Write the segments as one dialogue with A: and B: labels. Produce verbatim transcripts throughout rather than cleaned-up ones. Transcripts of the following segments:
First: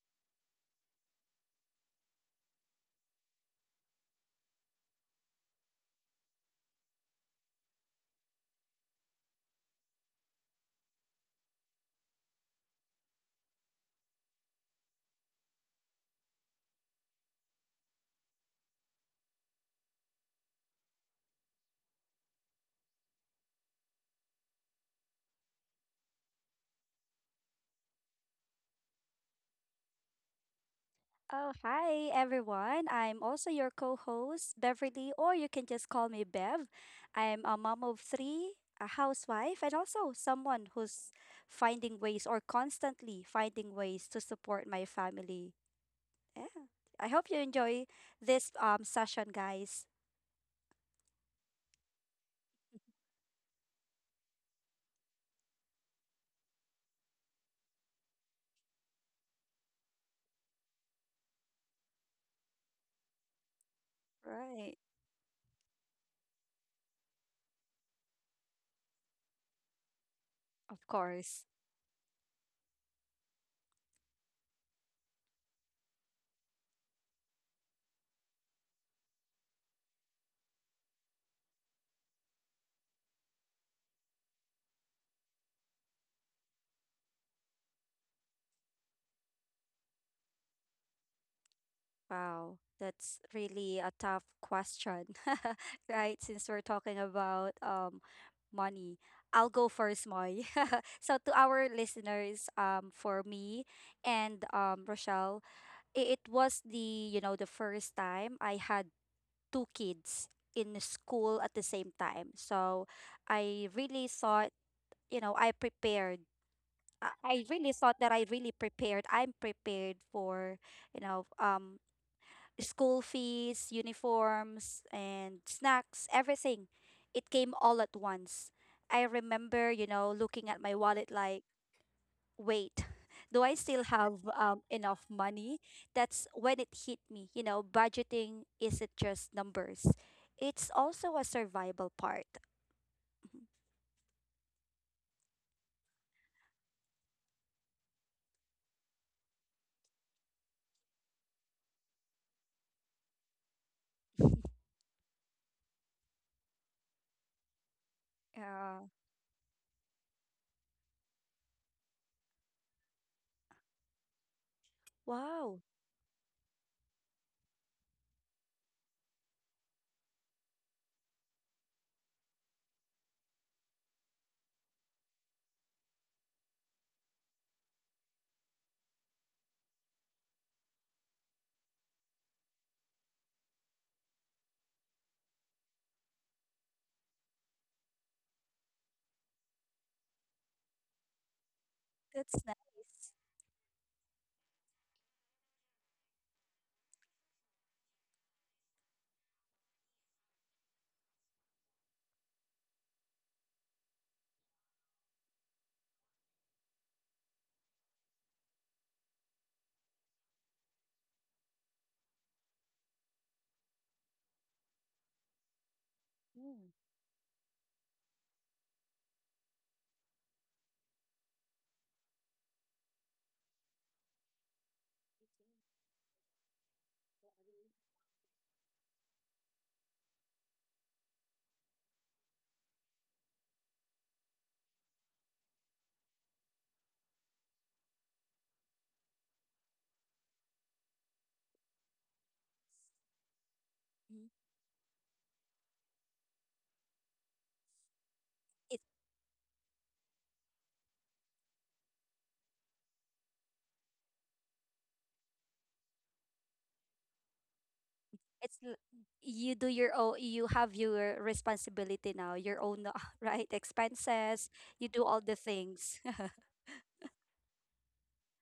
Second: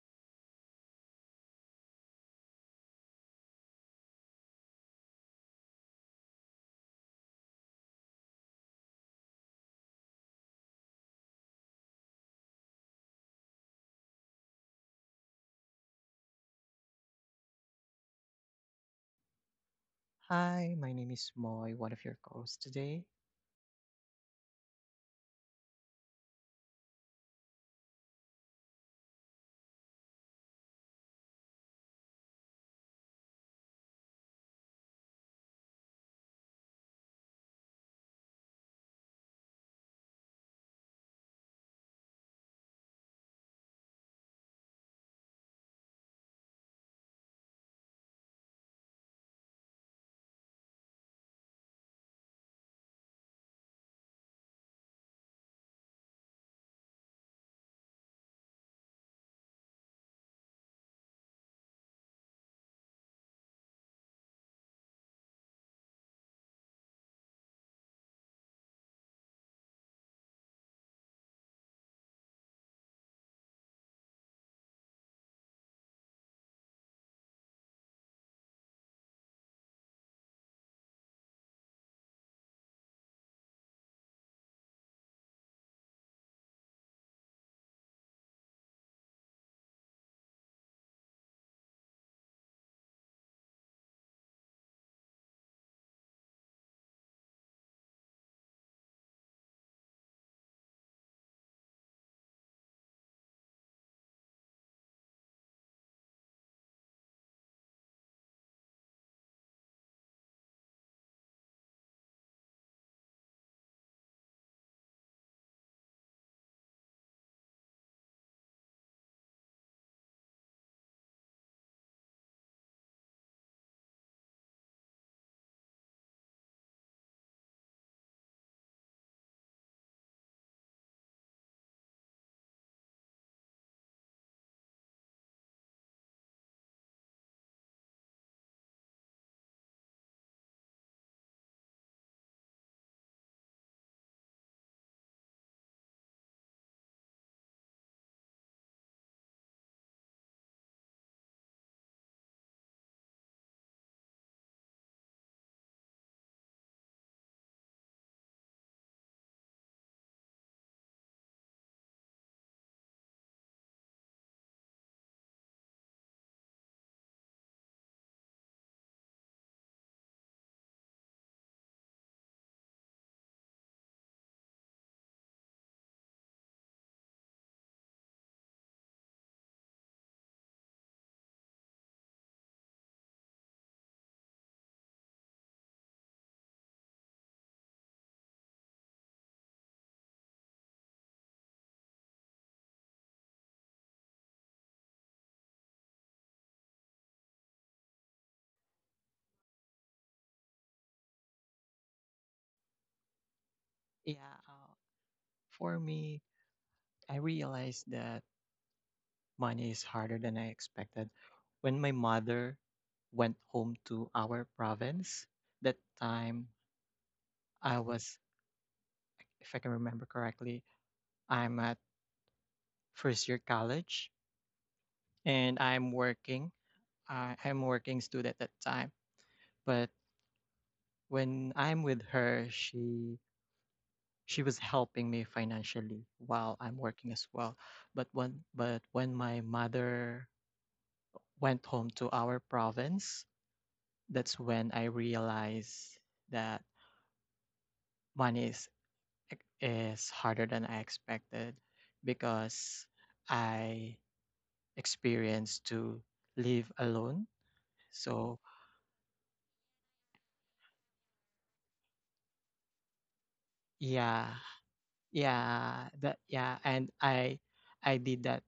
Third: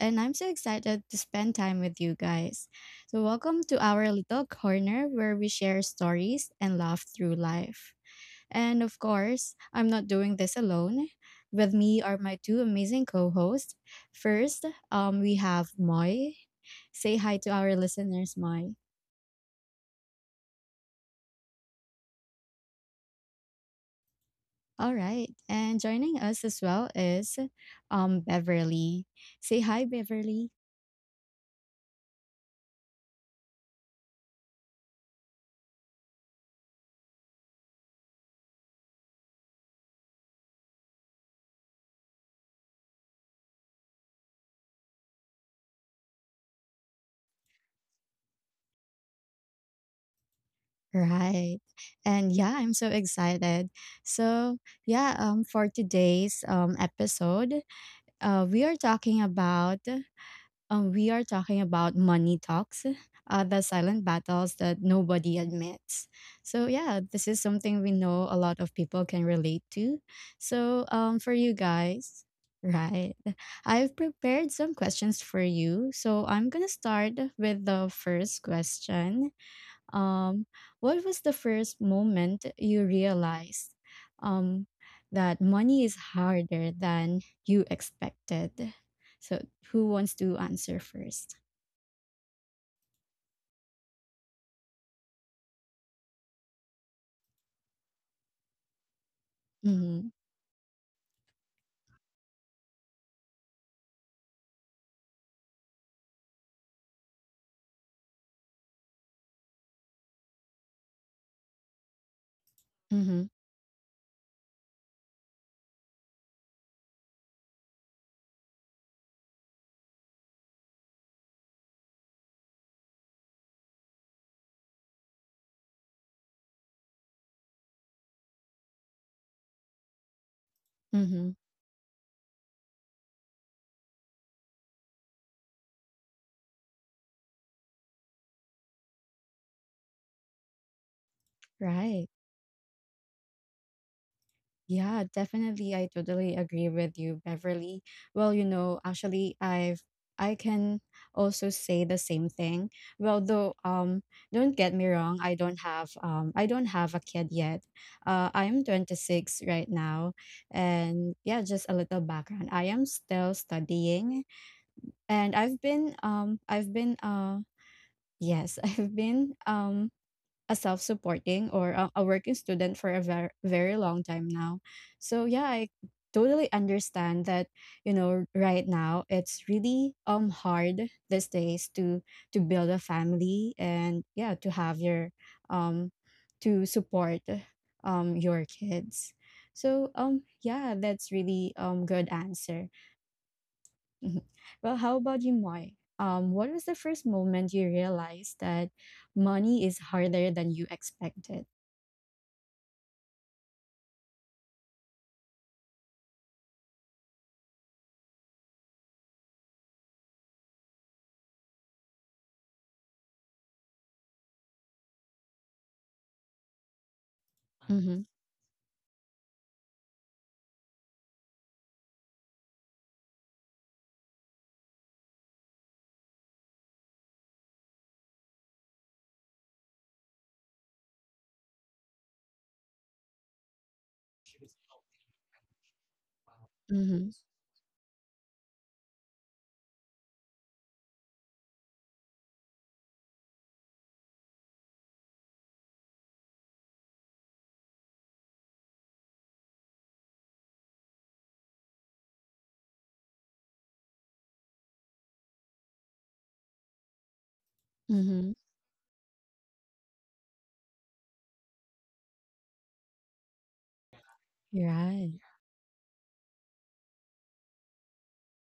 A: and I'm so excited to spend time with you guys. So, welcome to our little corner where we share stories and laugh through life. And of course, I'm not doing this alone. With me are my two amazing co hosts. First, um, we have Moy. Say hi to our listeners, Moy.
B: Hi, my name is Moy, one of your co-hosts today.
A: All right. And joining us as well is um, Beverly. Say hi, Beverly.
C: Oh, hi everyone. I'm also your co host, Beverly, or you can just call me Bev. I'm a mom of three, a housewife, and also someone who's finding ways or constantly finding ways to support my family. Yeah. I hope you enjoy this um, session, guys.
A: Right. And yeah, I'm so excited. So, yeah, um for today's um episode, uh we are talking about um we are talking about money talks, uh the silent battles
C: Right.
A: that nobody admits. So, yeah, this is something we know a lot of people can relate to.
C: Of
A: So, um for
C: course.
A: you guys, right. I've prepared some questions for you. So, I'm going to start with the first question. Um, what was the first moment you realized um, that money is harder than you expected? So, who wants to answer first?
C: Wow. That's really a tough question, right? Since we're talking about um, money. I'll go first,
A: Mm-hmm.
C: Moy. So to our listeners, um, for me and um, Rochelle, i- it was the you know the first time I had two kids in the school at the same time. So
A: Mm-hmm.
C: I really thought, you know, I prepared. I I really thought that I really prepared. I'm prepared for, you know, um, school fees, uniforms, and snacks, everything. It came all at once. I remember, you know, looking at my wallet
A: Mm-hmm.
C: like, wait, do I still have um, enough money? That's when it hit me. You know, budgeting isn't just numbers, it's also a survival
A: Right.
C: part.
A: Yeah, definitely. I totally agree with you, Beverly. Well, you know, actually, I've I can also say the same thing. Well, though, um, don't get me wrong, I don't have um, I don't have a kid yet. Uh, I'm
C: Uh,
A: twenty-six right now, and yeah, just a little background. I am still studying, and I've
C: wow,
A: been um, I've been uh, yes, I've been um a self-supporting or a, a working student for a very very long time now. So yeah, I totally understand that, you know, right now it's really um hard these days to to build a family, and yeah, to have your, um to support um your kids, so um yeah, that's really um good
C: that's
A: answer.
C: nice.
A: Mhm. Well, how about you, Moy? Um, what was the first moment you realized that money is harder than you expected?
B: Yeah, uh, for me, I realized that money is harder than I expected. When my mother went home to our province, that time
C: Mm.
B: I
A: Mm-hmm.
B: was, if I can remember correctly, I'm at first year college and I'm working. I I'm working student at that time. But when I'm with her, she she was helping me financially while I'm working
A: Mm-hmm.
B: as well. But when but when my mother went home to our province,
C: Mhm.
B: that's when I realized that money is
C: It,
B: is harder than I expected because I experienced to live alone.
A: Mm-hmm.
B: So
C: it's l- you do your own, you have your responsibility now, your own, uh, right?
B: yeah,
C: Expenses,
A: You're
C: you do
A: right.
C: all the
B: yeah,
C: things.
B: that yeah, and I I did that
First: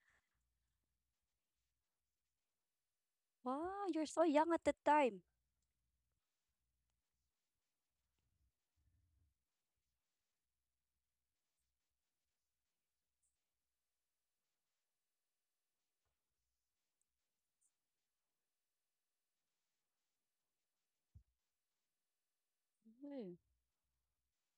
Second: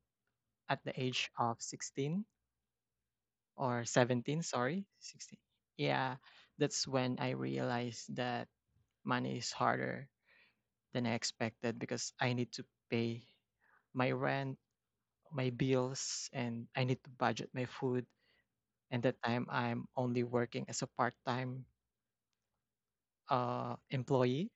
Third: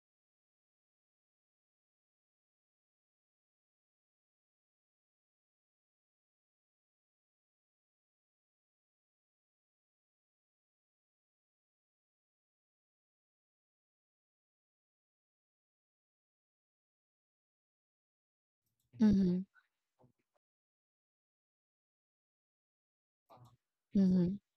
B: at the age of sixteen or
C: Wow, you're so
B: seventeen,
C: young at the
B: sorry,
C: time.
B: sixteen. Yeah, that's when I realized that money is harder than I expected because I need to pay my rent, my bills, and I need to budget my food. And that
A: Mm-hmm.
B: time I'm only working as a part-time uh,
A: Mm-hmm.
B: employee,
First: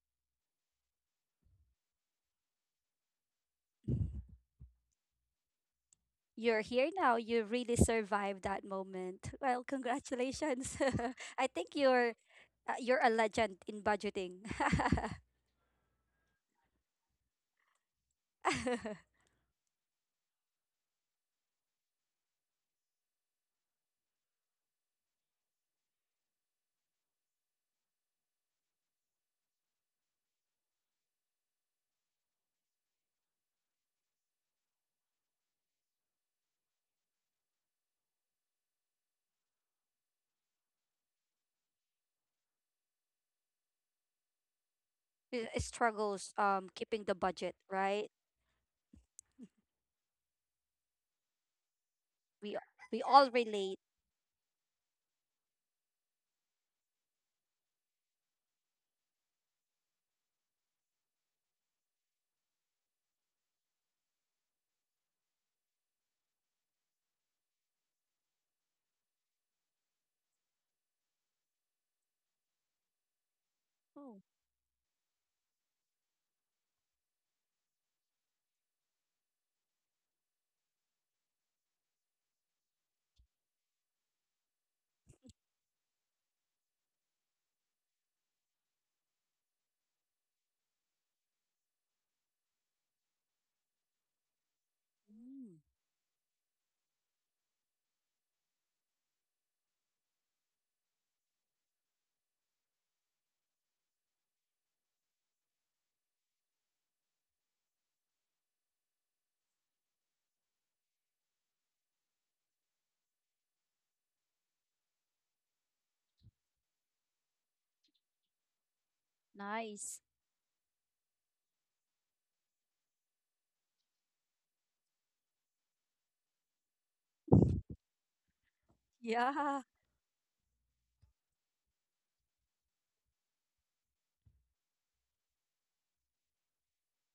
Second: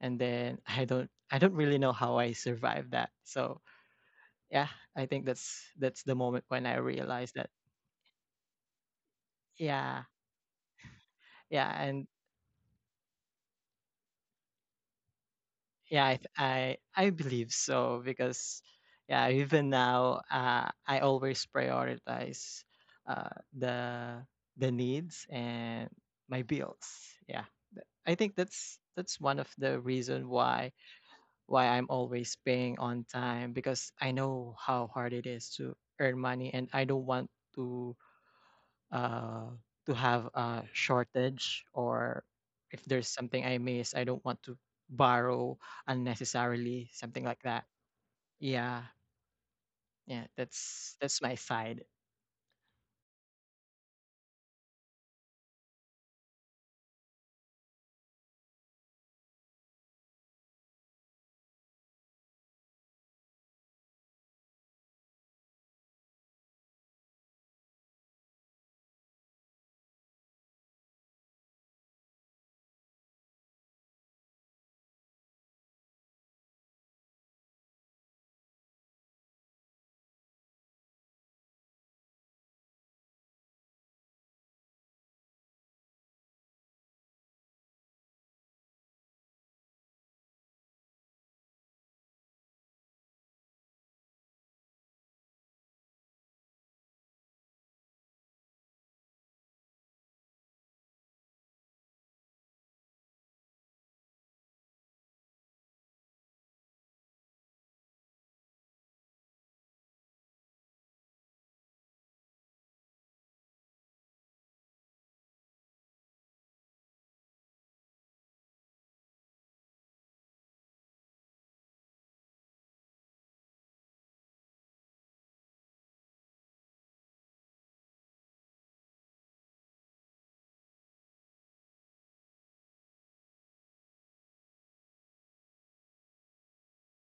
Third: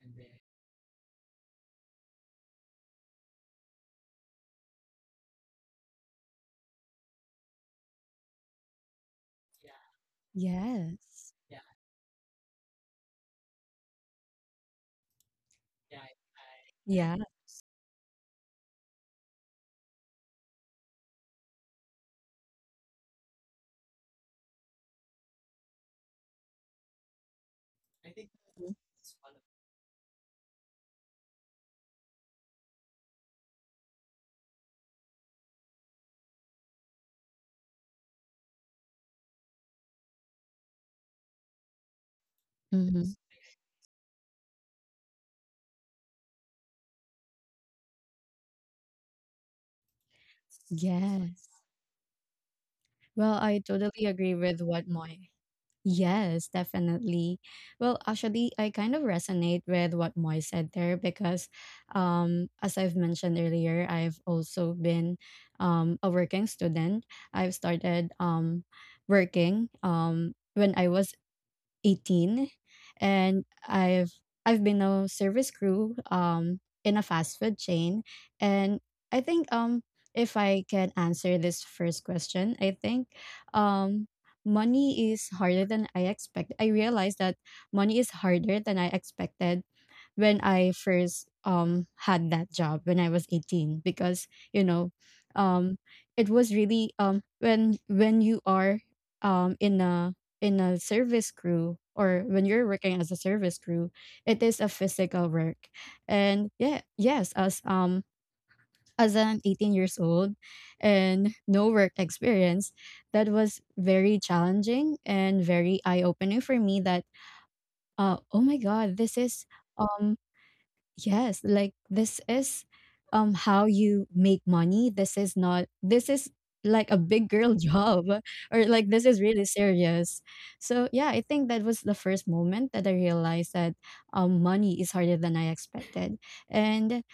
B: and then I don't I don't really know how I survived that. So
C: Mm.
B: yeah, I think that's that's the moment
C: You're
B: when I
C: here now.
B: realized
C: You
B: that.
C: really survived that moment. Well,
B: Yeah
C: congratulations.
A: Yes.
C: I think
B: yeah and
C: you're uh, you're a legend in budgeting.
B: yeah, I, th- I I
A: Yeah.
B: believe so because yeah, even now uh, I always prioritize uh, the the needs and my bills. Yeah, I think
A: Mm-hmm.
B: that's that's one of the reason why why I'm always paying on time, because I know how hard it is to earn money and I don't want to uh, to have a shortage, or if there's
A: Mm-hmm.
B: something I miss, I don't want to
C: It-
B: borrow
C: it struggles um
B: unnecessarily,
C: keeping the
B: something like
C: budget,
B: that.
C: right?
B: Yeah, yeah, that's that's my
A: Yes.
B: side.
C: We a- we all
A: Well, I
C: relate.
A: totally agree with what Moy. Yes, definitely. Well, actually, I kind of resonate with what Moy said there because, um, as I've mentioned earlier, I've also been um, a working student. I've started um, working um, when I was eighteen, and I've
C: Oh,
A: I've been a service crew um in a fast food chain, and I think um if I can answer this first question, I think um money is harder than I expect. I realized that money is harder than I expected when I first um had that job when I was eighteen because, you know,
C: mm,
A: um it was really, um when when you are um in a, in a service crew, or when you're working as a service crew, it is a physical work. And yeah, yes, as um as an eighteen years old and no work experience, that was very challenging and very eye opening for me that uh oh my god, this is,
C: nice.
A: um yes, like this is, um how you make money. This is not, this is like a big girl job or like this is really
C: Yeah.
A: serious. So yeah, I think that was the first moment that I realized that um money is harder than I expected. And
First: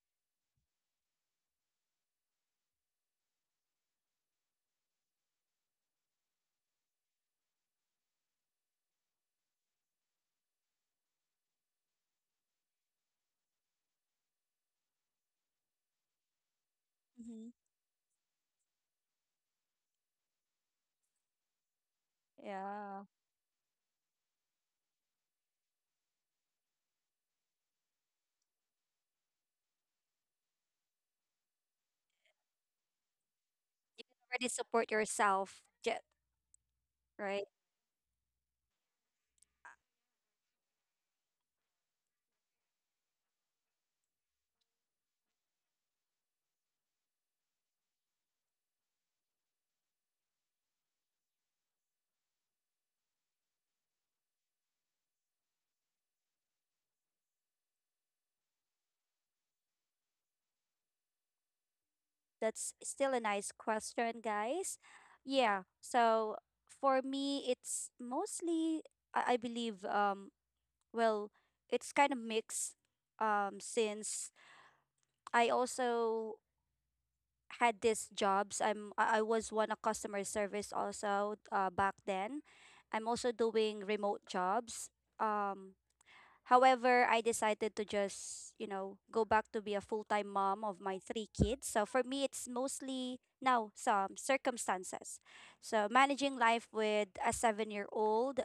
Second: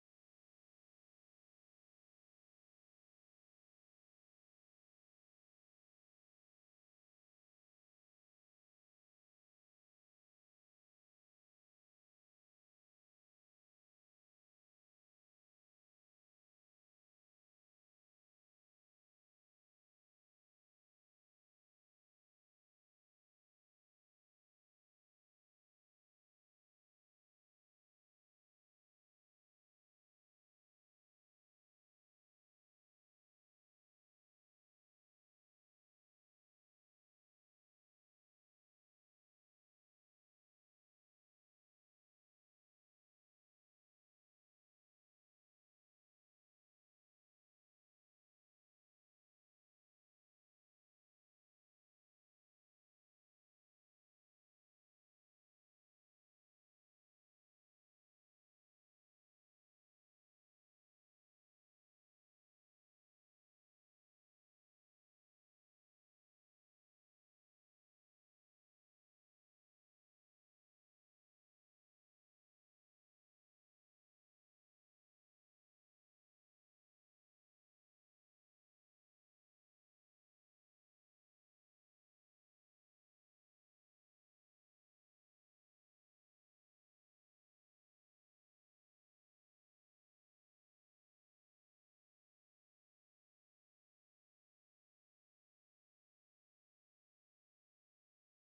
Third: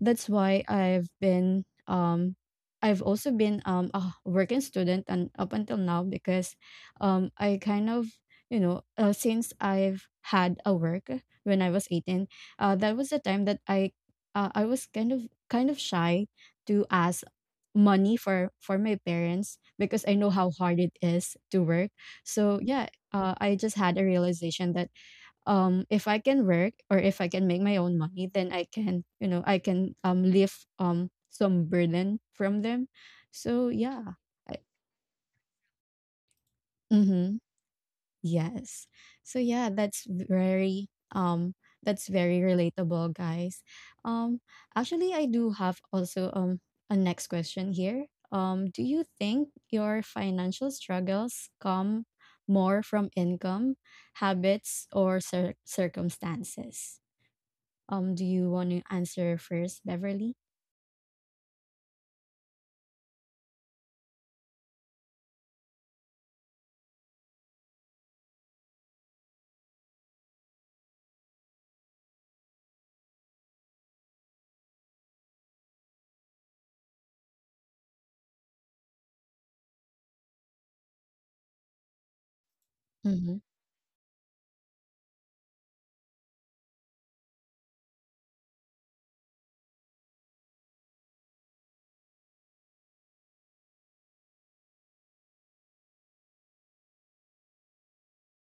A: that's why I've been um I've also been um a working student, and up until now, because um I kind of, you know, uh, since I've had a work when I was eighteen, uh, that was the time that I uh, I was kind of kind of shy to ask
C: Hmm.
A: money for for my parents, because I know how hard it is to work. So yeah,
C: Yeah.
A: uh, I just had a realization that um if I can work, or if I can make my own money, then I can you know I can um lift um some burden from them. So
C: You can
A: yeah,
C: already
A: I,
C: support yourself, jet,
A: mhm.
C: right?
A: Yes. So yeah, that's very, um that's very relatable, guys. Um actually, I do have also um a next question here. Um do you think your financial struggles come more from income, habits, or cir- circumstances? Um do you want to answer first, Beverly?
C: That's still a nice question, guys. Yeah. So for me, it's mostly I, I believe, um well, it's kind of mixed um since I also had these jobs. I'm I I was one a customer service also, uh, back then. I'm also
A: Mhm.
C: doing remote jobs. Um, however, I decided to just, you know, go back to be a full-time mom of my three kids. So for me, it's mostly now some circumstances. So managing life with a seven-year-old,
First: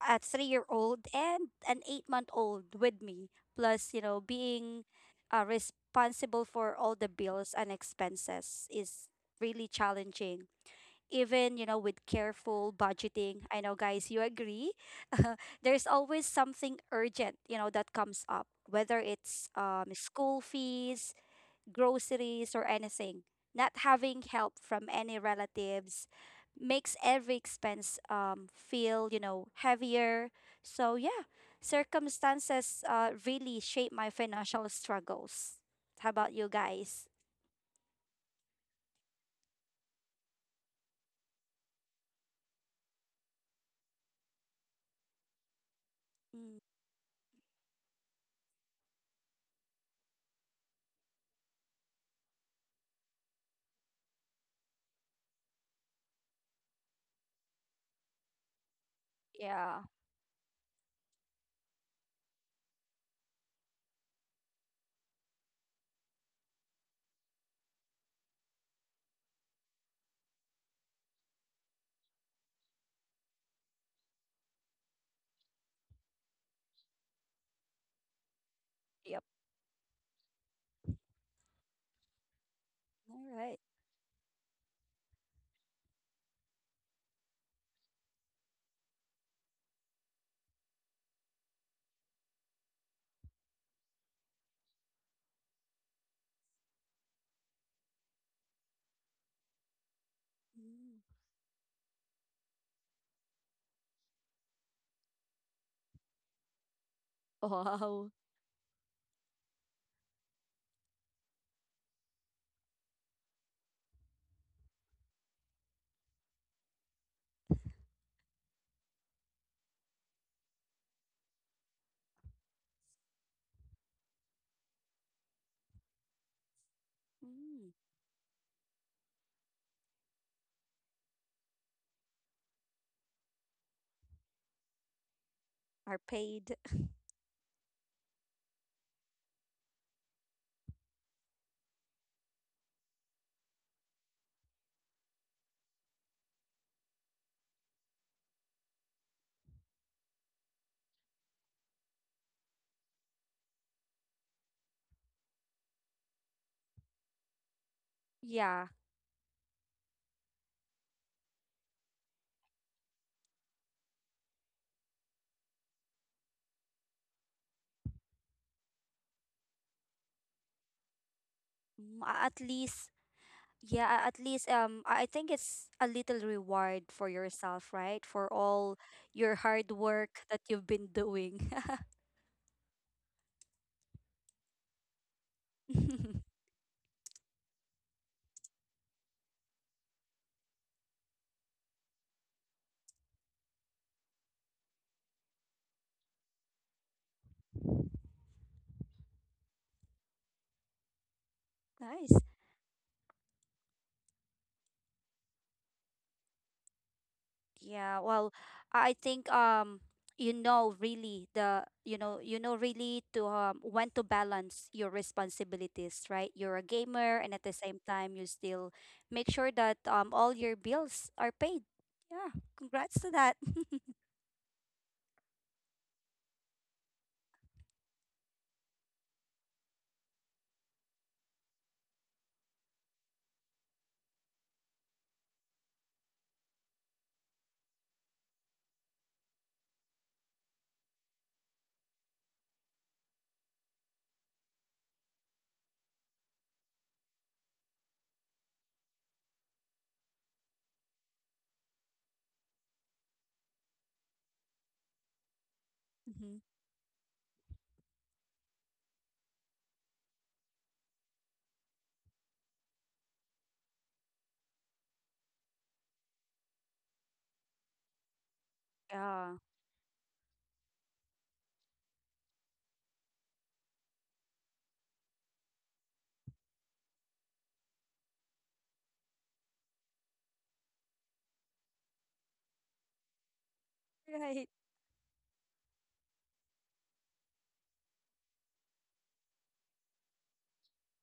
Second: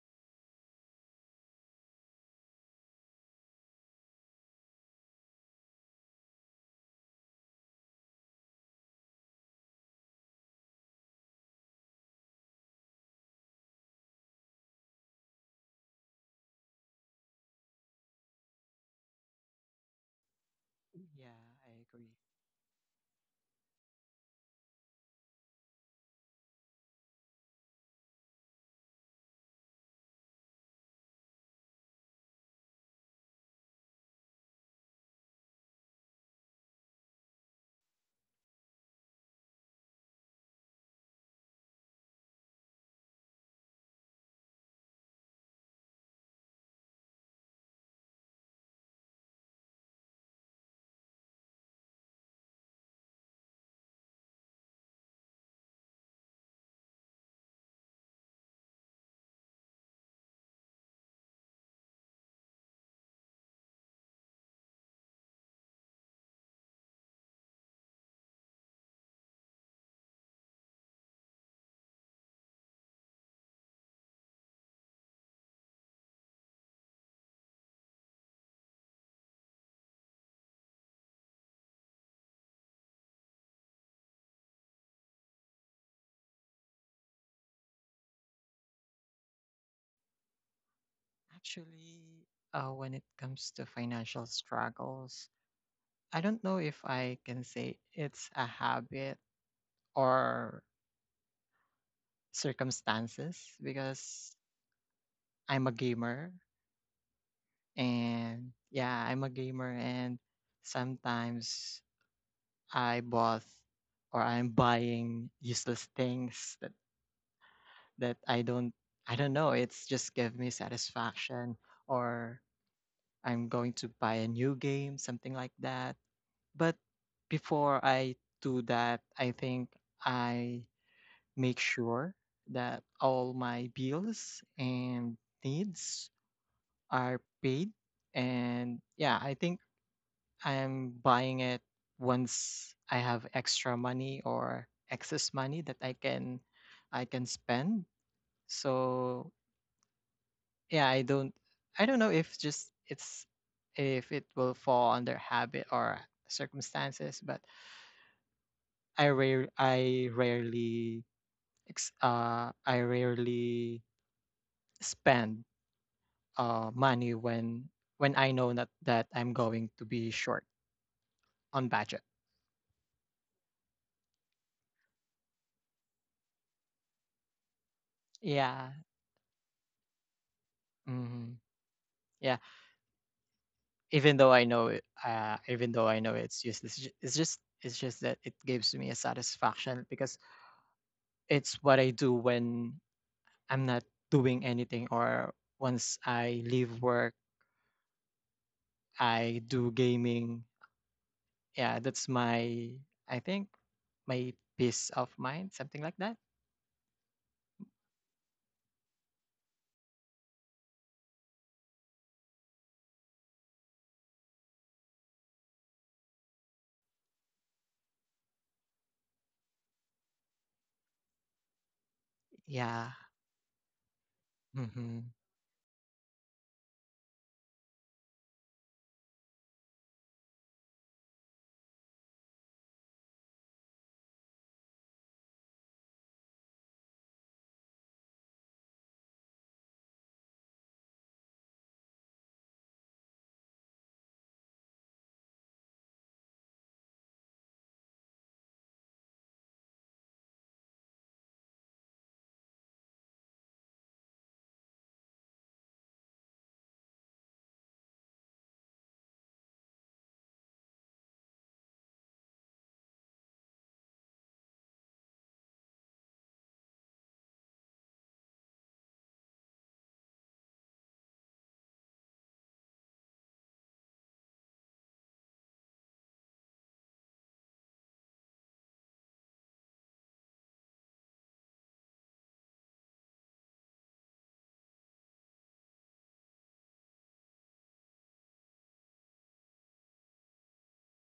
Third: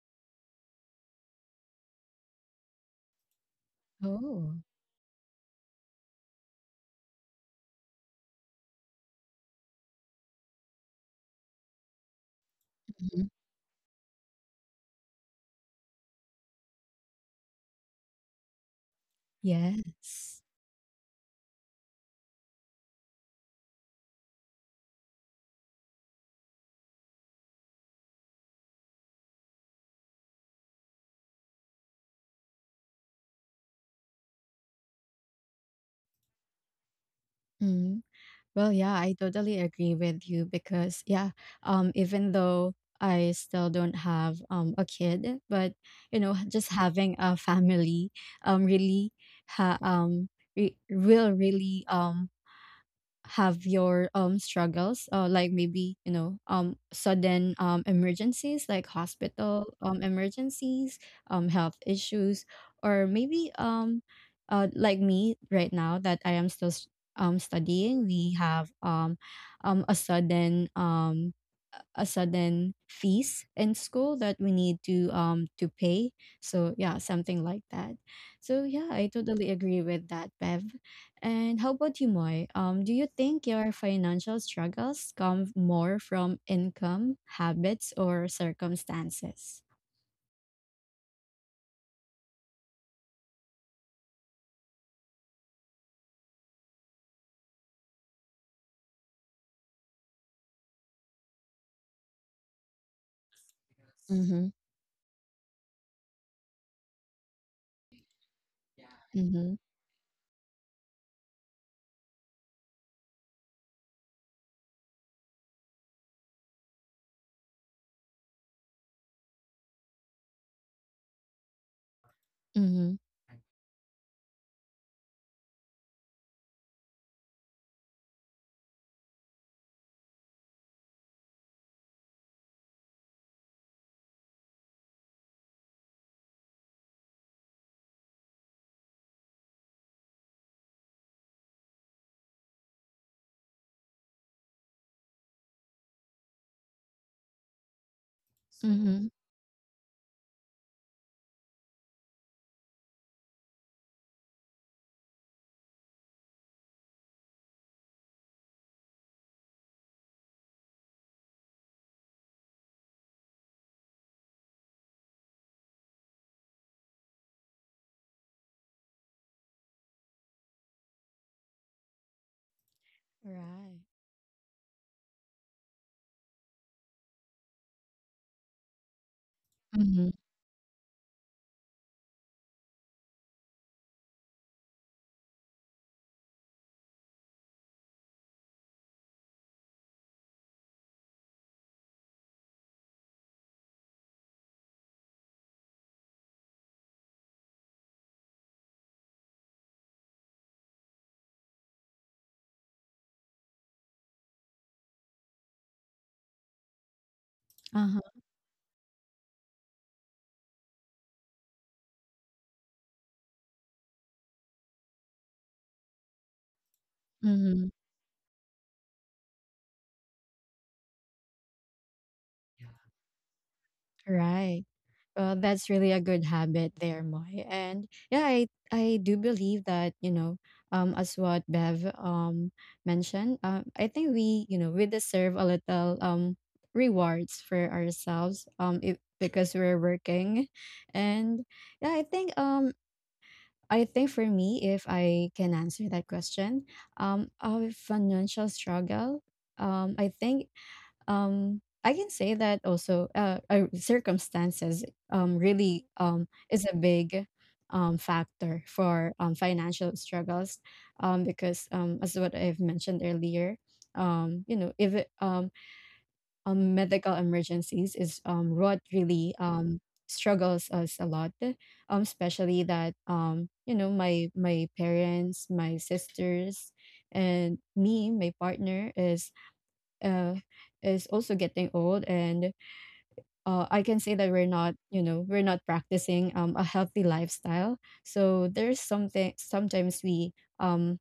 C: a three-year-old, and an eight-month-old with me, plus, you know,
A: Oh.
C: being uh, responsible for all the bills and expenses is really challenging, even, you know, with careful
A: Mhm.
C: budgeting. I know, guys, you agree. There's always something urgent, you know, that comes up, whether it's um,
A: Yes.
C: school fees,
B: Yeah, I agree.
C: groceries, or anything. Not having help from any relatives makes every expense um, feel, you know, heavier. So yeah, circumstances uh, really shape my financial struggles. How about you guys?
A: Mm-hmm. Well, yeah, I totally agree with you, because yeah, um, even though I still don't have um a kid, but, you know,
C: Mm,
A: just having a family um really, ha um re- will really um have your um struggles, uh, like, maybe, you know, um sudden um emergencies, like hospital
C: yeah.
A: um emergencies, um health issues, or maybe um uh like me right now, that I am still s- um studying. We have um um a sudden um a sudden fees in school that we need to um to pay. So yeah, something like that. So yeah, I
C: Yep.
A: totally agree with that, Bev. And how about you, Moy? Um, do you
C: All
A: think
C: right.
A: your financial struggles come more from income, habits, or circumstances?
B: Actually, uh, when it comes to financial struggles, I don't know if I can say it's a habit or
C: Mm.
B: circumstances, because
A: Mm-hmm.
B: I'm a gamer.
C: Wow.
B: And yeah, I'm a
A: Mm-hmm.
B: gamer, and sometimes I bought, or I'm buying useless things that, that I don't I don't know. It's just give me satisfaction, or
A: Mm-hmm.
B: I'm going to buy a new game, something like that. But
C: Mm,
B: before I do that, I think I make sure that all my bills and
C: are
B: needs
C: paid.
B: are paid. And yeah, I think I'm buying it once I have extra money or excess money that I can I can spend.
A: Mm-hmm.
B: So yeah, I don't I don't know if just it's if it will fall under habit or circumstances, but
C: Yeah.
B: I rare I rarely ex- uh I rarely spend uh money when when I know that that I'm going to be short on budget.
C: Mm, a- at least,
A: Right.
C: yeah, a- at least, um I I think it's a little reward for yourself, right? For
B: Yeah.
C: all your hard
A: Mm-hmm.
C: work that you've been
B: hmm
C: doing.
B: Yeah. even though I know it, uh, even though I know it's useless, ju- it's just it's just that it gives me a satisfaction, because it's what I do when I'm not doing anything, or once I leave work, I do gaming. Yeah, that's
C: Nice.
B: my, I think, my peace of mind, something like that.
C: Yeah,
A: Uh-huh.
C: well, I I think, um you know, really, the you know you know really, to, um when to balance your responsibilities, right? You're a gamer, and at the
A: Mm-hmm.
C: same time you still make sure that um all your bills are paid. Yeah,
B: Yeah.
C: congrats to that.
A: Right.
B: hmm
A: Uh, that's really a good habit there, Moy. And yeah, I I do believe that, you know, um, as what Bev um mentioned, um, I think we, you know, we deserve a little um rewards for ourselves um if, because we're working. And yeah, I think um I think for me, if I can answer that question, um, our financial struggle, um, I think um I can say that also, uh, uh circumstances um really um
C: Mm-hmm.
A: is a big um factor for um financial struggles, um because um as what I've mentioned earlier, um you know, if it, um, um medical emergencies is um what
C: Yeah.
A: really um struggles us a lot, um especially that, um you know, my my parents, my sisters, and me, my partner, is uh, is also getting old, and uh, I can say that
C: Right.
A: we're not, you know, we're not practicing, um, a healthy lifestyle, so there's something, sometimes we um,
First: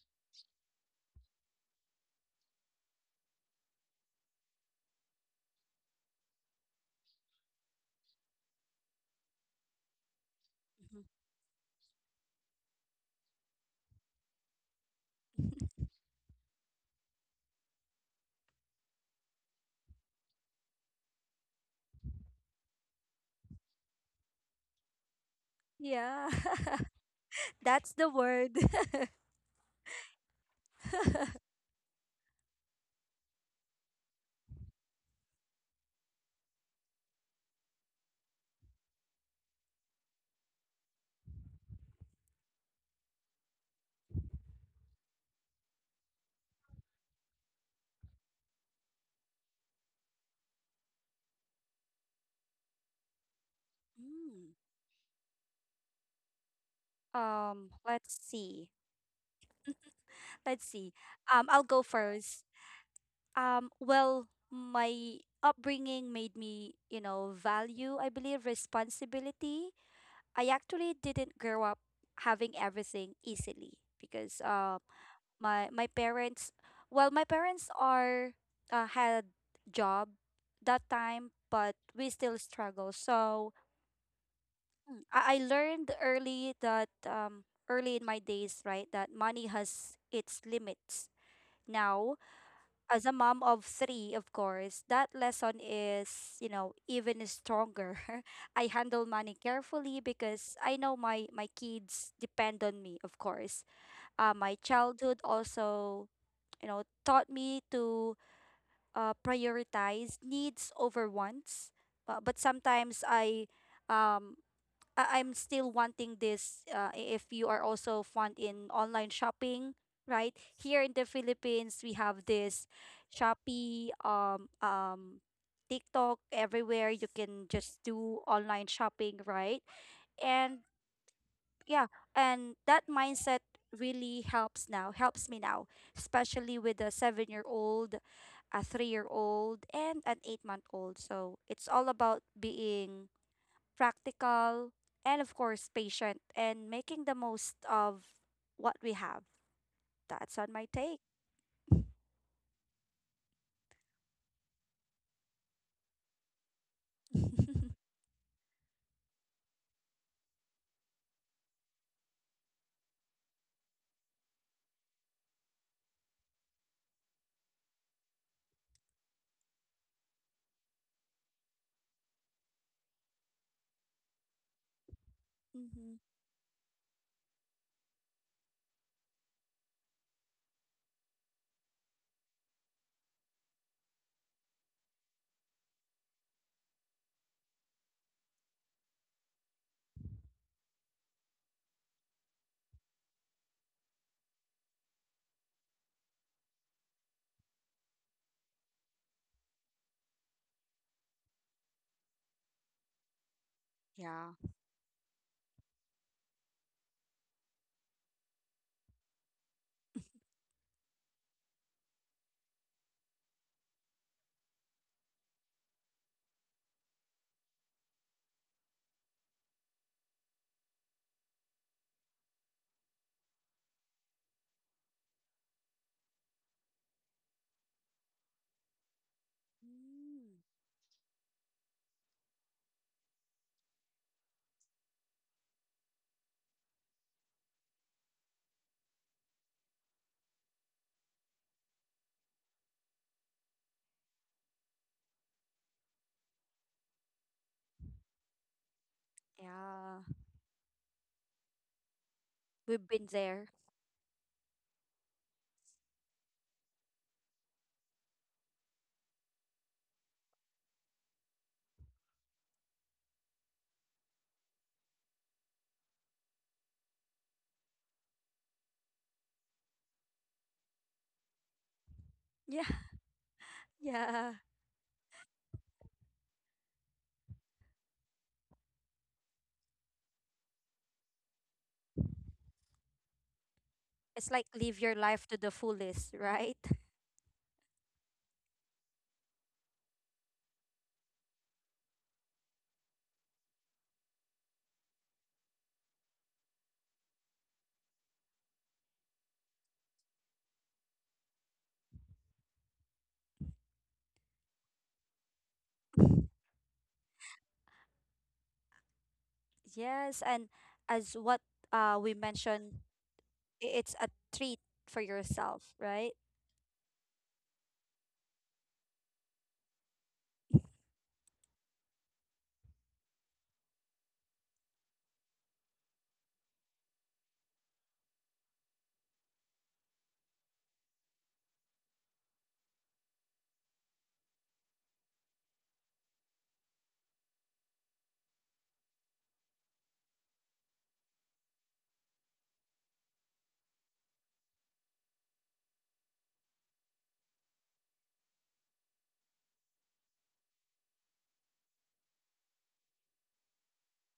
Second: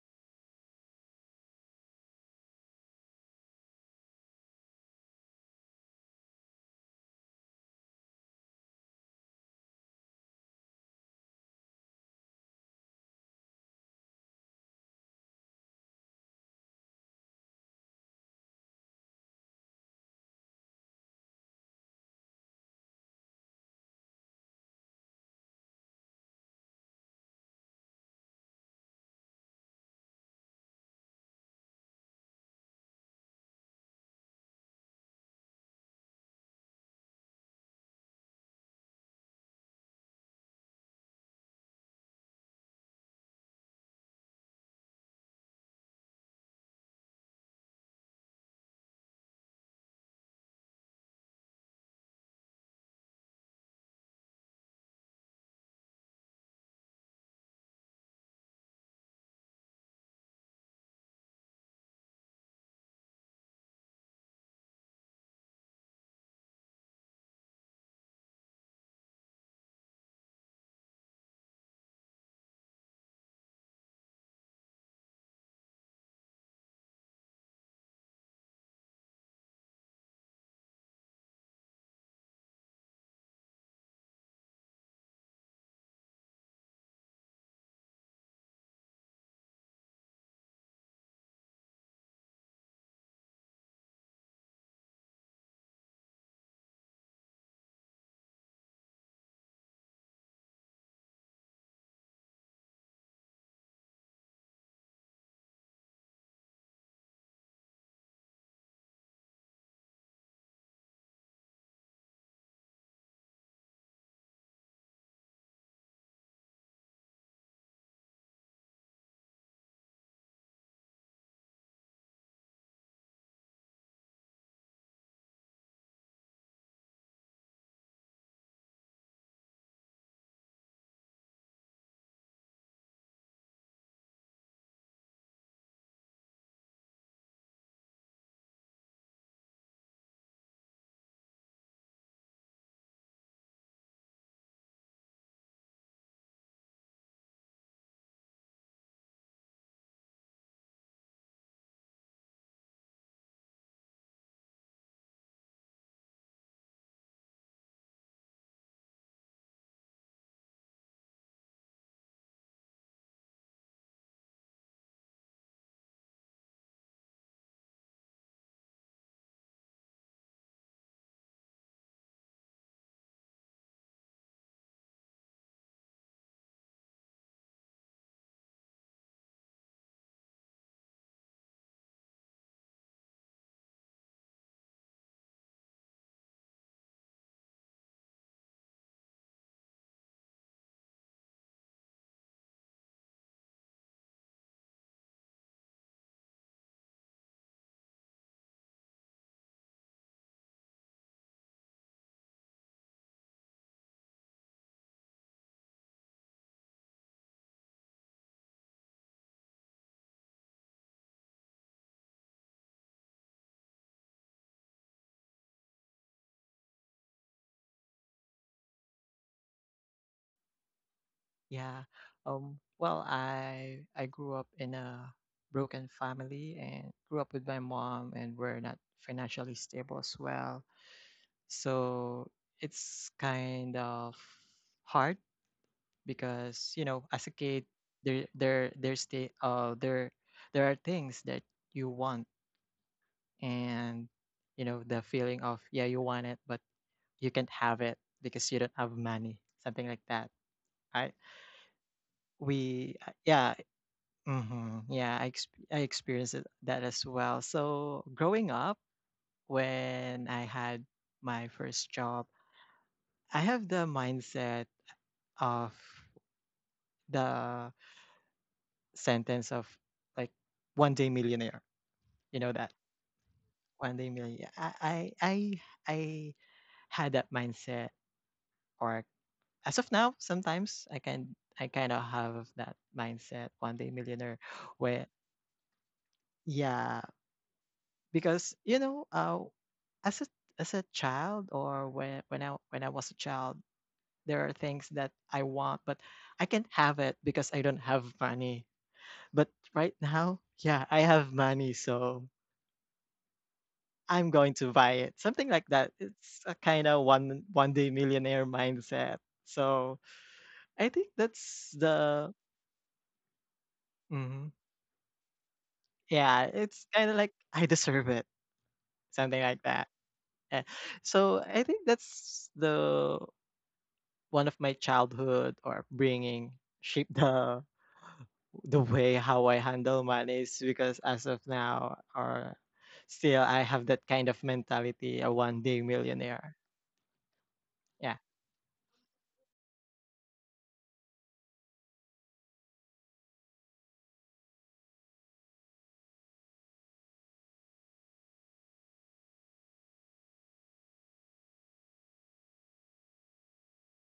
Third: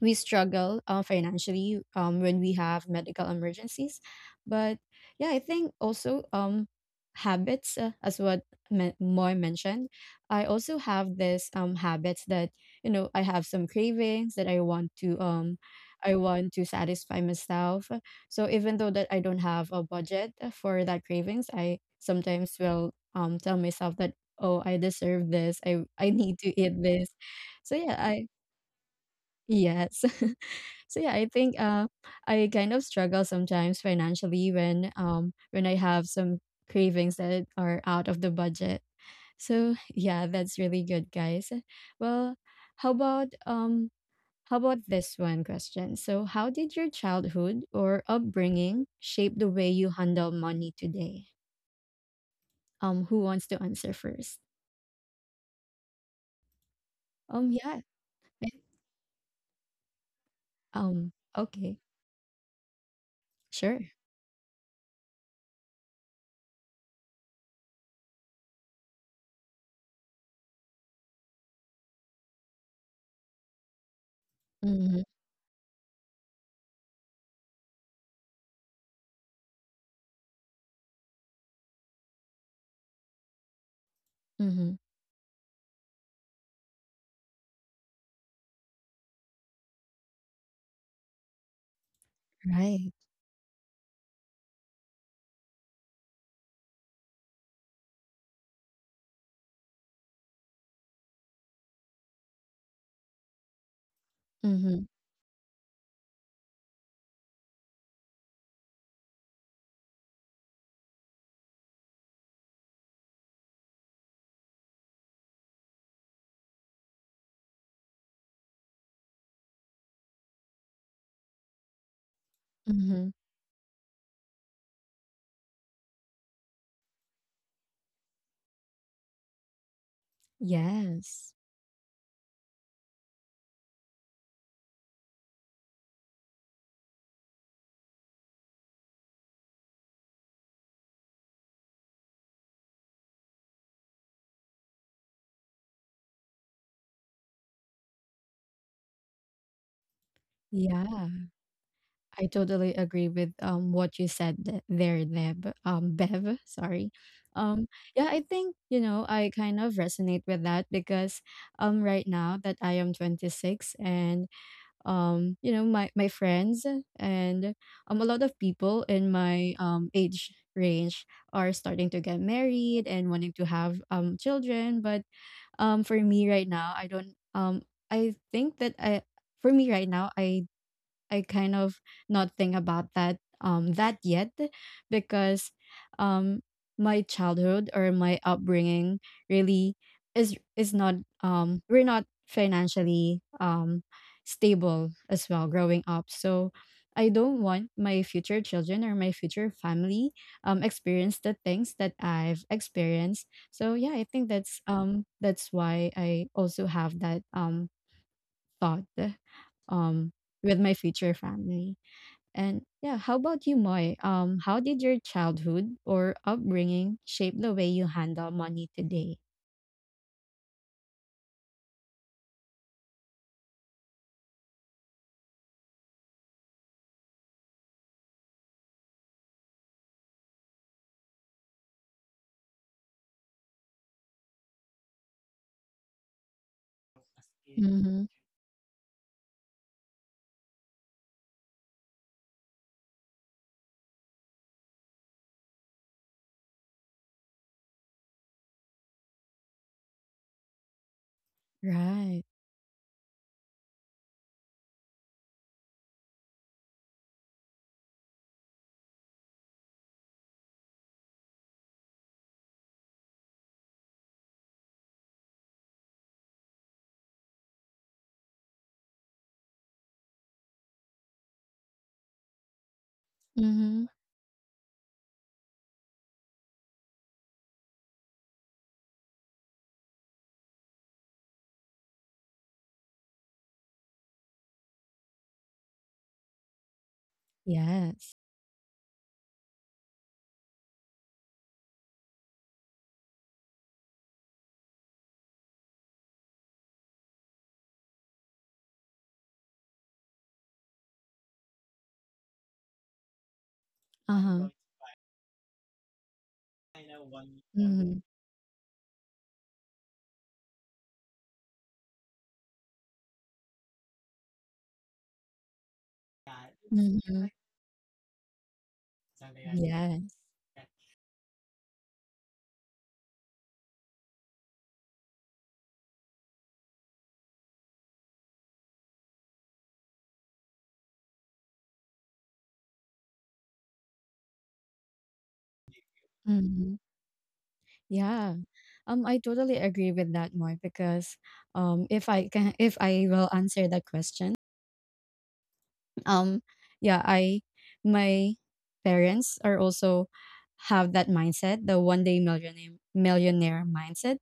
A: we struggle uh, financially, um, when we have medical emergencies. But yeah, I think also, um, habits, uh, as what Ma- moy mentioned, I also
C: Mm-hmm.
A: have this um, habits, that, you know, I have some cravings that i want to um, I want to satisfy myself, so even though that I don't have a budget for that cravings, I sometimes will um, tell myself that, oh, I deserve this, i I
C: Yeah.
A: need to eat this, so
C: That's the
A: yeah.
C: word.
A: Yes. So yeah, I think uh I kind of struggle sometimes financially when um when I have some cravings that are out of the budget. So yeah, that's really good, guys. Well, how about, um how about this one question? So how did your childhood or upbringing shape the way you handle money today? Um who wants to answer first?
C: Mm.
A: Um
C: Um,
A: yeah.
C: let's
A: I-
C: see. Let's see.
A: Um
C: Um, I'll
A: okay.
C: go first. Um,
A: Sure.
C: well, my upbringing made me, you know, value, I believe, responsibility. I actually didn't grow up having everything easily, because uh
A: Mhm.
C: my my parents, well, my parents are, uh, had job that time but we still struggle. So
A: Mhm.
C: i, I learned early that, um, early in my days, right, that money has its limits now.
A: Right.
C: As a mom of three, of course that lesson is, you know, even stronger. I handle money carefully because I know my my kids depend on me, of course. uh, my
A: Mhm.
C: childhood also, you know, taught me to uh, prioritize needs over wants. Uh, but sometimes I, um, I- I'm still wanting this. Uh, i- if you are also fond in online shopping, right? Here in the Philippines, we have this
A: Mhm.
C: Shopee, um, um, TikTok, everywhere. You can just do online shopping, right? And
A: Yes.
C: yeah, and that mindset really helps now, helps me now, especially with a seven year old, a three year old, and an eight month old. So it's all about being practical, and of course patient, and making the most of what we have. That's on my take.
A: Yeah, I totally agree with um what you said th- there, Neb. Um, Bev, sorry. Um,
C: Hmm.
A: yeah, I think, you know, I kind of resonate with that, because um right now, that I am twenty-six, and, um, you know, my my friends and um a lot of people in my um age range are starting to get married and wanting to have um children, but um for me right now, I don't, um I think that I, for me right now, I I kind of not think about that, um that yet, because um my childhood or my upbringing really is is not, um we're not financially um stable as well growing up, so I don't want my future children or my future family um experience the things that I've experienced. So yeah, I think
C: Yeah.
A: that's um that's why I also have that um thought um with my future family. And yeah, how about you, Moy? Um, how did your childhood or upbringing shape the way you handle money today?
B: Yeah. Um, well, I I grew up in a broken family and grew up with my mom, and we're not financially stable as
C: Mm.
B: well. So it's kind of hard because, you know, as a kid,
A: Mm-hmm.
B: there there there's the uh there there are things that you want, and you know the feeling of, yeah, you want it but you can't have it because you don't have money, something like
C: Yeah,
B: that. I
A: Right.
C: we've
B: we
C: been
B: uh,
C: there.
B: yeah Mhm. Yeah, I exp I experienced it- that as well. So growing up, when I had my first job, I have the mindset of the sentence of like one day millionaire. You know
C: Yeah.
B: that
A: Mhm.
B: one day
C: Yeah,
B: millionaire. I I I, I had that mindset, or as of now, sometimes I can I kind of have that mindset, one day
C: it's
B: millionaire,
C: like live your
B: where,
C: life to the fullest, right?
B: yeah,
A: Yes.
B: because you know, uh, as a, as a child, or when when I when I was a child, there are things that I want but I can't have it because I don't have money. But right now, yeah, I have money, so I'm
A: Uh-huh.
B: going to buy it, something like that. It's a kind of one
A: Mhm.
B: one day
A: Mhm.
B: millionaire mindset. So
C: Yes, and
B: I think
C: as what
B: that's
C: uh we
B: the,
C: mentioned, i- it's a
B: Mhm.
C: treat for yourself, right?
B: Yeah, it's kind
A: Yes.
B: of like, I deserve it, something like that. Yeah. So I think that's the one of my childhood or bringing shape the the way how I handle money is, because as of now, or still, I have that kind of mentality, a one day millionaire.
A: Mhm.
B: Yeah.
A: Yeah. Um, I totally agree with that, Moy, because um, if I can, if I will answer that question, um, yeah, I, my parents are also have that mindset, the one day millionaire millionaire mindset,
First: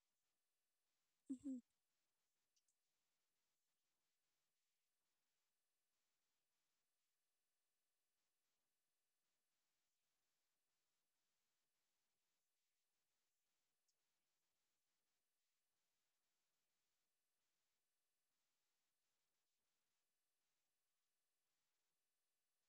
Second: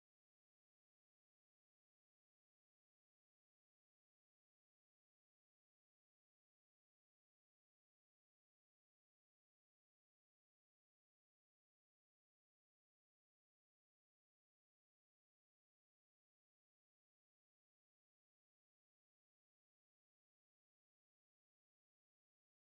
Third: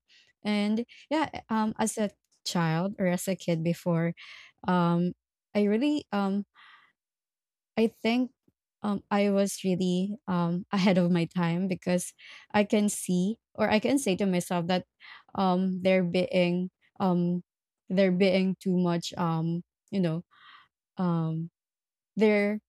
A: and yeah,
C: Mhm.
A: um, as a child or as a kid before, um, I really, um I think, um, I was really, um, ahead of my time, because I can see, or I can say to myself that, um, they're being um, they're being too much, um, you know, um, they're,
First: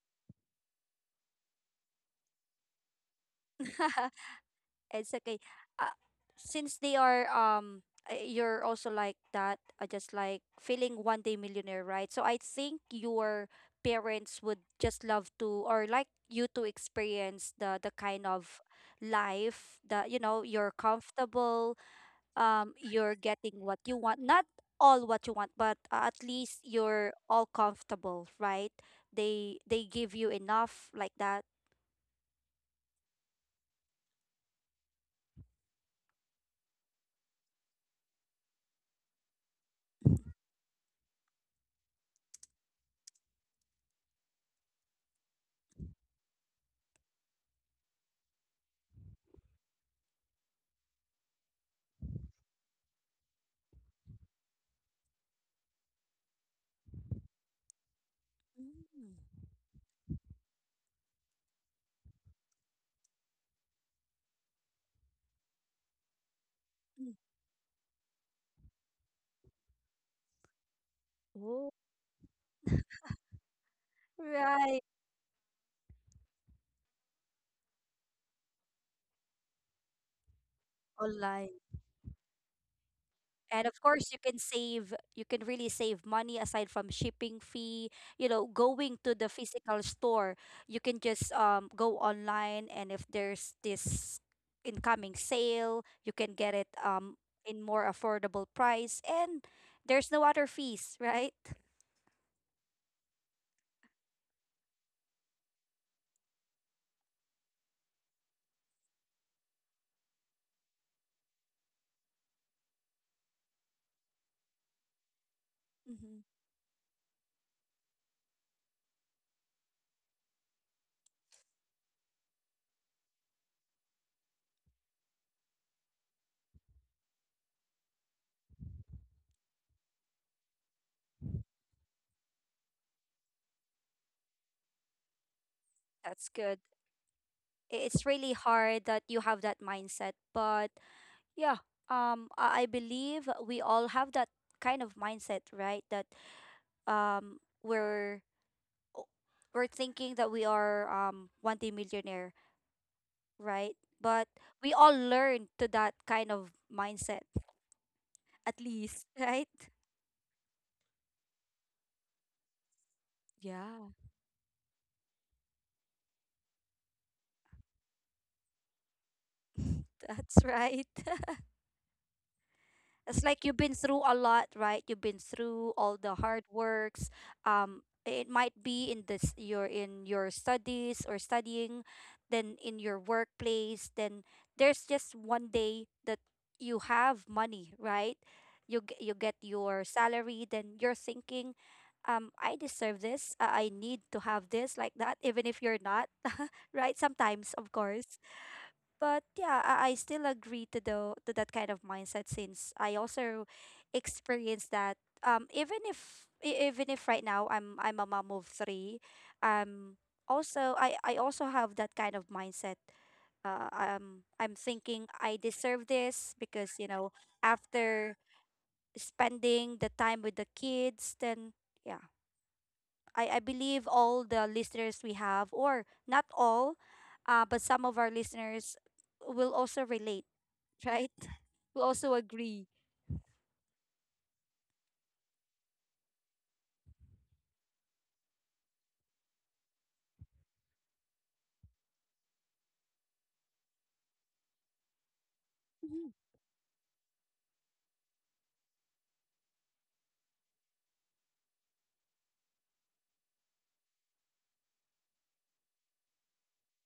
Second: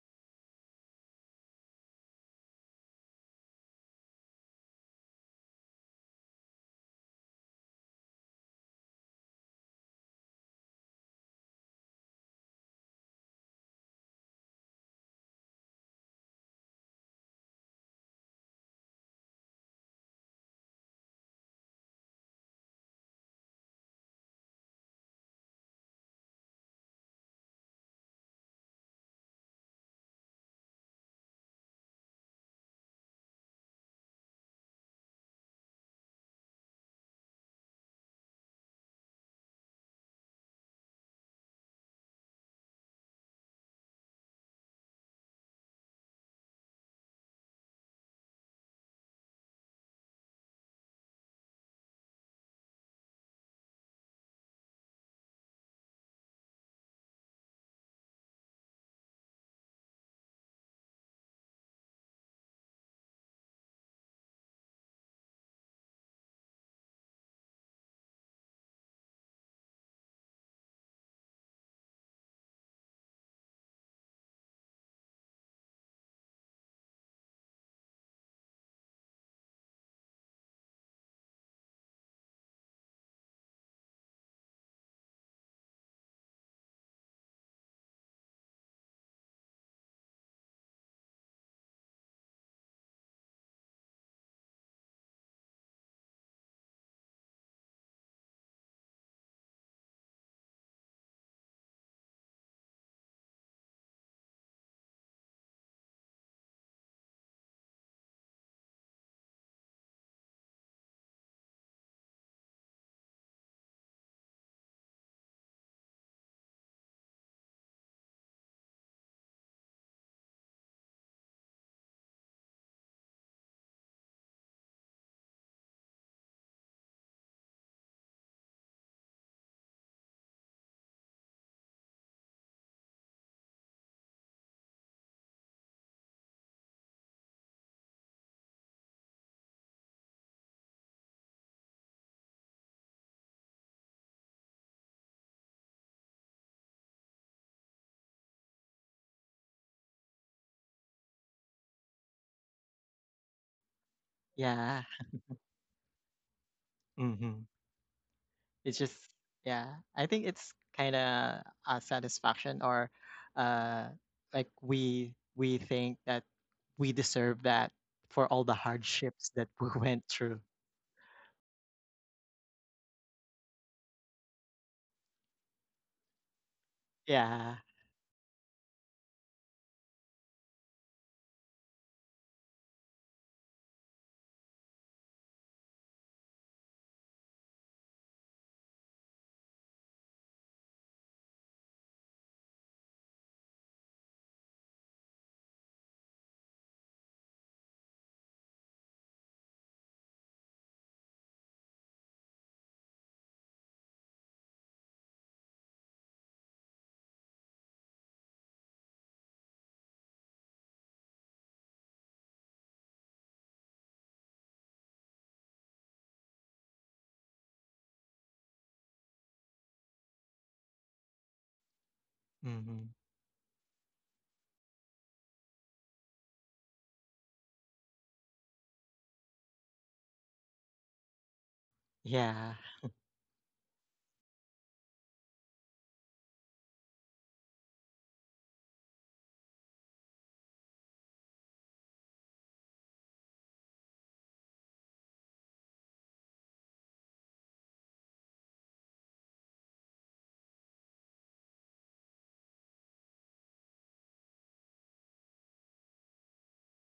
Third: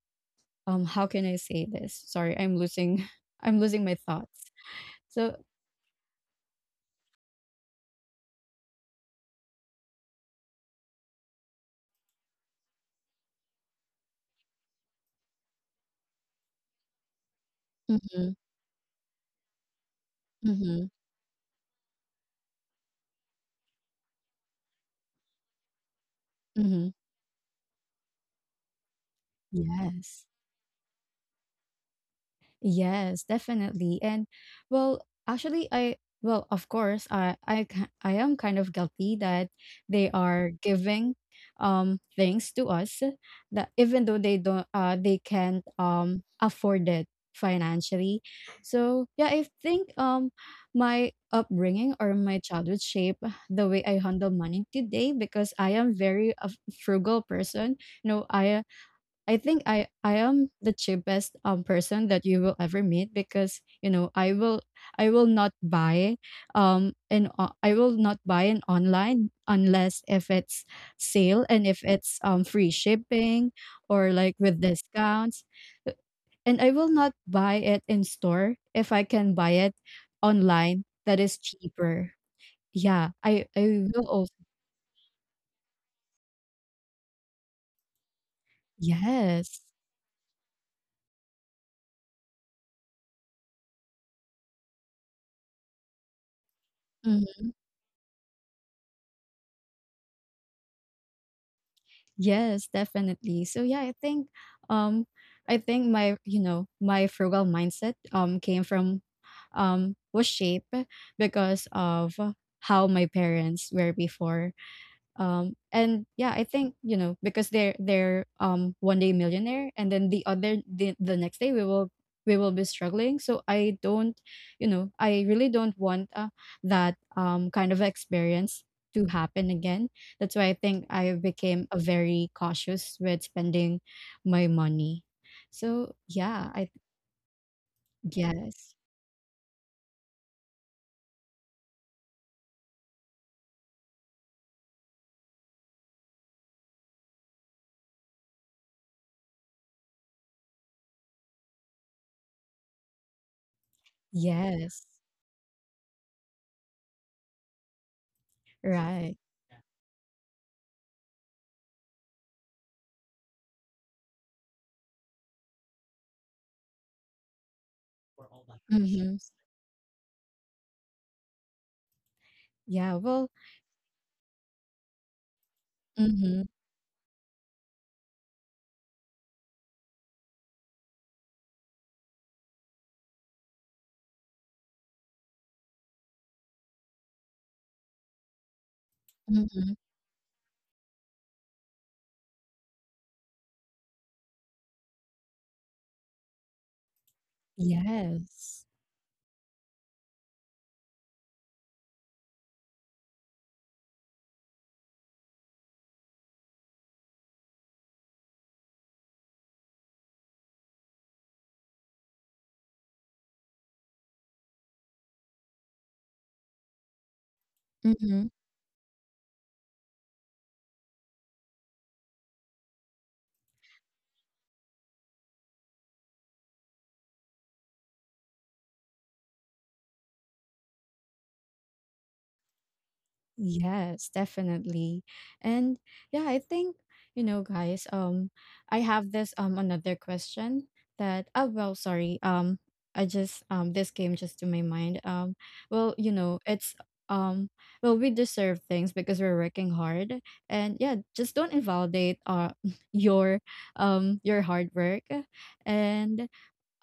A: um, how can I say this? Sorry, I'm losing I'm losing my thoughts.
C: It's
A: So
C: okay. Uh, since they are, um uh, you're also like that, uh, just like feeling one day millionaire, right? So I think your parents would just love to, or like you to, experience the the kind
A: mm-hmm,
C: of life that, you know, you're
A: mm-hmm,
C: comfortable, um you're getting what you want, not all what you want, but uh, at least
A: mm-hmm.
C: you're all comfortable, right, they they give
A: Yes.
C: you enough like that.
A: Yes, definitely. And well, actually, I well, of course, I I ki- I am kind of guilty that they are giving um things to us, that even though they don't uh they can't um afford it financially. So yeah, I think um my upbringing or my childhood shape the way I handle money today, because I am very a frugal person. No, I
C: Mm.
A: I think I I am the cheapest um person that you will ever meet because you know I will I will not buy um
C: Mm.
A: and I will not buy an online unless if it's sale and
C: Oh.
A: if it's um free shipping or like with
C: Right.
A: discounts. Uh, and I will not buy it in store if I can buy it online that is
C: Online.
A: cheaper. Yeah, I
C: And of
A: I will
C: course, you
A: also
C: can save, you can really save money aside from shipping fee. You know, going to the
A: yes.
C: physical store, you can just um go online, and if there's this incoming sale, you can get it um
A: Mm-hmm.
C: in more affordable price, and there's no other fees, right?
A: Yes, definitely. So yeah, I think um I think my you know my frugal mindset um came from um was shaped because of how my parents were before, um, and
C: Mm-hmm.
A: yeah, I think, you know, because they're they're um one day millionaire and then the other the, the next day we will we will be struggling. So I don't, you know, I really don't want, uh, that um kind of experience to happen again. That's why I think I became a very cautious with spending my money. So
C: That's
A: yeah,
C: good.
A: I
C: I- It's really
A: yes.
C: hard that you have that mindset, but yeah, um, I I believe we all have that kind of mindset, right? That, um we're o- we're thinking that we are um one day millionaire, right? But we
B: Yeah.
A: Yes.
C: all learn to that kind of mindset,
B: hmm
C: at
B: It's just,
C: least,
A: Right.
C: right?
B: yeah. I think it's kind of a satisfaction, or
C: Yeah.
B: uh like we we think that we deserve that for all the
A: Mm-hmm.
B: hardships that we went
C: That's
B: through.
C: right.
A: Yeah,
C: It's
A: well,
C: like you've been through a lot, right? You've been through all the
A: mm-hmm,
C: hard works.
B: Yeah.
C: Um, it might be in this, you're in your studies or studying, then in your workplace. Then there's just one day that you have money, right? You g- you get
A: mm-hmm.
C: your salary. Then you're thinking, um, I deserve this. I I need to have this, like that. Even if you're not, right? Sometimes, of course.
A: Yes.
C: But yeah, I, I still agree to the to that kind of mindset, since I also experienced that. Um, even if e- even if right now I'm I'm a mom of three, um, also I I also have that kind of mindset, uh, um, I'm thinking I deserve this because, you know, after
A: Mm-hmm.
C: spending the time with the kids, then yeah,
B: hmm
C: I, I believe all the listeners we have, or not all, uh, but some of our listeners will also relate, right? Who also
B: Yeah.
C: agree.
A: Yes, definitely. And yeah, I think, you know, guys, um, I have this um another question that oh well, sorry. Um I just um this came just to my mind. Um well,
C: Mhm.
A: you know, it's um well we deserve things because we're working hard, and yeah, just don't invalidate uh your um your hard work. and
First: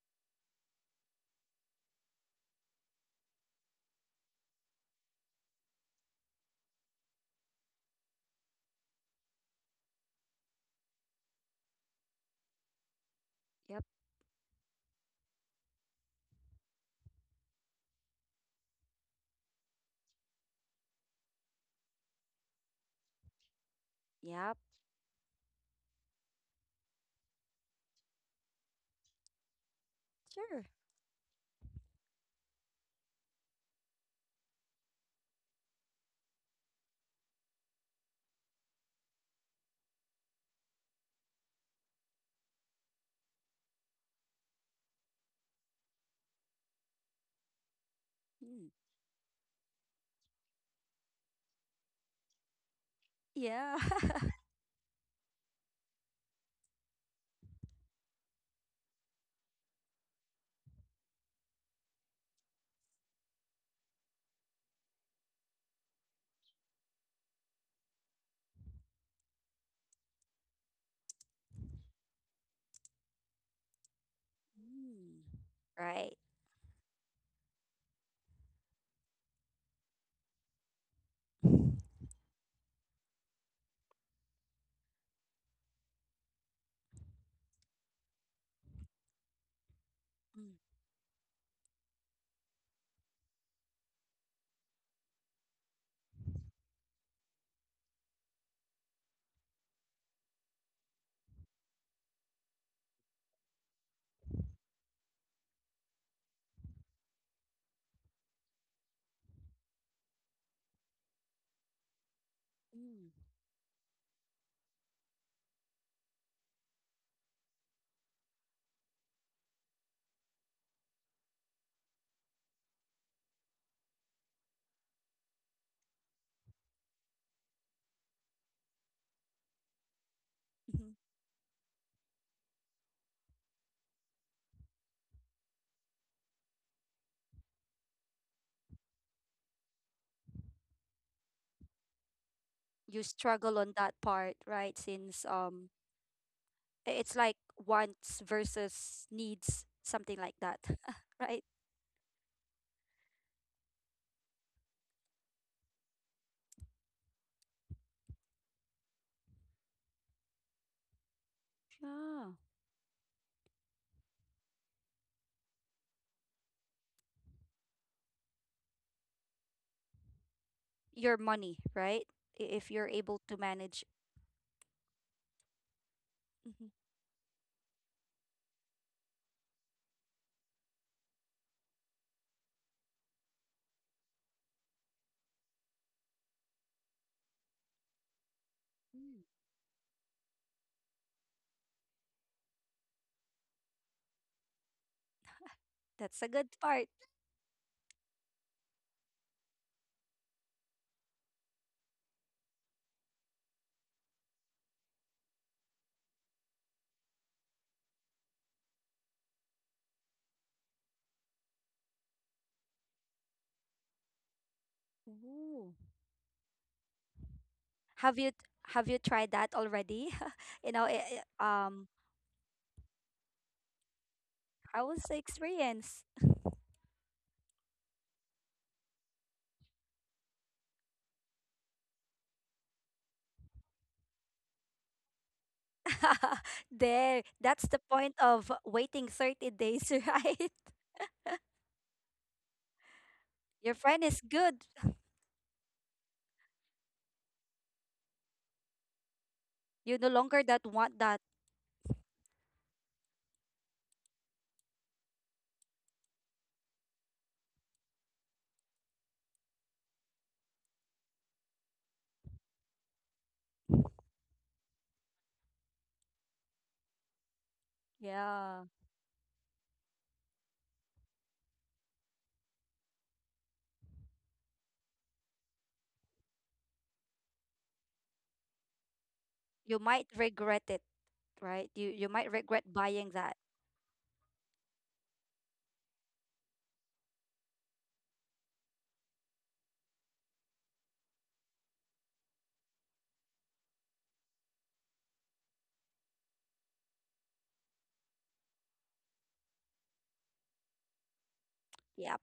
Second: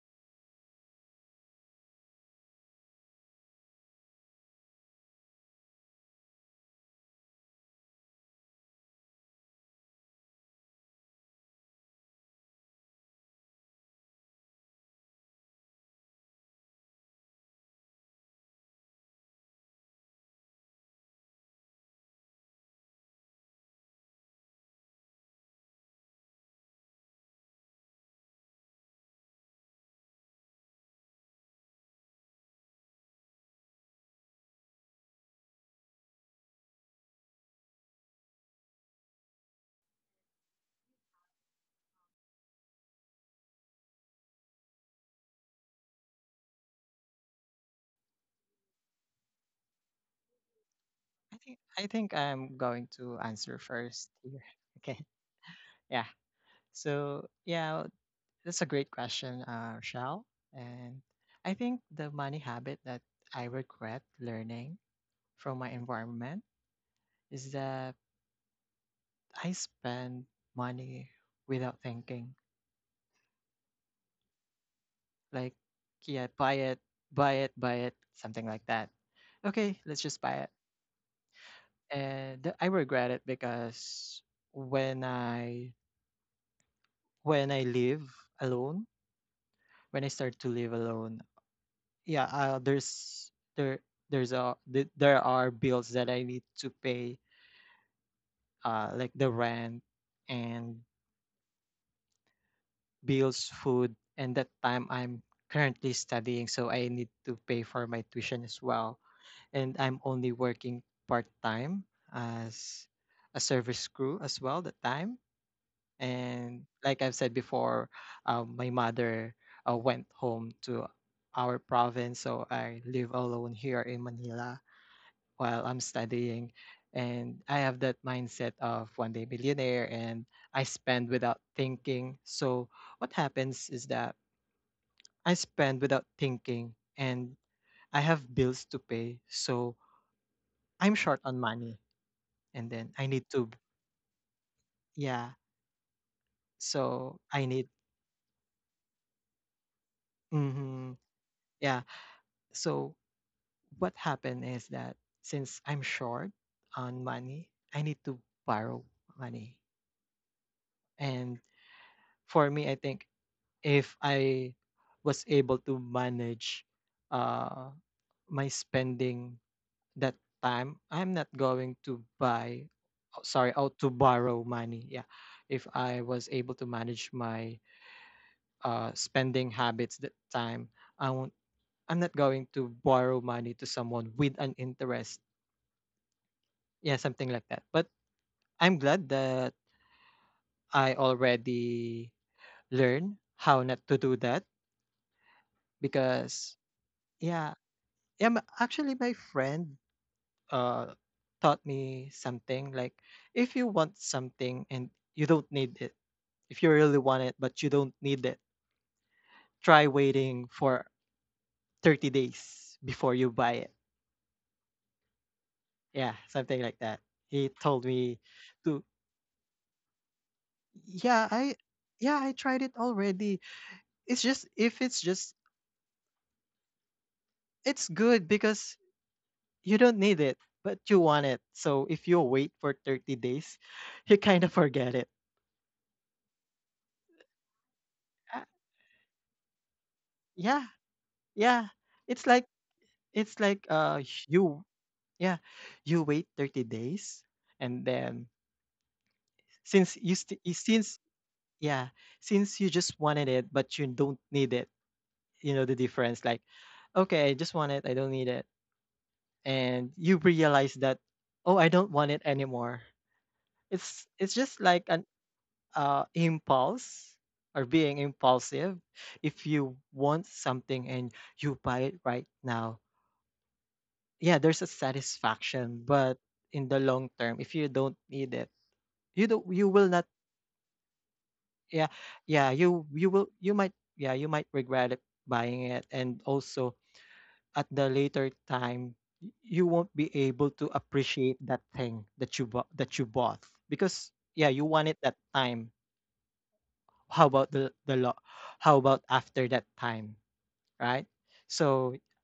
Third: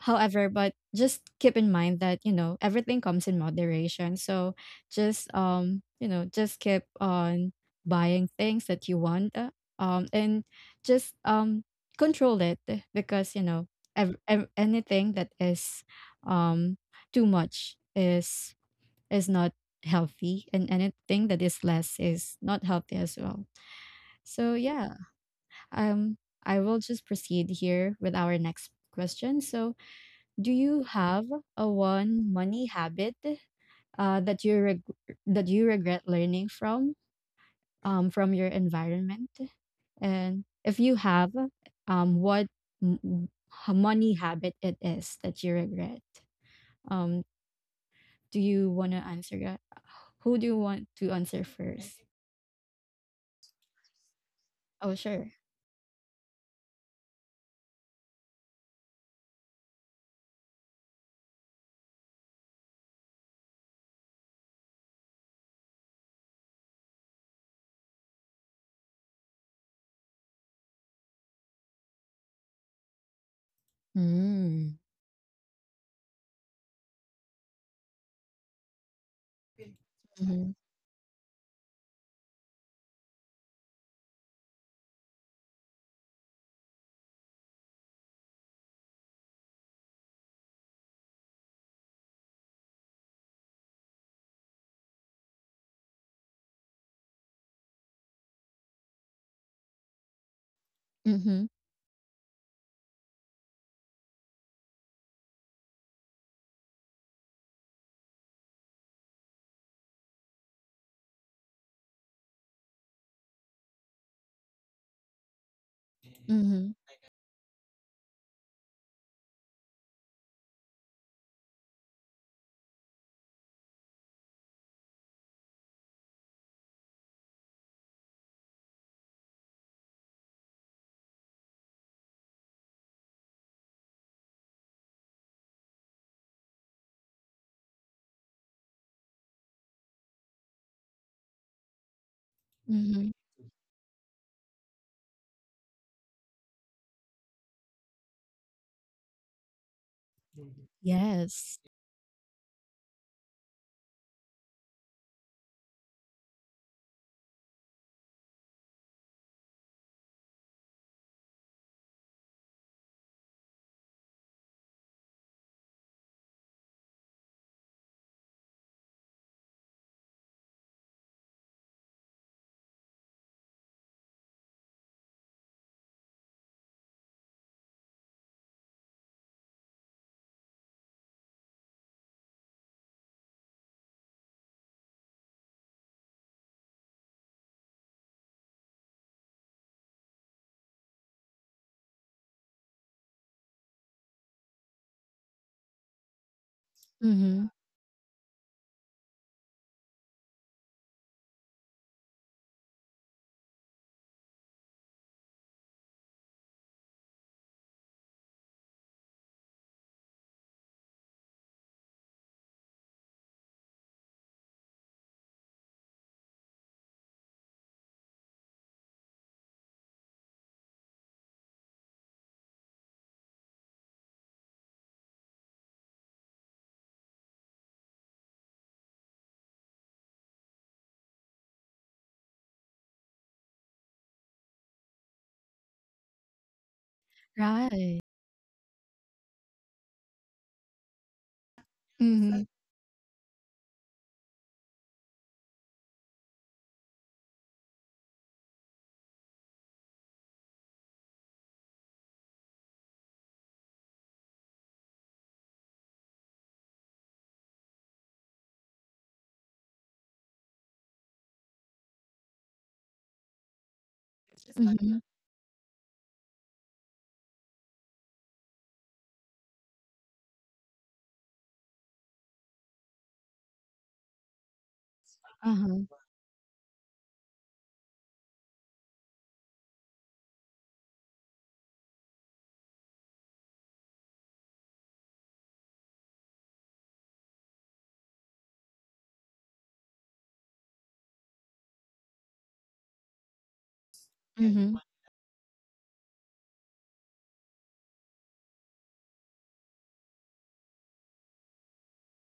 A: However, but just keep in mind that, you know, everything comes in moderation. So just, um, you know, just keep on buying things that you want, uh, um and just um control it because, you know,
C: Yep,
A: ev- ev- anything that is um too much is is not healthy, and anything that is less is not healthy as well. So
C: yep.
A: yeah, um I will just proceed here with our next question. So, do
C: Sure.
A: you have a one money habit, uh, that you reg- that you regret learning from, um, from your environment? And if you have, um, what m- h- money habit it is that you regret? Um, do
C: Mm.
A: you want to answer that? Who do you want to
B: I
A: answer
B: think I
A: first?
B: think I'm going to answer
C: Yeah.
B: first here.
A: Oh,
B: Okay.
A: sure.
B: Yeah. So yeah, that's a great question, uh, Shell. And I think the money habit that I regret learning from my environment is that I spend money without thinking.
A: Mm.
C: Mm.
B: Like,
C: Right.
B: yeah, buy it, buy it, buy it, something like that. Okay, let's just buy
A: Mm-hmm.
B: it. And I regret it because when I when I live alone when I start to
C: Mm.
B: live alone, yeah, uh, there's there there's a th- there are bills that I need to pay, uh, like the rent and
A: Mm-hmm.
B: bills, food, and that time I'm currently studying, so I need to pay for my tuition as well, and I'm only working part time as
C: Mm.
B: a service crew as well that time.
A: Mm-hmm.
B: And like I've said before, um, my mother uh, went home to our province, so I live alone here in Manila while I'm studying. And I have that mindset of one day millionaire, and I
C: Mhm.
B: spend without thinking. So what happens is that I spend without thinking, and I have bills to pay, so I'm short on money, and then
C: You
B: I
A: Mm-hmm.
B: need to,
C: struggle on that part, right? Since,
B: yeah.
C: um i- it's
B: So
C: like
B: I need,
C: wants versus needs, something like that.
B: mm-hmm,
C: Right?
A: Yes.
B: yeah. So what happened is that since I'm short on money, I need to borrow money. And
C: Yeah.
B: for me, I think if I was able to manage uh, my spending that time, I'm
C: Your
B: not
C: money,
B: going
C: right?
B: to
C: I- If
B: buy,
C: you're able
B: oh,
C: to
B: sorry, out
C: manage.
B: to borrow money. Yeah. If I was able to
C: Mhm.
B: manage my uh, spending habits that time, I won't, I'm not going to borrow money to someone with an interest. Yeah, something like that. But I'm glad
C: Mm.
B: that I already learned how not to do that
C: That's a good
B: because
C: part.
A: Mm-hmm.
B: yeah, yeah, m- actually my friend uh taught me something like, if you want something and you don't need it, if you really want it but you don't need it, try waiting for thirty days before you buy it.
C: Ooh.
B: Yeah, something like that. He told me
C: Have you
B: to,
C: have you tried that already? You know, i- i-
B: yeah, I
C: um
B: yeah, I tried it already. It's just if
C: I
B: it's
C: was the
B: just
C: experience.
B: it's good because you don't need it, but you want it. So if you wait for thirty days, you kind of forget it.
C: There, that's the
A: Right.
C: point
B: Uh,
C: of waiting thirty days, right?
B: yeah, yeah. It's
A: Mm-hmm.
B: like it's like
C: Your
B: uh
C: friend is
B: you
C: good.
B: yeah, you wait thirty days, and then since
C: You no
B: you st-
C: longer
B: you-
C: that
B: since
C: want that.
B: yeah, since you just wanted it but you don't need it. You know the difference, like, okay, I just want it, I don't need it. And you realize that, oh, I don't want it anymore. It's it's just like
A: Mm-hmm.
B: an uh, impulse, or being
C: Yeah.
B: impulsive. If you want something and you buy it right now, yeah, there's a satisfaction,
A: Uh-huh.
B: but in the long term, if you don't need it, you don't you
C: You
B: will not,
C: might regret it, right?
B: yeah
C: You you might
B: yeah
C: regret
B: you you
C: buying
B: will
C: that.
B: you might yeah, you might regret it buying it. And also, at the later time, y- you won't be able to appreciate that thing that you bought that you bought, because yeah, you
A: Mm-hmm.
B: want it that time. How about the the law, how about after that time, right? So
C: Yep.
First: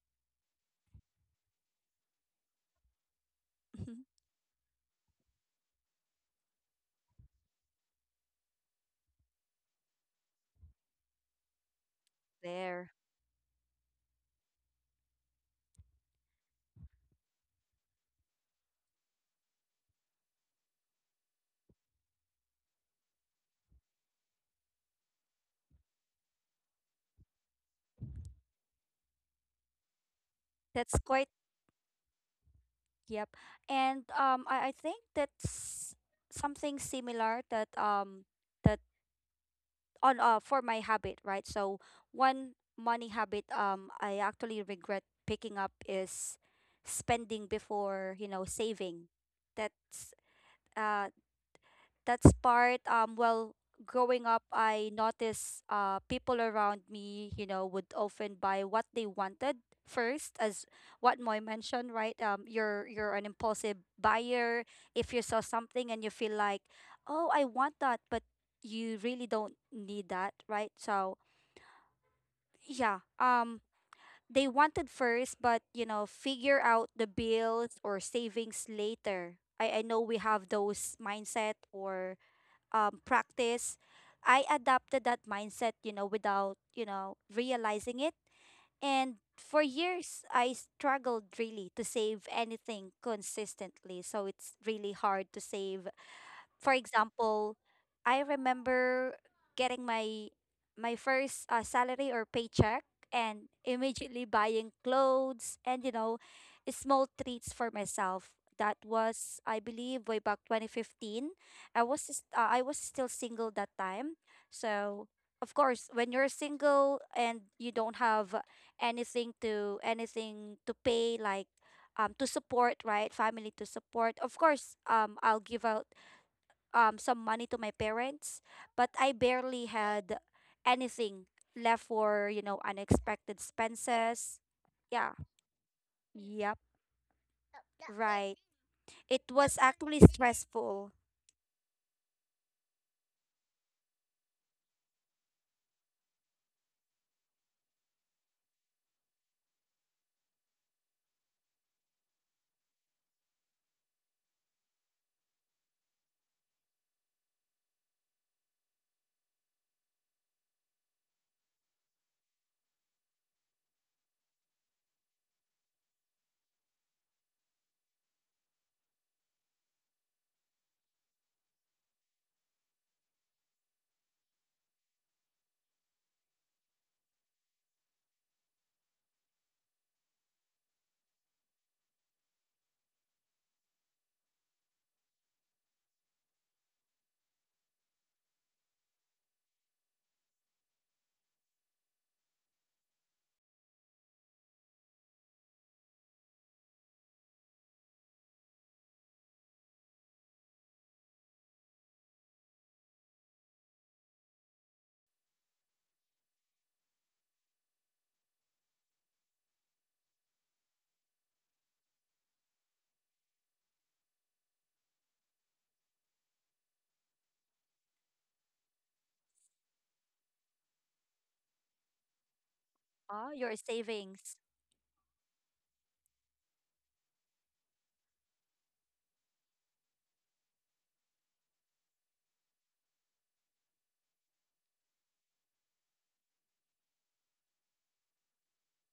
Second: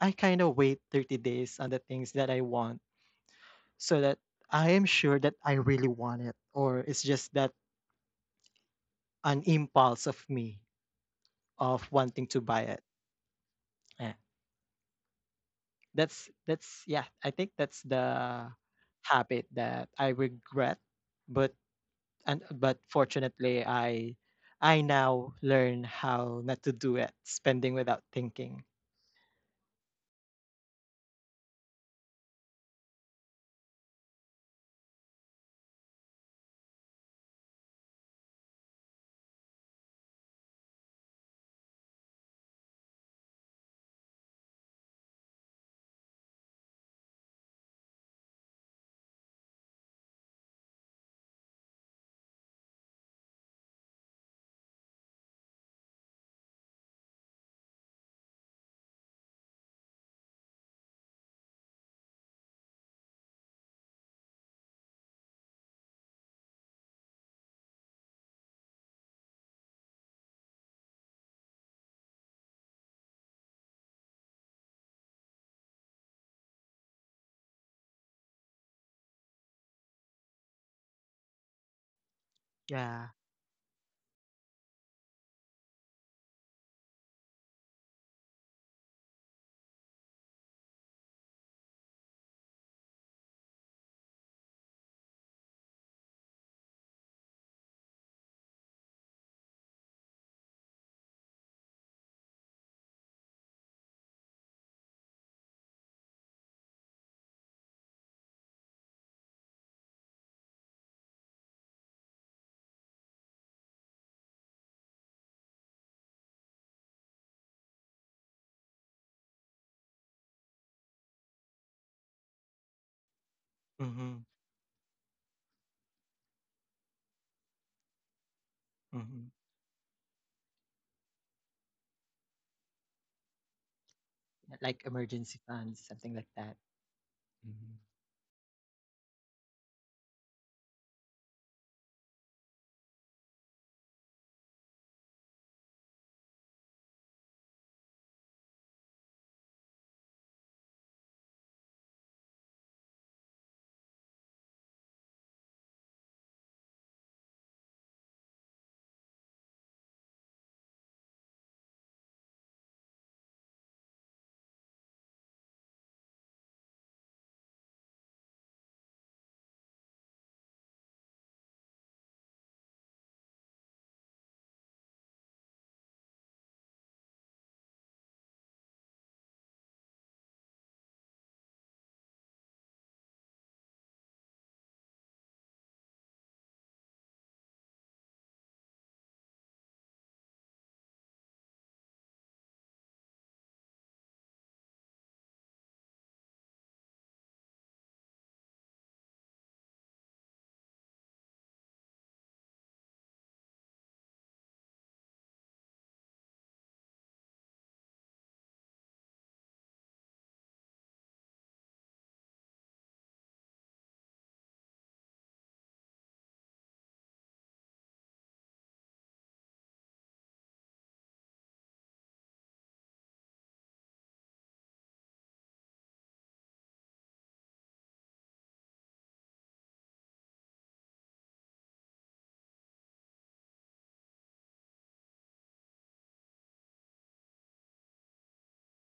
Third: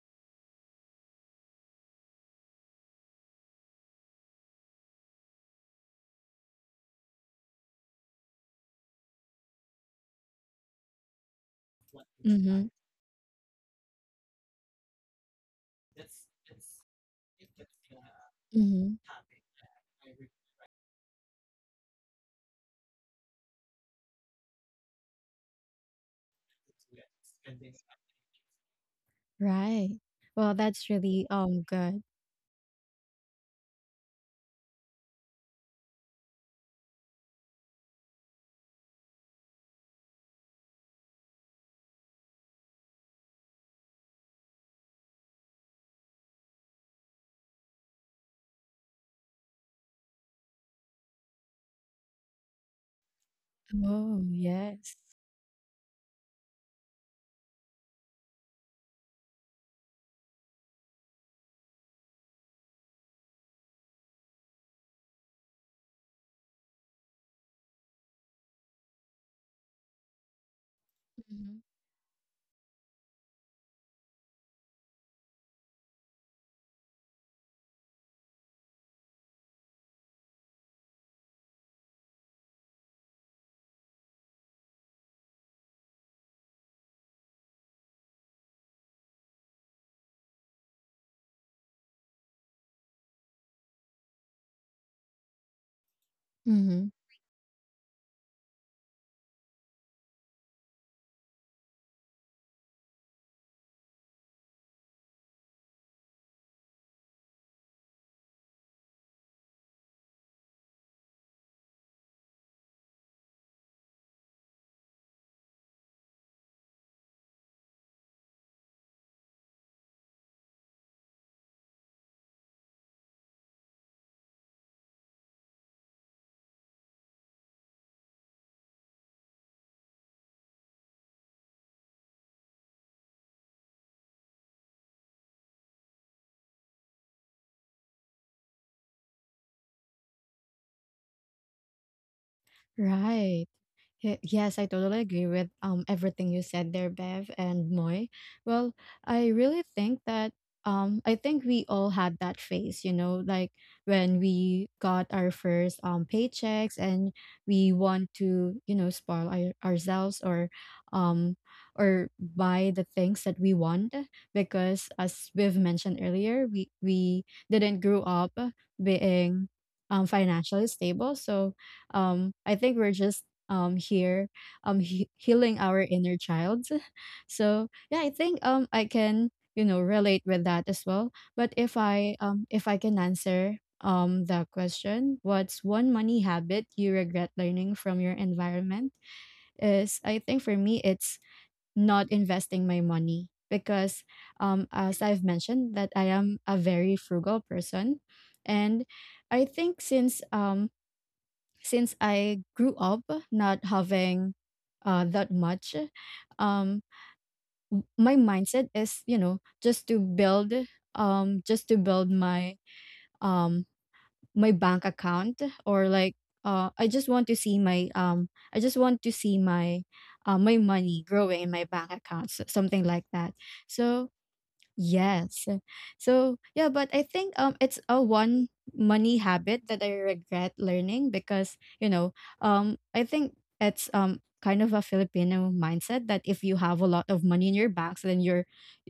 B: I kind of wait thirty days on the things that I want, so that I am sure that I really want it, or it's just that an impulse of me of wanting to buy
A: Mhm,
B: it.
C: There.
B: Yeah, that's that's yeah I think that's the
A: mhm,
B: habit that I regret. But and but fortunately, i i now learn how not to do it, spending without thinking.
A: right. Well, that's
C: That's quite,
A: really, um, good.
C: yep. And, um I, I think that's something similar that, um that. On uh for my habit, right? So one money habit, um I actually regret picking up is spending before, you know, saving. That's, uh that's part, um well,
A: Oh,
C: growing up I
A: yes.
C: noticed uh people around me, you know, would often buy what they wanted first, as what Moy mentioned, right, um you're you're an impulsive buyer. If you saw something and you feel like, oh, I want that, but you really don't need that, right? So
A: Mhm,
C: yeah, um they wanted first, but, you know, figure out the bills or savings later. I i know we have those mindset or, um,
B: Yeah.
C: practice. I adopted that mindset, you know, without, you know, realizing it. And for years, I struggled really to save anything consistently. So it's really hard to save, for
A: mhm,
C: example. I remember getting my my first, uh, salary or paycheck, and immediately buying clothes and, you know, small treats for myself. That was, I believe, way back twenty fifteen. I was s- uh, I was still single that time. So, of course, when you're single and you don't have anything, to anything to pay like um to support, right? Family to support.
B: Mm-hmm.
C: Of course, um I'll give out um some money to my parents, but I
B: Mm-hmm.
C: barely had anything left for, you know, unexpected expenses.
B: Like
C: Yeah.
B: emergency funds, something like that.
C: Yep.
B: hmm
C: Right. It was actually stressful.
A: right. Ye- Yes, I totally agree with um everything you said there, Bev and Moy. Well, I really think that um I think we all had that phase, you know, like when we got our first um paychecks, and we want to, you know, spoil our, ourselves, or um, or buy the things that we want because as we've mentioned earlier, we we didn't grow up being um financially stable. So um I think we're just um here um he- healing our inner child. So yeah, I think um I can, you know, relate with that as well. But if I, um if I can answer um the question, what's one money habit you regret learning from your environment? Is, I think for me it's not investing my money because, um as I've mentioned that I am a very frugal person, and I think since um since I grew up not having, uh, that much, um, w- my mindset is, you know, just to build, um, just to build my, um, my bank account, or like, uh, I just want to see my, um, I just want to see my uh, my money growing in my bank accounts, something like
C: Ah,
A: that.
C: your
A: So,
C: savings.
A: yes. So yeah, but I think um it's a one money habit that I regret learning, because, you know, um I think it's um kind of a Filipino mindset that if you have a lot of money in your banks, then you're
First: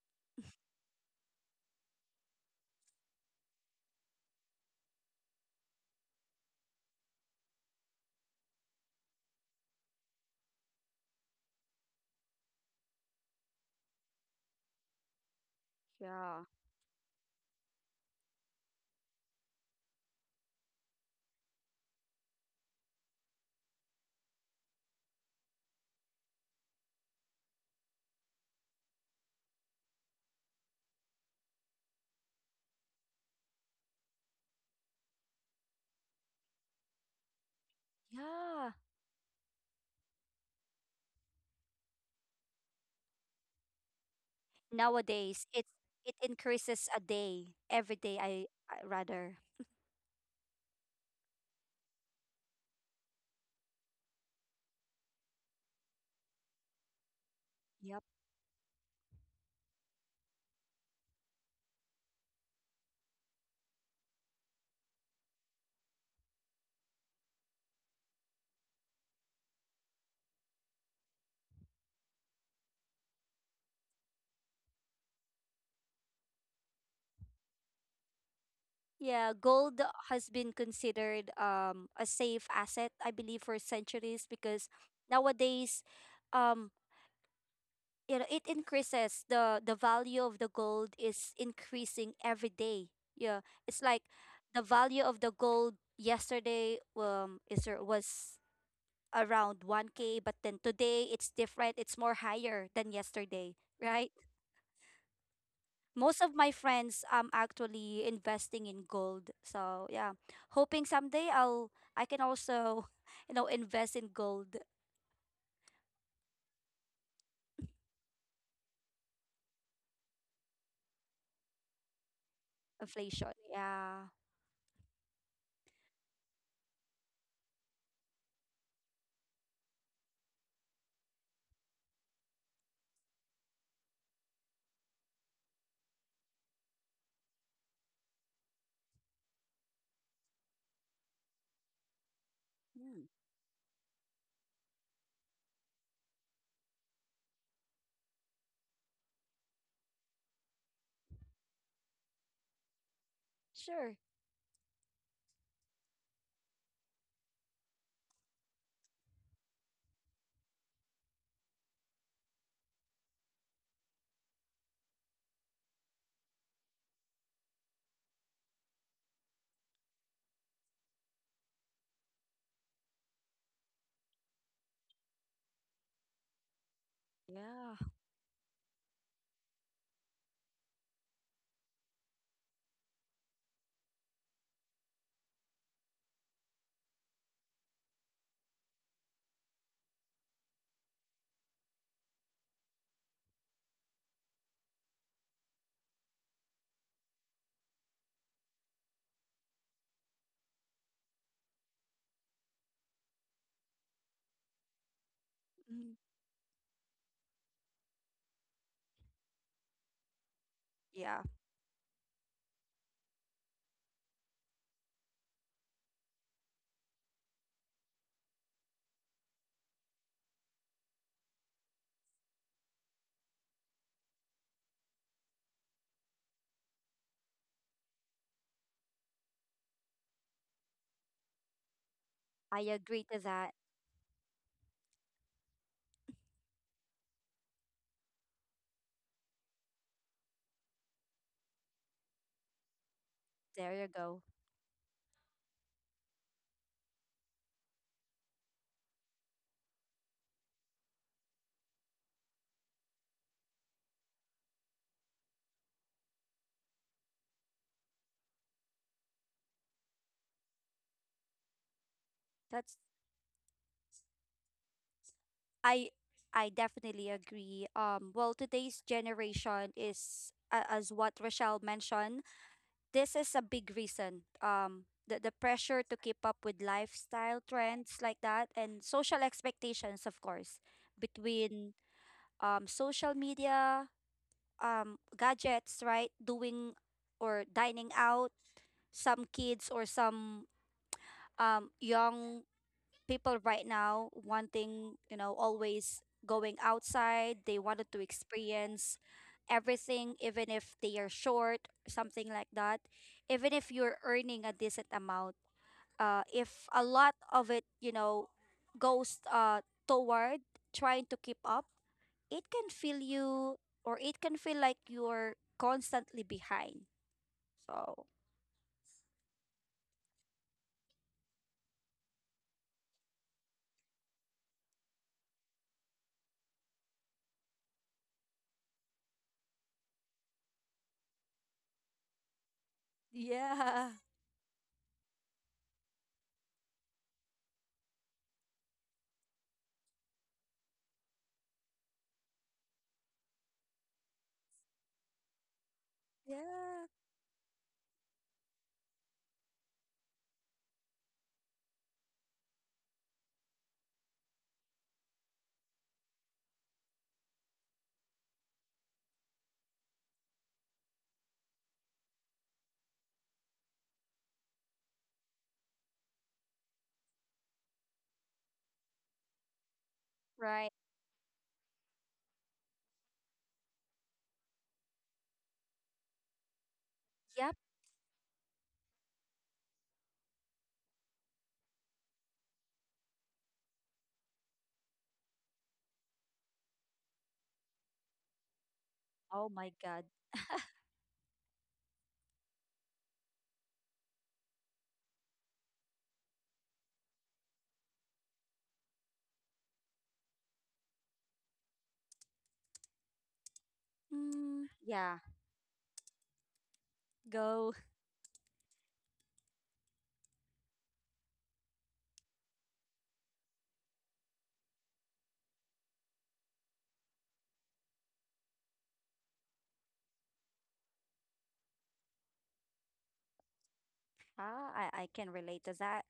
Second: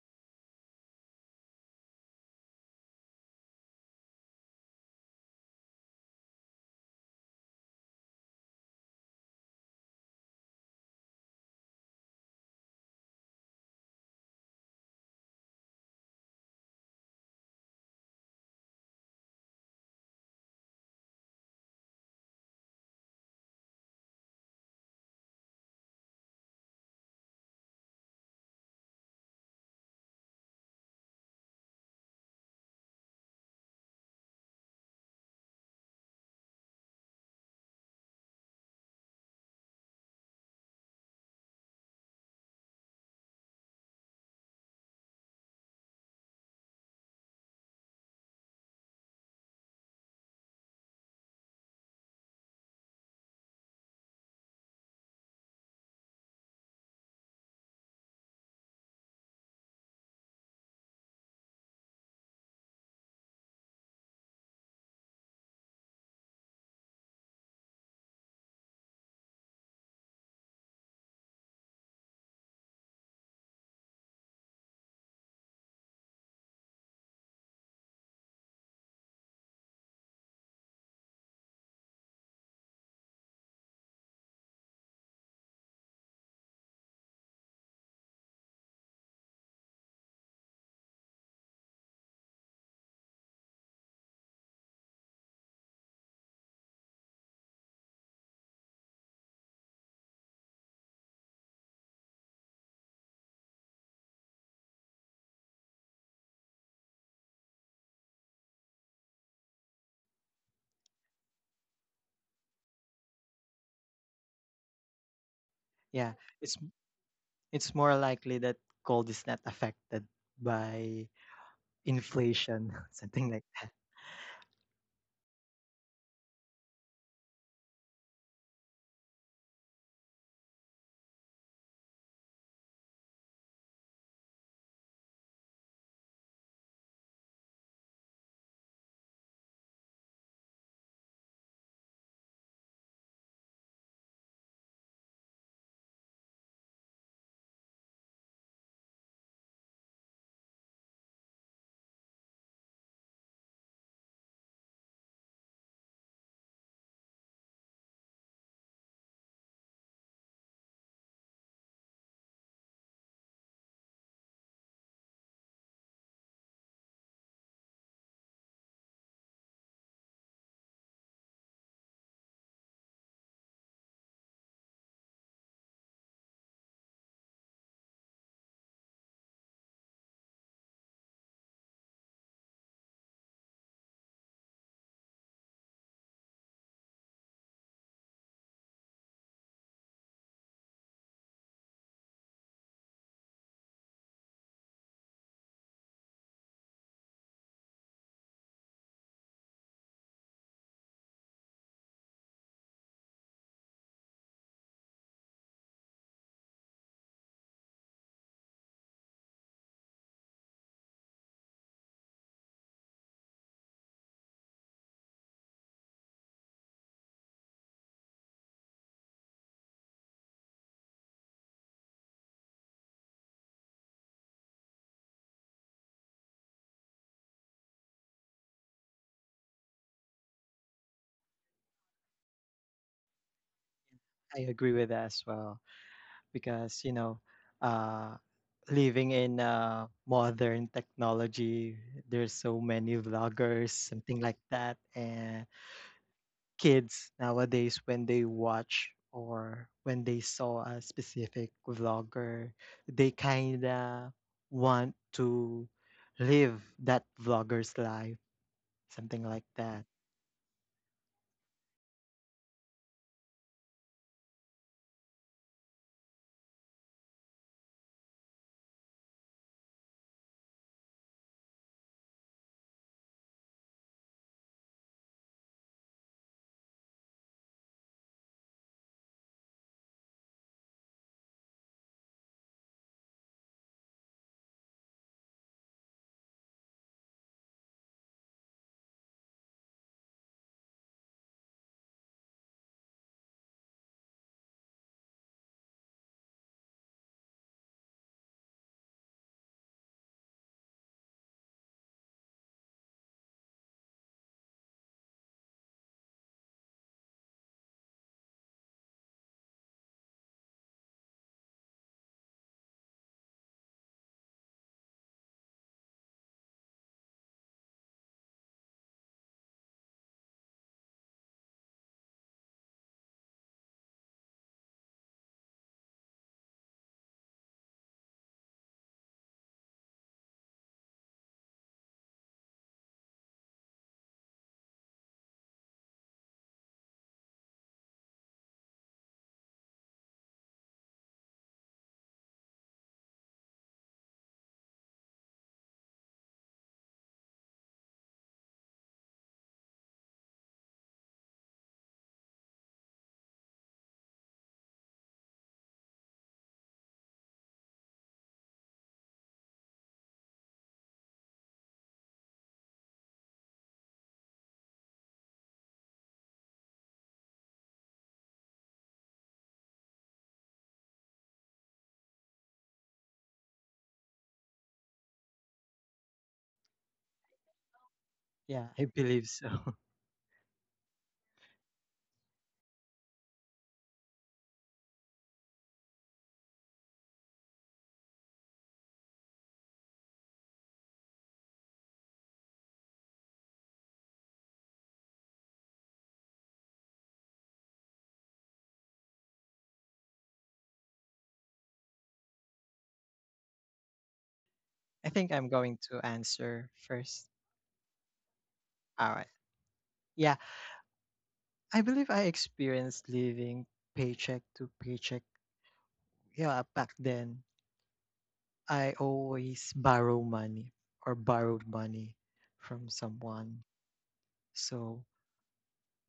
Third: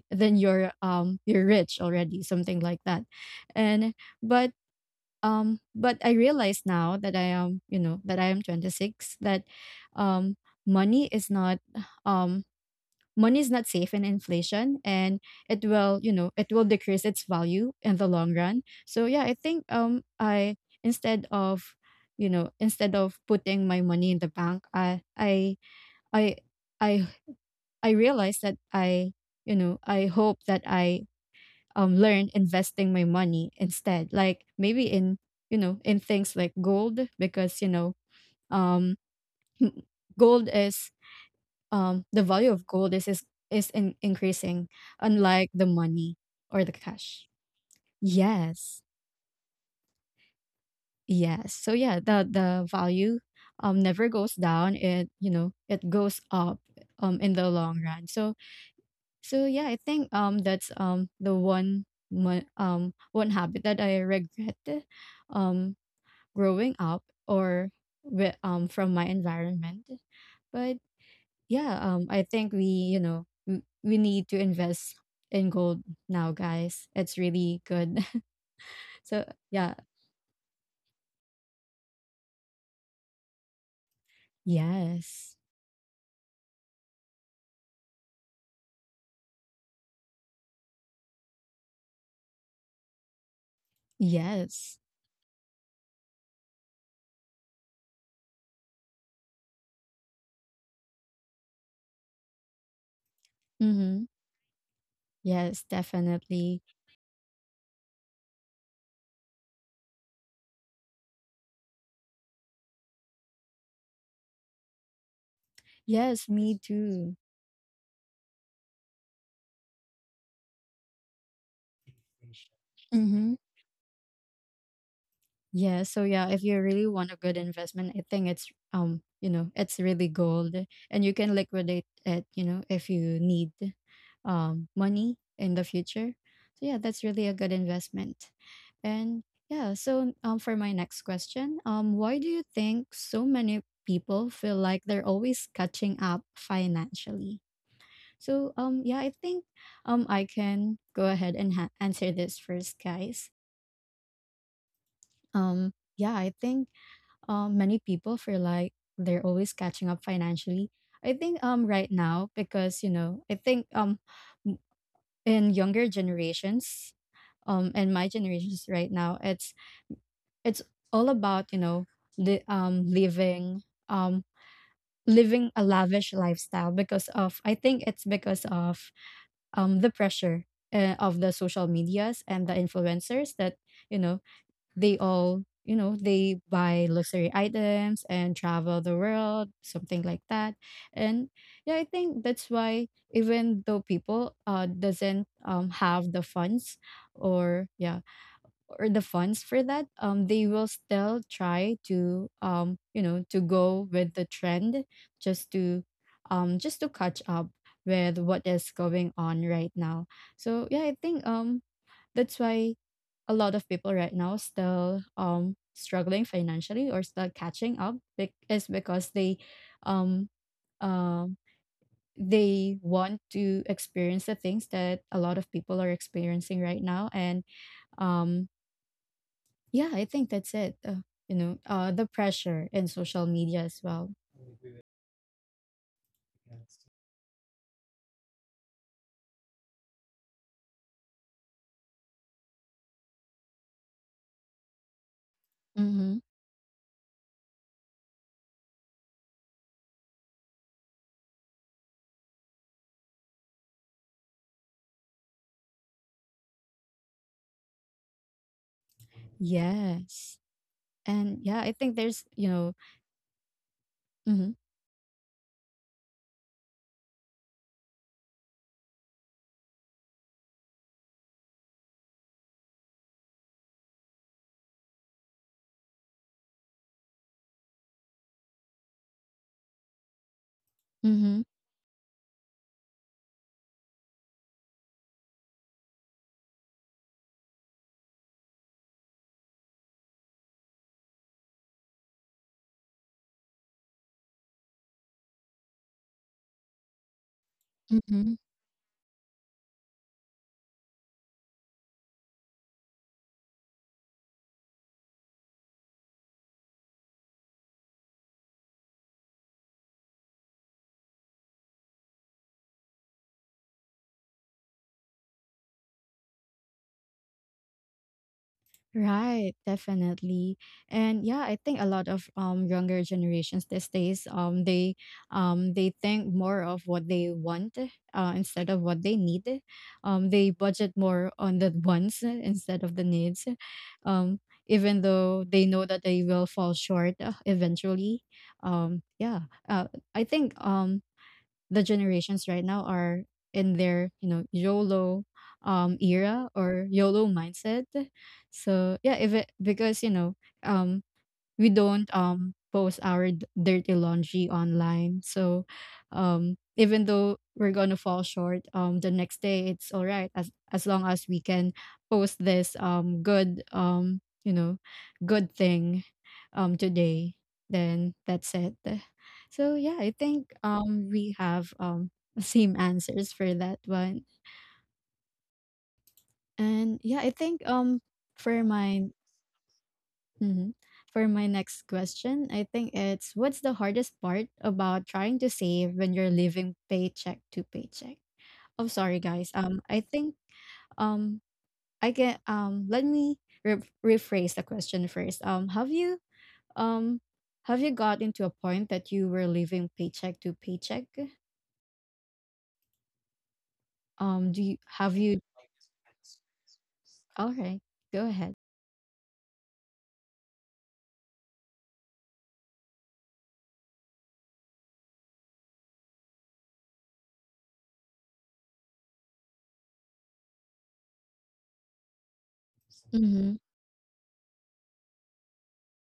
A: then you're um you're rich already, something like that, and but um but I realize now that I am, you know, that I am twenty six, that um money is not, um money is not safe in inflation, and it will, you know,
C: Yeah.
A: it will decrease its value in the long run. So yeah, I think um I instead of, you know, instead of putting my money in the bank, i i i i, I realized that, I you know, I hope that I um learn investing my money instead, like maybe in, you know, in things like gold, because, you know,
C: Yeah.
A: um gold is, um the value of gold is is, is in, increasing,
C: Nowadays,
A: unlike
C: it
A: the
C: it
A: money or the
C: increases a
A: cash.
C: day. Every day I,
A: Yes,
C: I rather.
A: yes so yeah, the the value um never goes down, it, you know, it goes up um in the long
C: Yep.
A: run. So, so yeah, I think, um that's um the one, mo- um one habit that I regret, um growing up, or with, um from my environment. But yeah, um, I think we, you know, w- we need to invest in gold now, guys. It's really good. So
C: Yeah,
A: yeah,
C: gold has been considered um a safe asset, I believe, for centuries because
A: yes,
C: nowadays, um you know it increases the the value of the gold is increasing every day. Yeah, it's like the
A: yes,
C: value of the gold yesterday um is ar- was around one k, but then today it's different, it's more higher than yesterday,
A: mm-hmm.
C: right?
A: Yes,
C: Most of my
A: definitely,
C: friends um actually investing in gold, so yeah, hoping someday i'll I can also you know invest in gold.
B: Yeah.
A: yes,
B: It's
A: me too.
B: it's more likely that gold is not affected by inflation, something
C: Inflation,
A: Mm-hmm.
B: like that.
C: yeah.
A: Yeah, so yeah, if you really want a good investment, I think it's, um, you know, it's really gold, and you can liquidate it, you know, if you need um money in the future. So yeah, that's really a good investment. And yeah, so um for my next question, um, why do you think
C: Mm,
A: so many people feel like they're always catching up financially? So um yeah, I think um I can go ahead and ha- answer this first, guys.
C: sure,
A: Um, yeah, I think, um, many people feel like they're always catching up financially. I think um right now, because, you know, I think, um m- in younger generations, um and my generations right now, it's it's all about, you know, the, um living um living a lavish lifestyle because of, I
C: yeah.
A: think it's because of um the pressure, uh, of the social medias and the influencers that, you know, they all you know they buy luxury items and travel the world, something like that. And yeah, I think that's why, even though people, uh doesn't um have the funds, or yeah or the funds for that, um they will still try to, um you know, to go with the trend, just to,
C: Mhm.
A: um just to catch up with what is going on right now. So yeah, I
C: Yeah,
A: think, um that's why a lot of people right now still um struggling financially, or still catching up, bec- is because they, um um they want to experience the things that a lot of people are experiencing right now. And um yeah, I think that's it, uh, you know, uh the
C: I
A: pressure in
C: agree to
A: social
C: that.
A: media as well.
B: I agree with that as well, because, you know, uh living in uh modern technology, there's so many vloggers,
C: There you
B: something
C: go.
B: like that, and
A: Mm-hmm.
B: kids nowadays, when they watch or when they saw a specific vlogger, they kinda want to live that vlogger's life, something like that.
A: Yes, and yeah, I think there's, you know,
C: That's
A: mm-hmm,
C: I I definitely agree. Um well, today's generation is a- as what Rochelle mentioned, this is a big reason. Um the, the pressure to keep up with lifestyle trends like that and social expectations, of course,
A: mm-hmm,
C: between um social media, um gadgets, right? Doing or dining out, some kids or some um young people right now wanting, you know, always going outside. They wanted to
A: mm-hmm.
C: experience everything, even if they are short, something like that. Even if you're earning a decent amount, uh, if a lot of it, you know, goes uh, toward trying to keep up, it can feel you or it can feel like you're constantly behind. So,
A: Right, definitely. And yeah, I think a lot of um younger generations these days, um they um they think more of what they want, uh, instead of what they need. Um, they budget more on the wants, uh, instead of the needs.
C: yeah.
A: Um, even though they know that they will fall short, uh, eventually. Um yeah, uh, I think um the generations right now are in their, you know, YOLO um era, or
C: Yeah.
A: YOLO mindset. So yeah, if it, because, you know, um we don't um post our d- dirty laundry online. So, um even though we're gonna fall short, um the next day it's all right, as as long as we can post this um good, um you know, good thing um today, then that's it. So yeah, I think
C: Right.
A: um we have, um same answers for that one. And yeah, I
C: Yep.
A: think, um for
B: Yeah, I
A: mine,
B: believe so.
A: hmm, for my next question, I think it's, what's the hardest part about trying to save when you're living paycheck to paycheck? Oh, sorry, guys.
C: Oh my
A: Um, I
C: God.
A: think um, I get, um. Let me re- rephrase the question first. Um, have you, um, have you got into a point that you were living paycheck to paycheck? Um, do
C: Mm,
A: you,
B: I
A: have
C: yeah.
B: think
A: you?
B: I'm going to answer first.
A: All
C: Go,
A: right, go ahead.
B: All right. Yeah, I believe I experienced living paycheck to paycheck. Yeah, back then I always borrow money or borrowed money from
A: Mm-hmm.
B: someone.
C: ah,
B: So
C: I, I can relate to that.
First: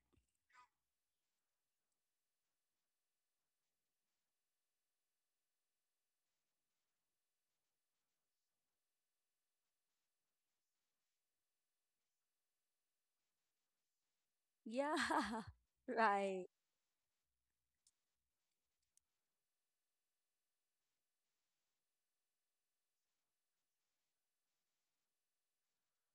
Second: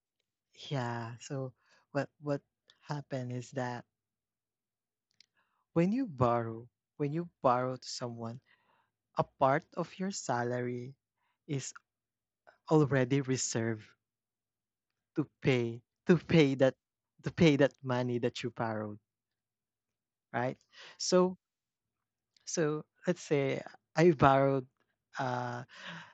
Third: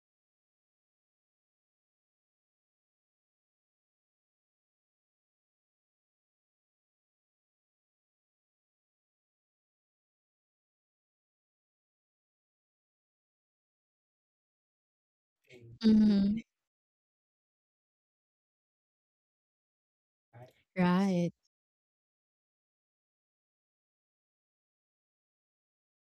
B: yeah. So what what happened is that when you borrow, when you borrow to someone, a part of your salary is already reserved
C: Yeah,
B: to pay, to
A: Mm-hmm.
C: right.
B: pay that, to pay that money that you borrowed, right?
A: Right.
B: So, so let's say I borrowed, uh,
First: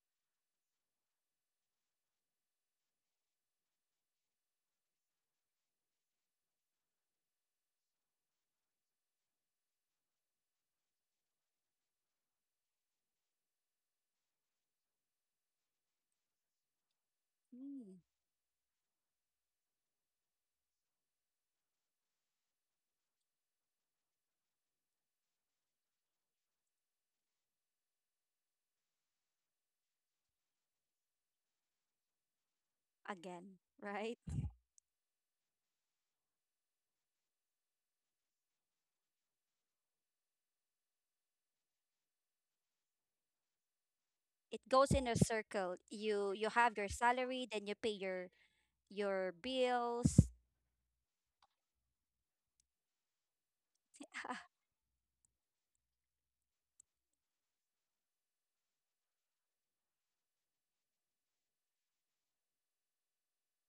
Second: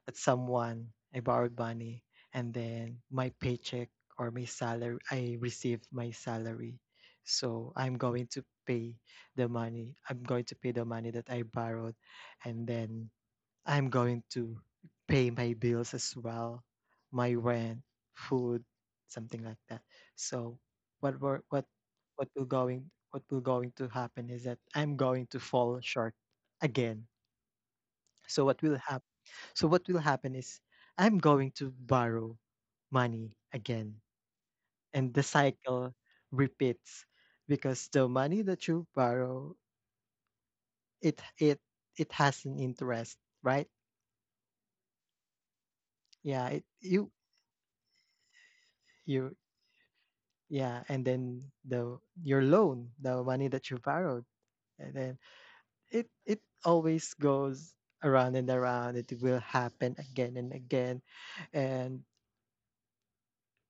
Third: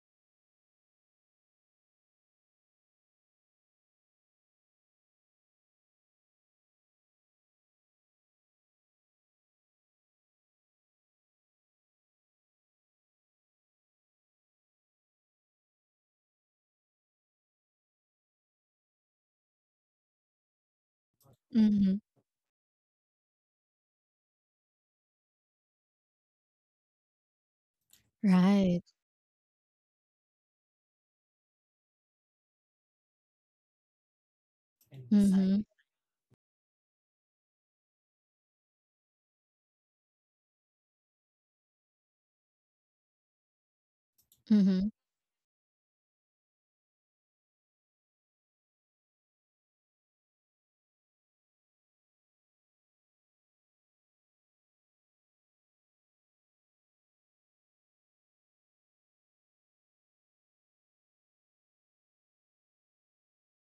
B: at someone, I borrowed money, and then my paycheck or my salary, I received my salary. So I'm going to pay the money. I'm going to pay the money that I borrowed, and then I'm going to pay my bills as well, my rent,
C: Mm,
B: food, something like that. So what were what
A: Mm-hmm.
B: what will going what will going to happen is that I'm going to fall short again. So what will
A: Right.
B: happen? So what will happen is I'm going to borrow money
C: again,
B: again,
C: right?
B: and the
A: Mm-hmm.
B: cycle repeats because the money that you borrow it it it has an interest, right?
C: It
A: Mm-hmm.
C: goes in a circle. You
B: Yeah,
C: you
B: it
C: have your
B: you
C: salary, then you pay your your
B: you
C: bills.
B: Yeah, and then the your loan, the money that you borrowed, and then it it always goes around and around. It will happen again and again. And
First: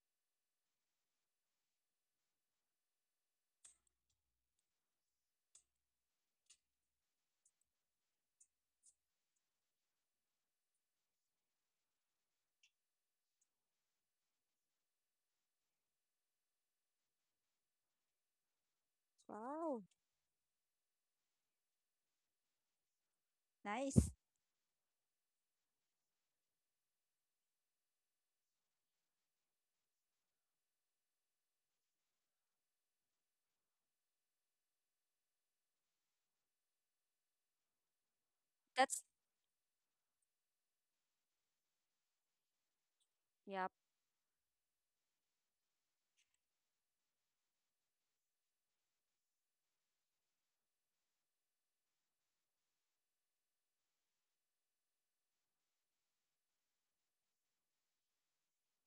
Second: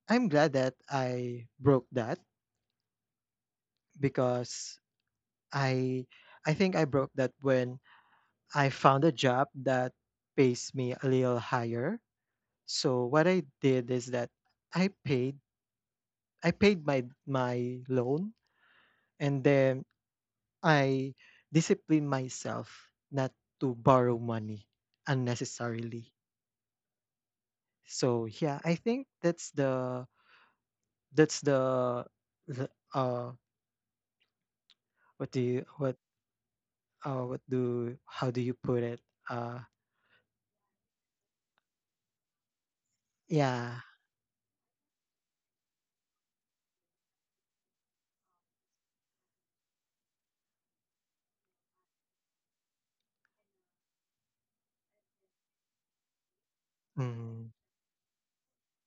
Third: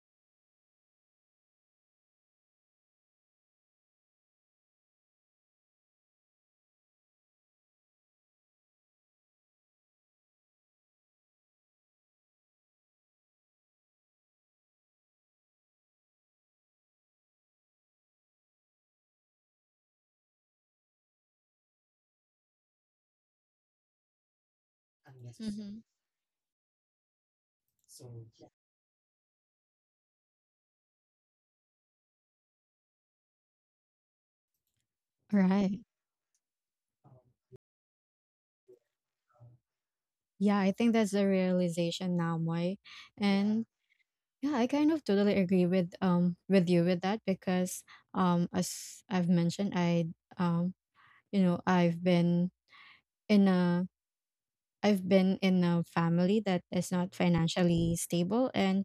B: I'm glad that I broke that because I I think I broke that when I found a job that pays me a little higher. So what I did is that I paid I paid my my loan, and
C: Wow,
B: then I discipline myself not to
C: nice.
B: borrow money
A: Mm-hmm.
B: unnecessarily. So yeah, I think that's the that's the, the uh what do you
A: Right.
B: what uh what do how do you put it
C: That's
B: uh
A: Yeah, I think that's the realization now, Moy. And
C: yep.
B: yeah.
A: yeah, I kind of totally agree with, um with you with that, because, um as I've mentioned, I um you know, I've been in a, I've been in a family that is not
B: Mm-hmm,
A: financially stable, and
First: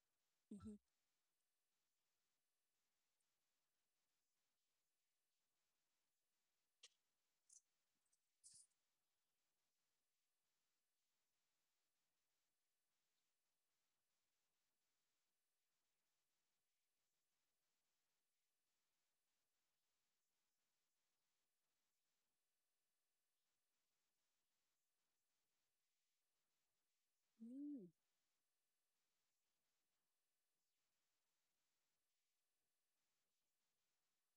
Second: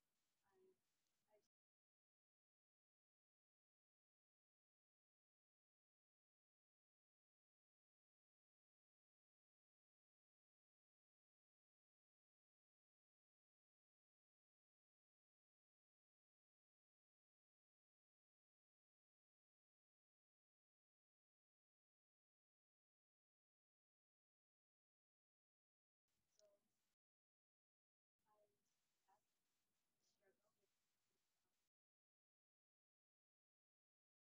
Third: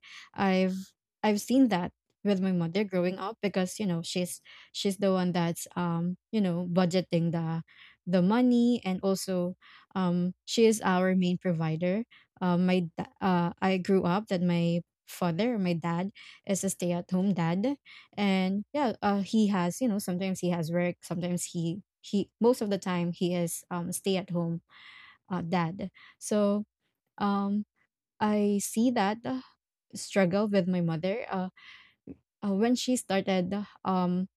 C: Mm-hmm.
A: I've I've seen that with my mother growing up, because, you know, she's she's the one that's, um you know, budgeting the the money, and also um she is our main provider. Um my da- uh I grew up that my father my dad is a stay-at-home dad, and yeah, uh, he has, you know, sometimes he has work, sometimes he he most of the time he is, um stay at home, uh, dad. So, um,
C: Mm,
A: I see that, uh, struggle with my mother, uh, uh, when she started, um,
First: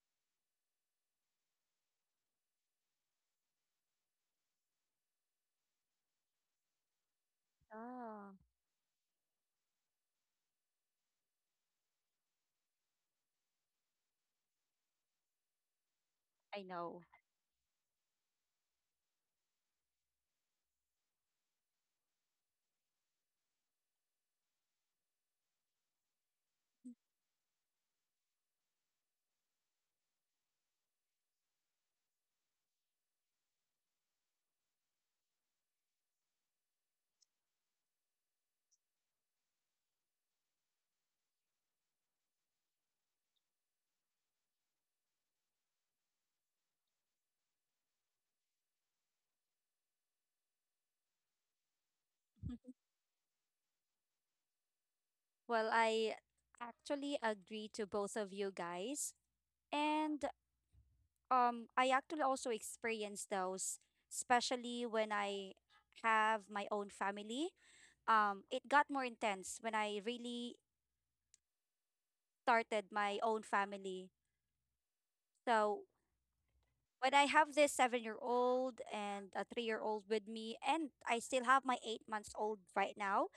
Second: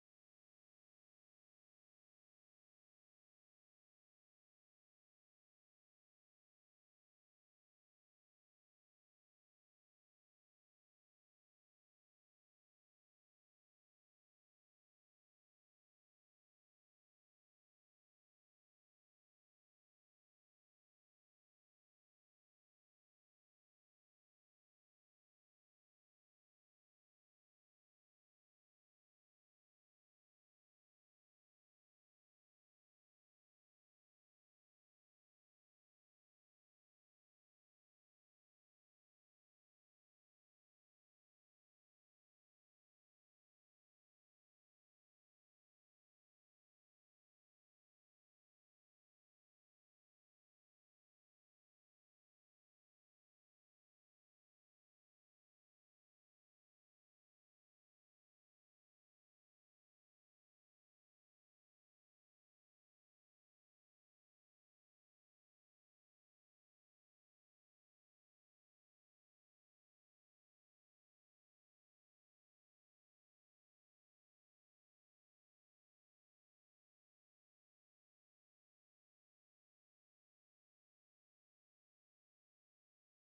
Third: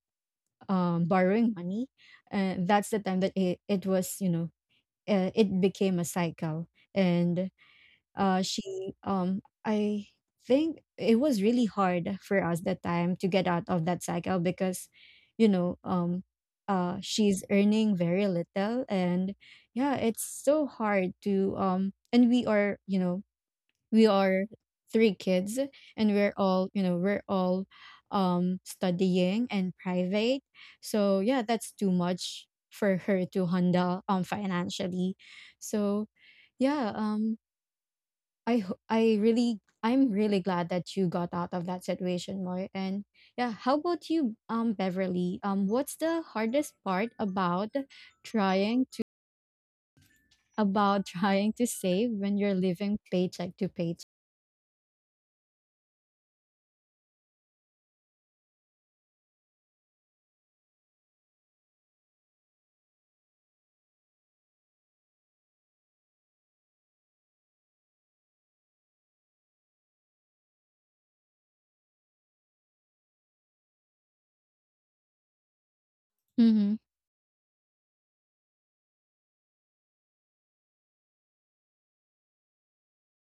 A: um, borrowing money. Uh, that's the time that it, it was, you know, uh, it became a cycle. And
C: ah,
A: uh, she, um, I think it was really hard for us that time to get out of that cycle because, you know, um,
C: I
A: uh,
C: know.
A: she's earning very little, and yeah, it's so hard to um and we are you know we are three kids, and we're all you know we're all um studying and private. So yeah, that's too much for her to handle um financially. So yeah, um i ho- i really i'm really glad that you got out of that situation more. And yeah, how about you, um Beverly? Um what's the hardest part about trying to about trying to save when you're living paycheck to paycheck?
C: Well, I actually agree to both of you guys. And um I actually also experience those, especially when I have my own family. Um it got more intense when I really started my own family. So
A: Mm-hmm.
C: when I have this seven year old and a three year old with me, and I still have my eight months old right now,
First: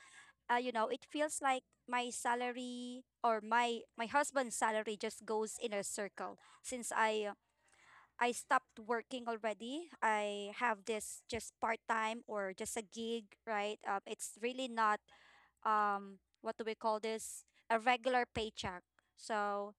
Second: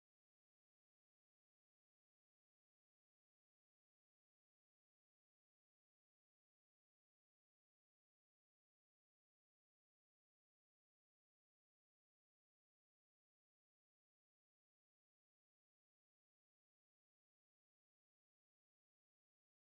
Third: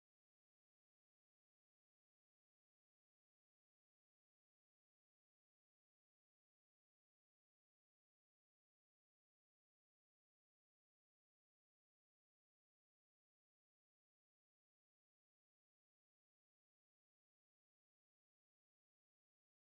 C: uh, you know, it feels like my salary or my my husband's salary just goes in a circle since I uh, I stopped working already. I have this just part time or just a gig, right? Um, it's really not um what do we call this, a regular paycheck. So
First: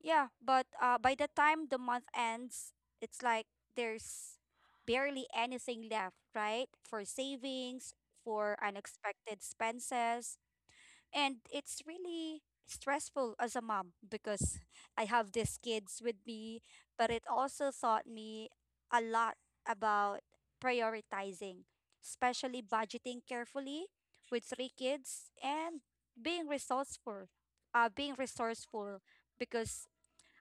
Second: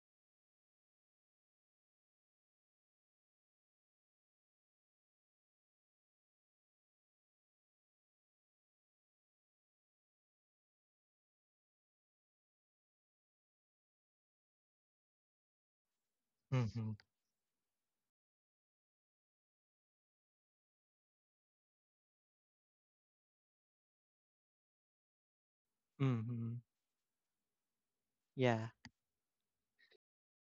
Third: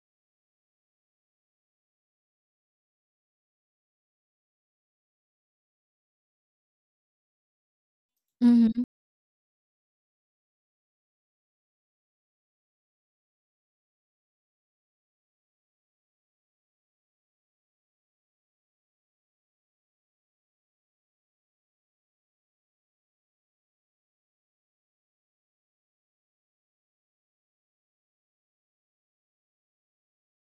C: yeah, but uh, by the time the month ends, it's like there's barely anything left, right? For savings, for
A: Mm-hmm.
C: unexpected expenses, and it's really stressful as a mom because I have these kids with me,
B: mm-hmm,
C: but it also taught me a lot about prioritizing, especially budgeting carefully with three kids and being
B: mm-hmm,
C: resourceful, uh, being
B: yeah,
C: resourceful because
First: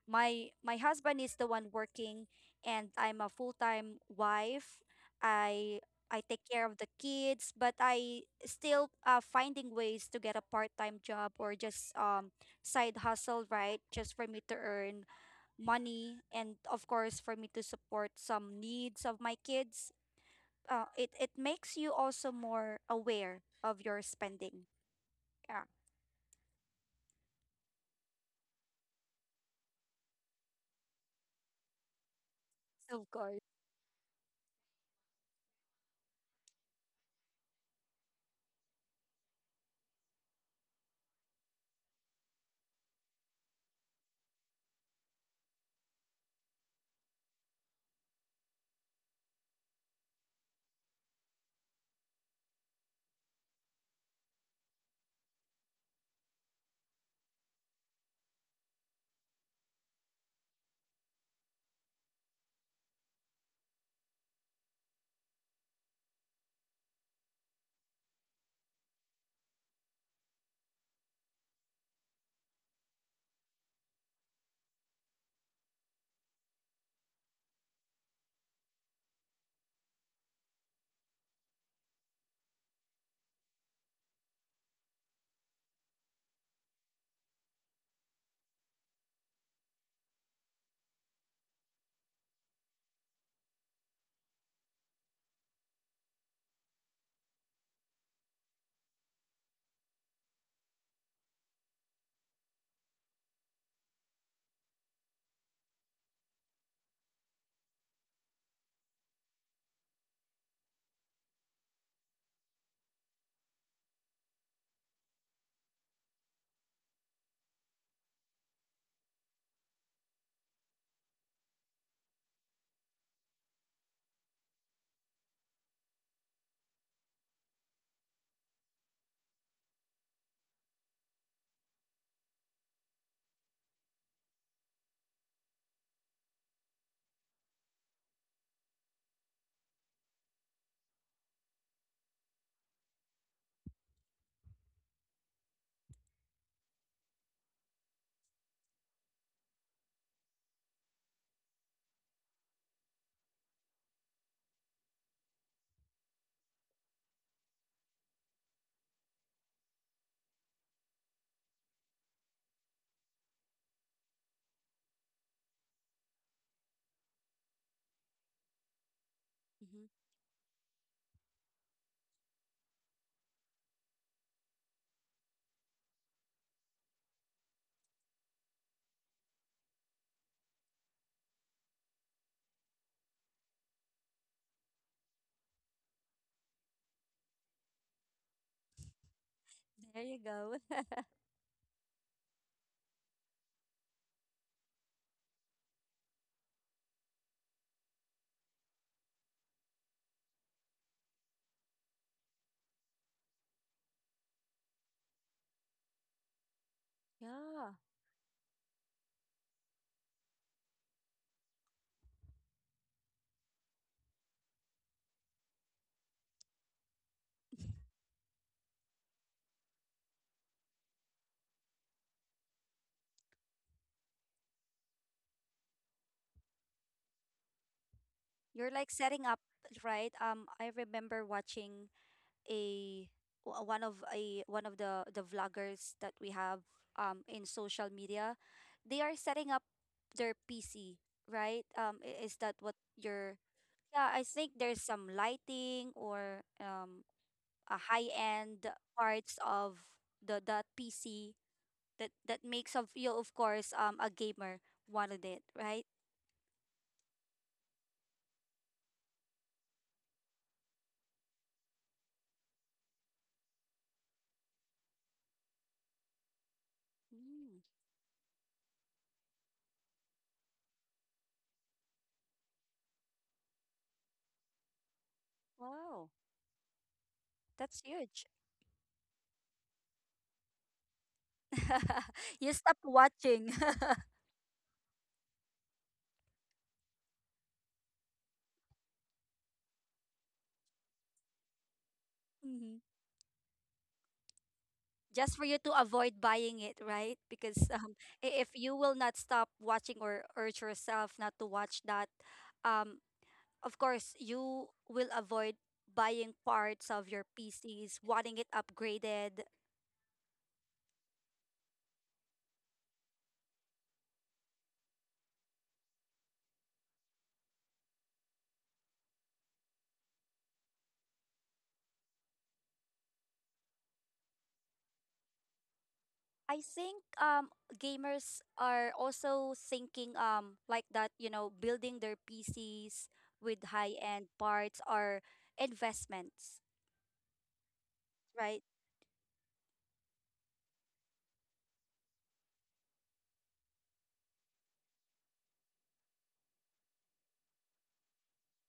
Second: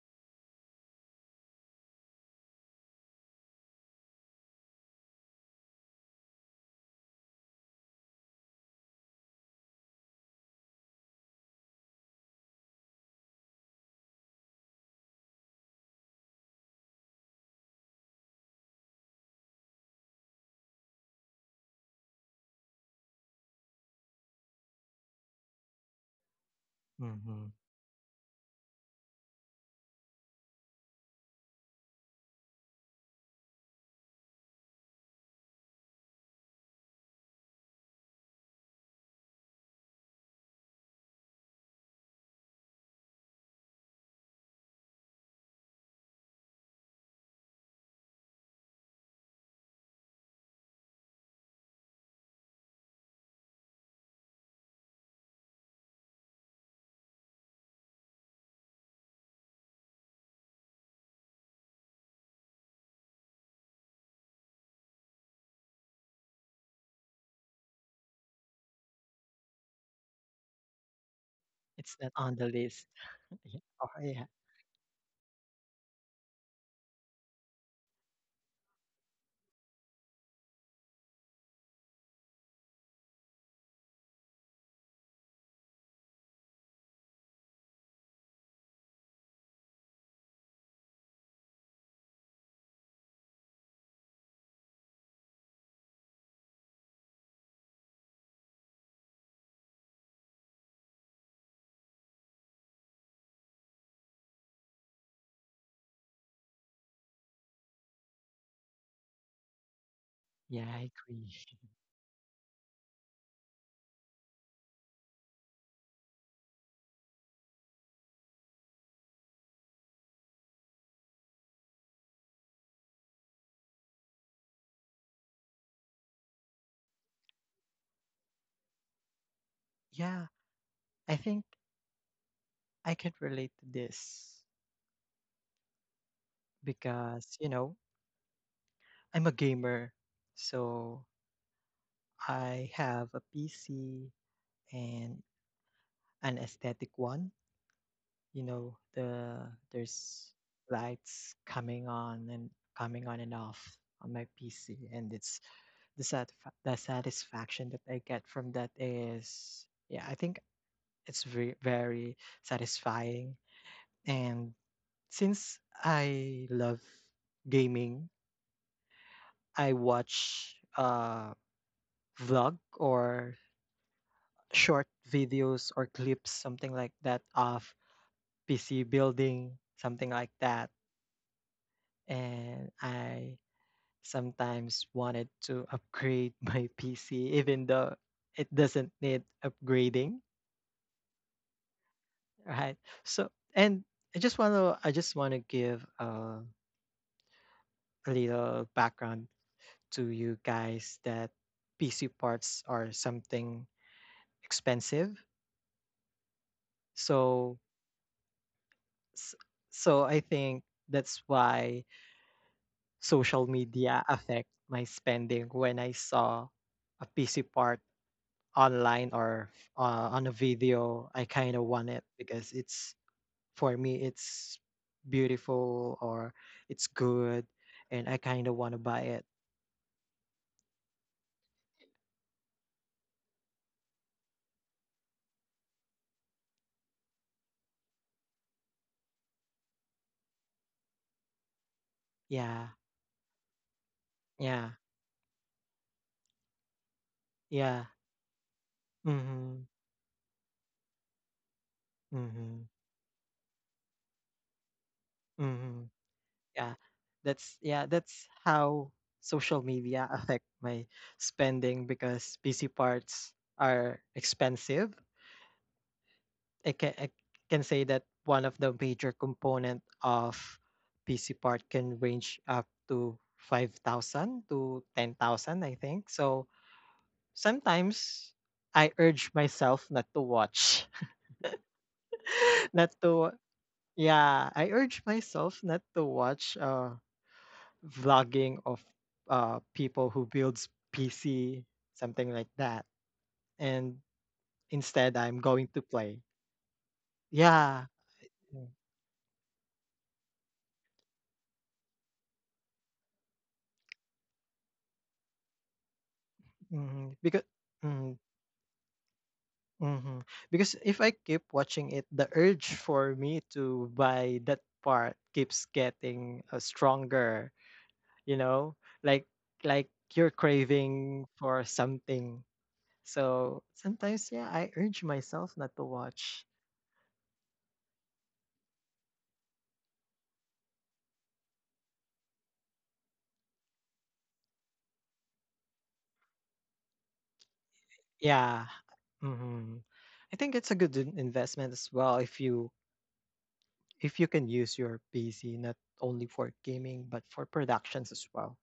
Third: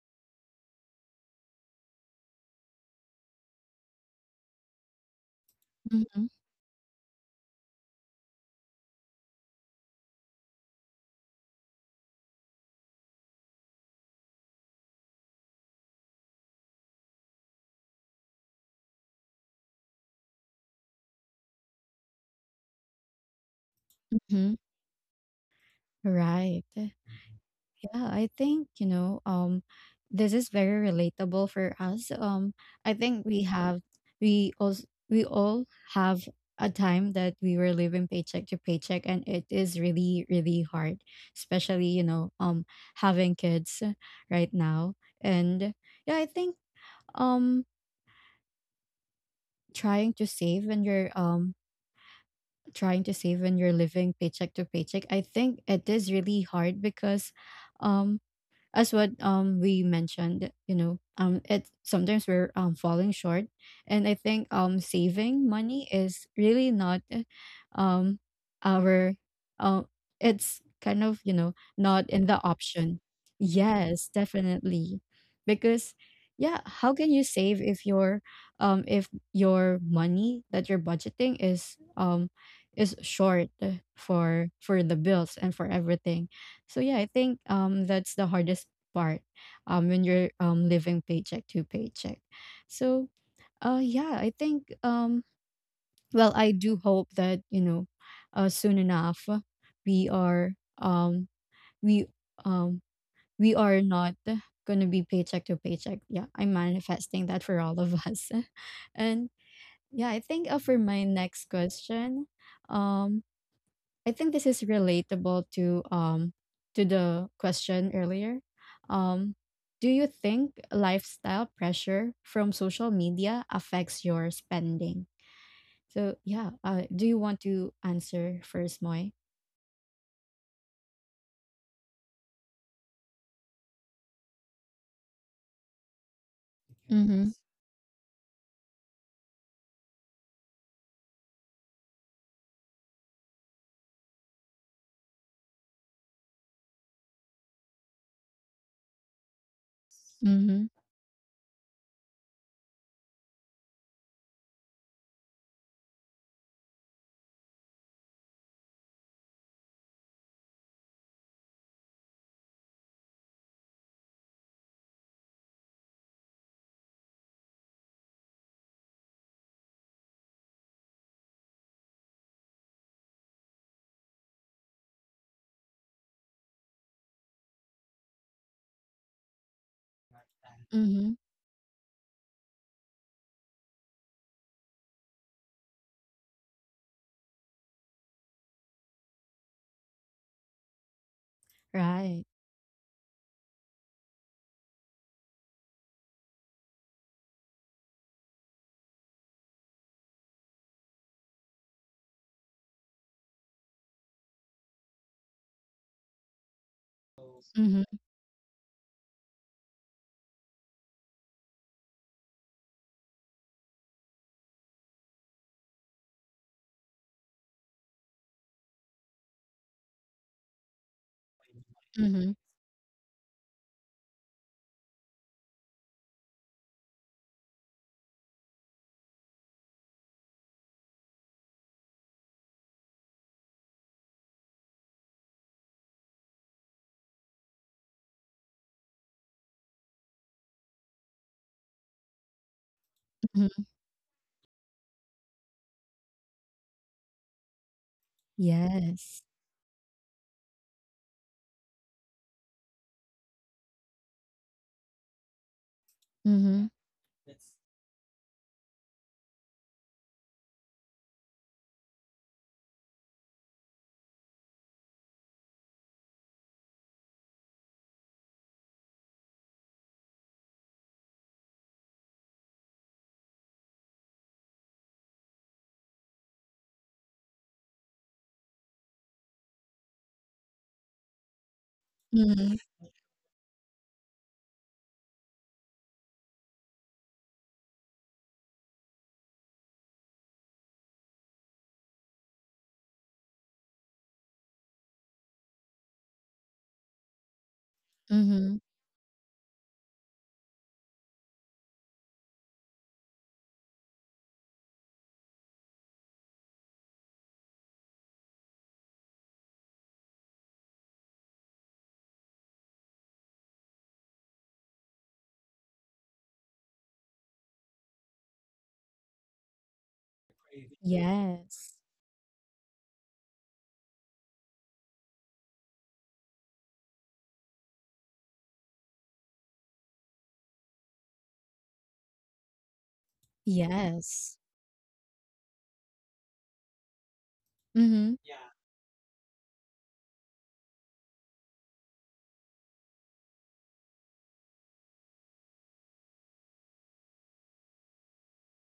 C: my my husband is the one working and I'm a full-time wife. I I
A: Mm-hmm.
C: take care of the kids, but I still uh, finding ways to get a part-time job or just um side hustle, right? Just for me to earn money and of course for me to support some needs of my kids. Uh, it it makes you also more aware of your
A: Mhm.
C: spending. Yeah,
A: Right.
B: mm-hmm.
A: Yeah, I think, you know, um this is very relatable for us. Um I
C: of
A: think
C: course.
A: we have we also we all have a time that we were living paycheck to paycheck, and it is really really hard, especially, you know, um having kids right now. And yeah, I think um trying to save when you're um trying to save when you're living paycheck to paycheck, I think it is really hard because um as what um we mentioned, you know um it sometimes we're um falling short. And I think um saving money is really not um our um it's kind of, you know,
B: It's
A: not
B: not
A: in
B: on
A: the
B: the list.
A: option.
B: Yeah, oh,
A: Yes,
B: yeah,
A: definitely. Because yeah, how can you save if your um if your money that you're budgeting is um is short for for the bills and for everything? So yeah, I think um that's the hardest part um when you're um living paycheck to paycheck. So uh yeah, I think um well, I do hope that, you know, uh, soon enough, uh, we are um we um we are not gonna be paycheck to paycheck. Yeah, I'm manifesting that for all of us. And yeah, I think uh,
B: yeah,
A: for
B: I
A: my
B: agree.
A: next question, um I think this is relatable to um to the question earlier. Um, do you think lifestyle pressure from social media affects your spending? So yeah, uh, do you want to answer first, Moy?
B: Yeah, I think I can relate to this
A: Mm-hmm.
B: because, you know, I'm a gamer, so I have a P C and an aesthetic one. You know, the
A: Yes.
B: there's
A: Mm-hmm.
B: lights coming on and coming on and off on my P C, and it's the satisfa- the satisfaction that I get from that is, yeah, I think it's very very satisfying. And since I love gaming, I
C: Hmm.
B: watch uh vlog or short videos or clips, something like that, of P C building, something like that.
A: Mm-hmm.
B: And I sometimes wanted to upgrade my P C, even though it doesn't need
C: There you
B: upgrading,
C: go.
A: Right.
B: right? So, and I just want to, I just want to give uh, a little background to you guys that P C parts are something expensive. So,
C: Yeah.
A: Mm-hmm.
B: s- so I think that's why social media affect my spending when I saw a piece of art online or uh, on a video, I kind of want it
A: Mm-hmm.
B: because it's, for me, it's beautiful or it's good, and I kind of
C: You're
B: want to
C: like
B: buy
C: setting
B: it.
C: up, right? Um, I remember watching a w- one of a one of the the vloggers that we have um in social media. They are setting up their P C, right? Um, i- is that
B: Yeah,
C: what you're?
A: Mm-hmm.
C: Yeah, I think
B: yeah,
C: there's some lighting or um a
B: yeah.
C: high end
A: Yes.
C: parts
B: Mhm,
C: of the that P C that that
B: mhm,
C: makes of you, of course, um, a gamer wanted it, right?
B: mhm.
A: Mm-hmm.
B: Yeah, that's yeah that's how social media affect my spending, because P C parts are expensive. I can I
C: Mm,
B: can say that one of the major component of P C part can range up to five thousand to ten thousand, I
C: wow,
B: think. So
C: that's huge.
B: sometimes I urge myself not to watch.
A: Yeah.
C: You
A: Mm-hmm.
C: stop
B: not to
C: watching.
B: Yeah, I urge myself not to watch uh vlogging of uh people who builds P C, something like
C: Mhm.
B: that, and instead
C: Just for
B: I'm
C: you to
B: going to
C: avoid
B: play.
C: buying it, right? Because
B: Yeah.
C: um, i- if
A: Mm-hmm.
C: you will not stop watching or urge yourself not to watch that, um, of course, you will avoid buying parts of
B: Mm-hmm.
C: your
B: Because
C: P Cs,
B: mm-hmm.
C: wanting it upgraded.
B: Mhm. Because if I keep watching it, the urge for me to buy that part keeps getting uh, stronger, you know? Like like you're craving for
A: Yes.
B: something. So sometimes, yeah, I urge myself not to watch.
C: I think um, gamers are also thinking um, like that, you know, building their P Cs with high end
A: Yes.
C: parts are investments,
A: Mm-hmm.
C: right?
B: Yeah. Mhm. I think it's a good in- investment as well if you if you can use your P C not only for gaming but for productions as well.